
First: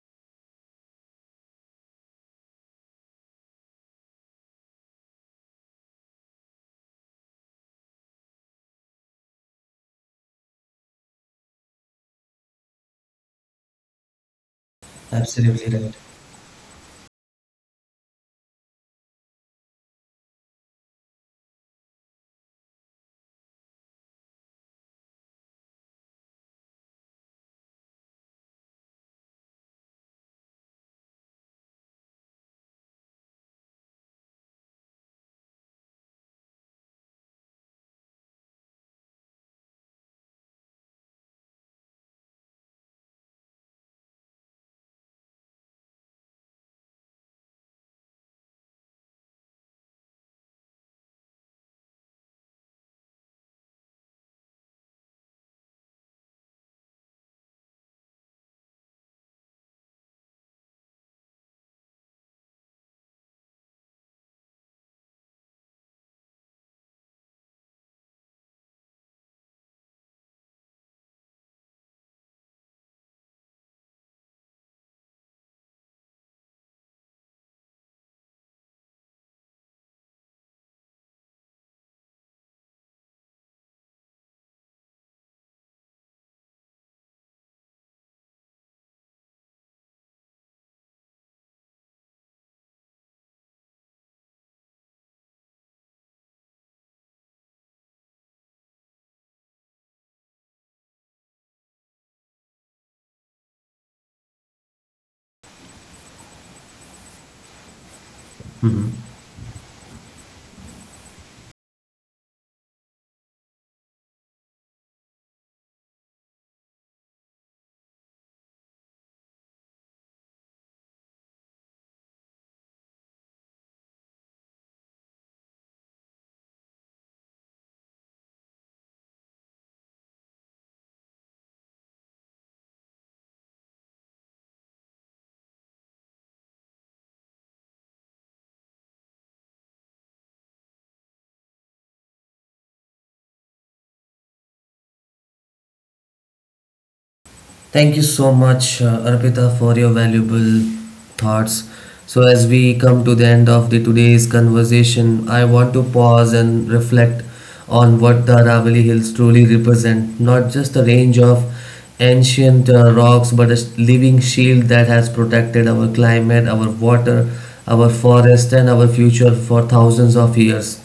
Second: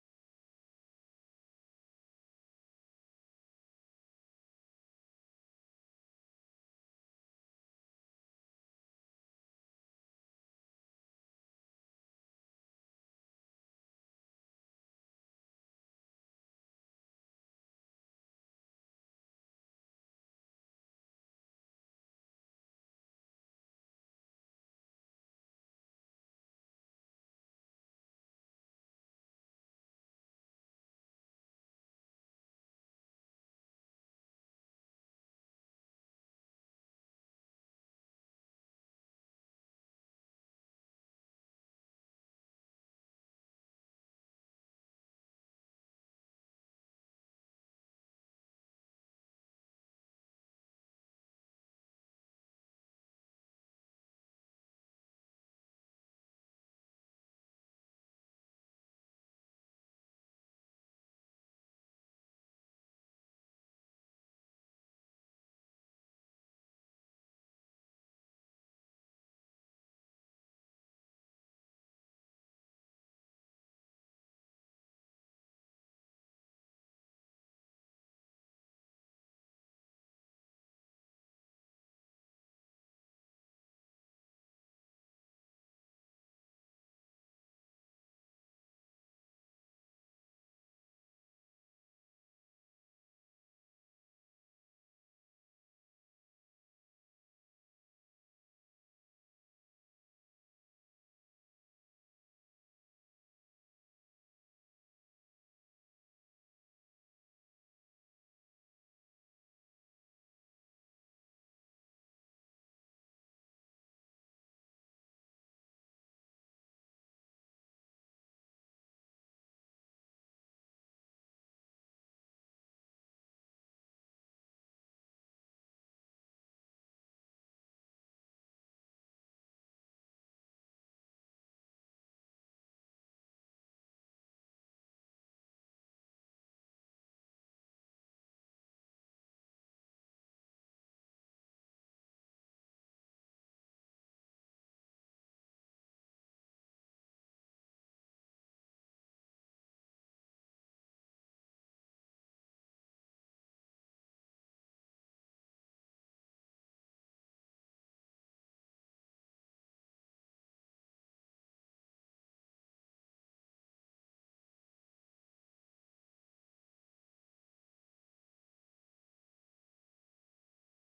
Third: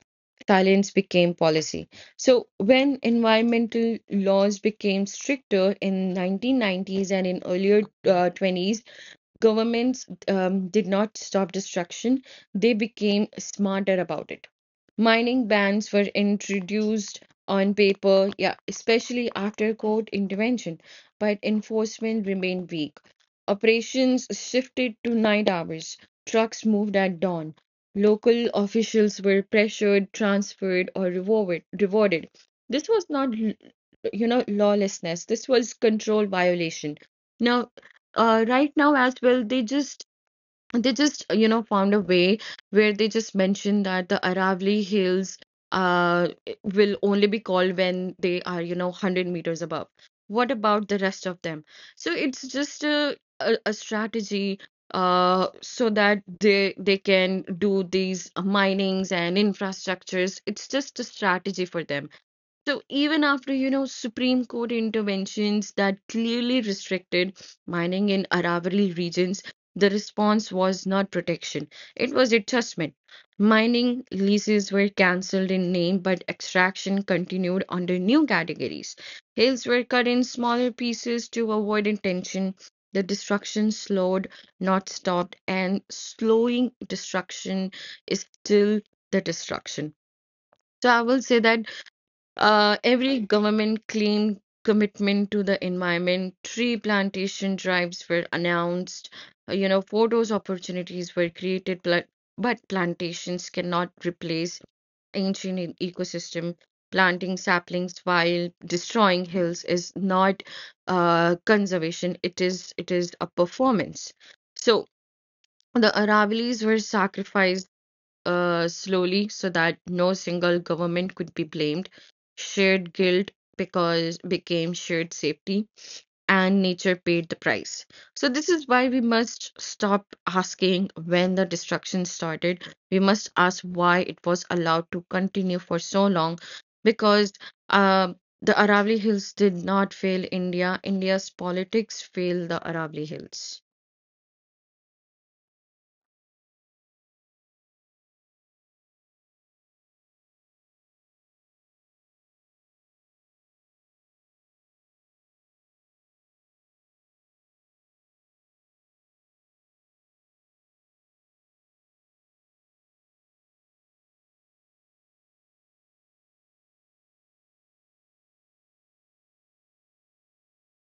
Silence became policy. So, when environmental laws became stricter in 1990s and in earlier 20s, governments did not stop destruction, they became smarter about it. Mining Absolutely bans right. were introduced on paper, yeah, especially after court intervention, but enforcement remained weak. Operations shifted to night hours, trucks moved at dawn. Local officials were pressured, transferred, or rewarded. This was not, you know, lawlessness, this was control violation. Now right now as well, they just you know found a way where they just mentioned that the Aravali hills uh will only be called when they are, you know, 100 meters above. What about the rest of them? So it's just a strategy, so that they can do these minings and infrastructures. It's just a strategy for them. So even after, you know, Supreme Court interventions that clearly restricted mining in Aravalli regions, the response was not protection, it was adjustment. Mining leases were cancelled in name, but extraction continued under new categories. Hills were cut in smaller pieces to avoid intention. The destruction slowed, not stopped, and slowing destruction is still the destruction. So I will say that every government claimed commitment to the environment. Tree plantation drives were announced. You know, photos opportunities were created, but plantations cannot replace ancient ecosystem. Planting saplings while Hmm. destroying hills is not conservation. It is a performance. So the Aravallis were sacrificed slowly so that no single government could be blamed. Shared guilt because became shared safety, and nature paid the price. So this is why we must stop asking when the destruction started. We must ask why it was allowed to continue for so long, because uh, the Aravali Hills did not fail India. India's politics failed the Aravali Hills. Thank you so much, Arpita, for your valuable thoughts. So, as we come to the end of the today's conversation, I want to pause and reflect on what the Aravalli Hills truly represent. Not just a range of ancient rocks, but a living shield that has protected our climate, our water, our forest, and our future for thousands of years.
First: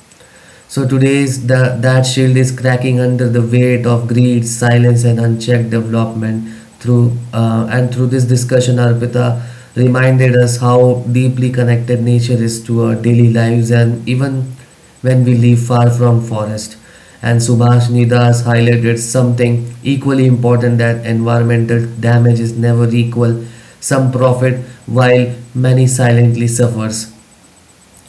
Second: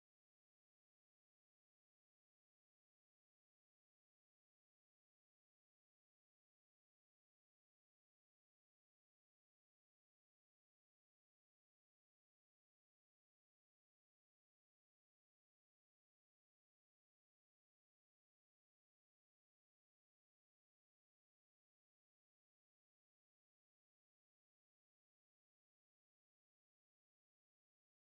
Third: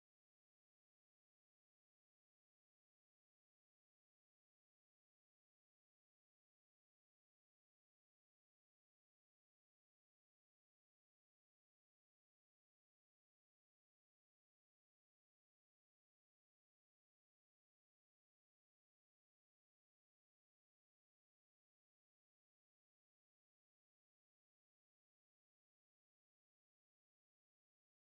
So today's that shield is cracking under the weight of greed, silence, and unchecked development. Through and through this discussion, Arpita reminded us how deeply connected nature is to our daily lives, and even when we live far from forest. And Subhash Nidas highlighted something equally important that environmental damage is never equal. Some profit while many silently suffers.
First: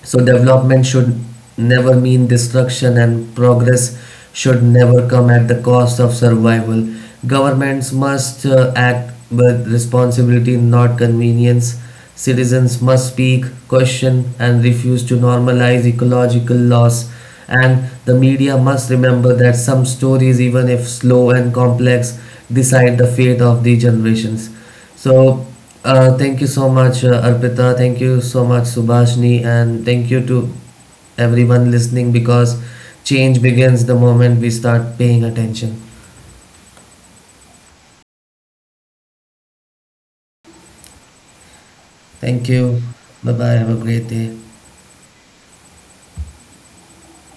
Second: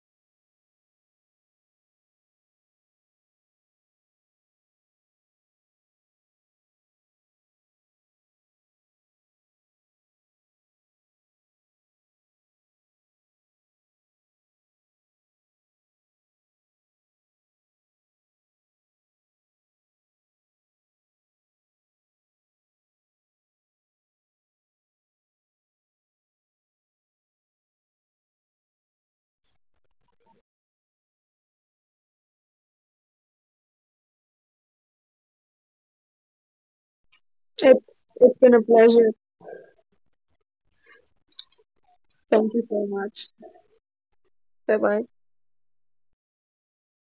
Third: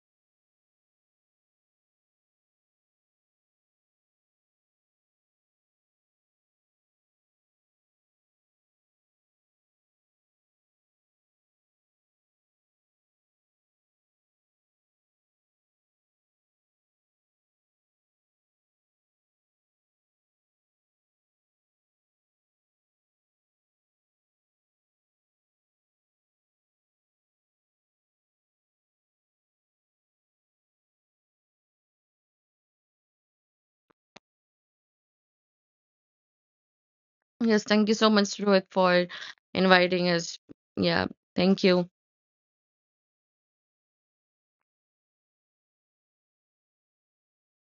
So development should never mean destruction and progress should never come at the cost of survival. Governments must act with responsibility, not convenience. Citizens must speak, question, and refuse to normalize ecological loss. And the media must remember that some stories, even if slow and complex, decide the fate of the generations. So, thank you so much, Arpita. Thank you so much, Subhashni. And thank you to everyone listening because change begins the moment we start paying attention. Yes, thank you It's so much, it's been a Rohit, for pleasure. inviting us. Yeah, thank you. Thank Thank you you. so much. Bye bye. Have a great day. Bye bye.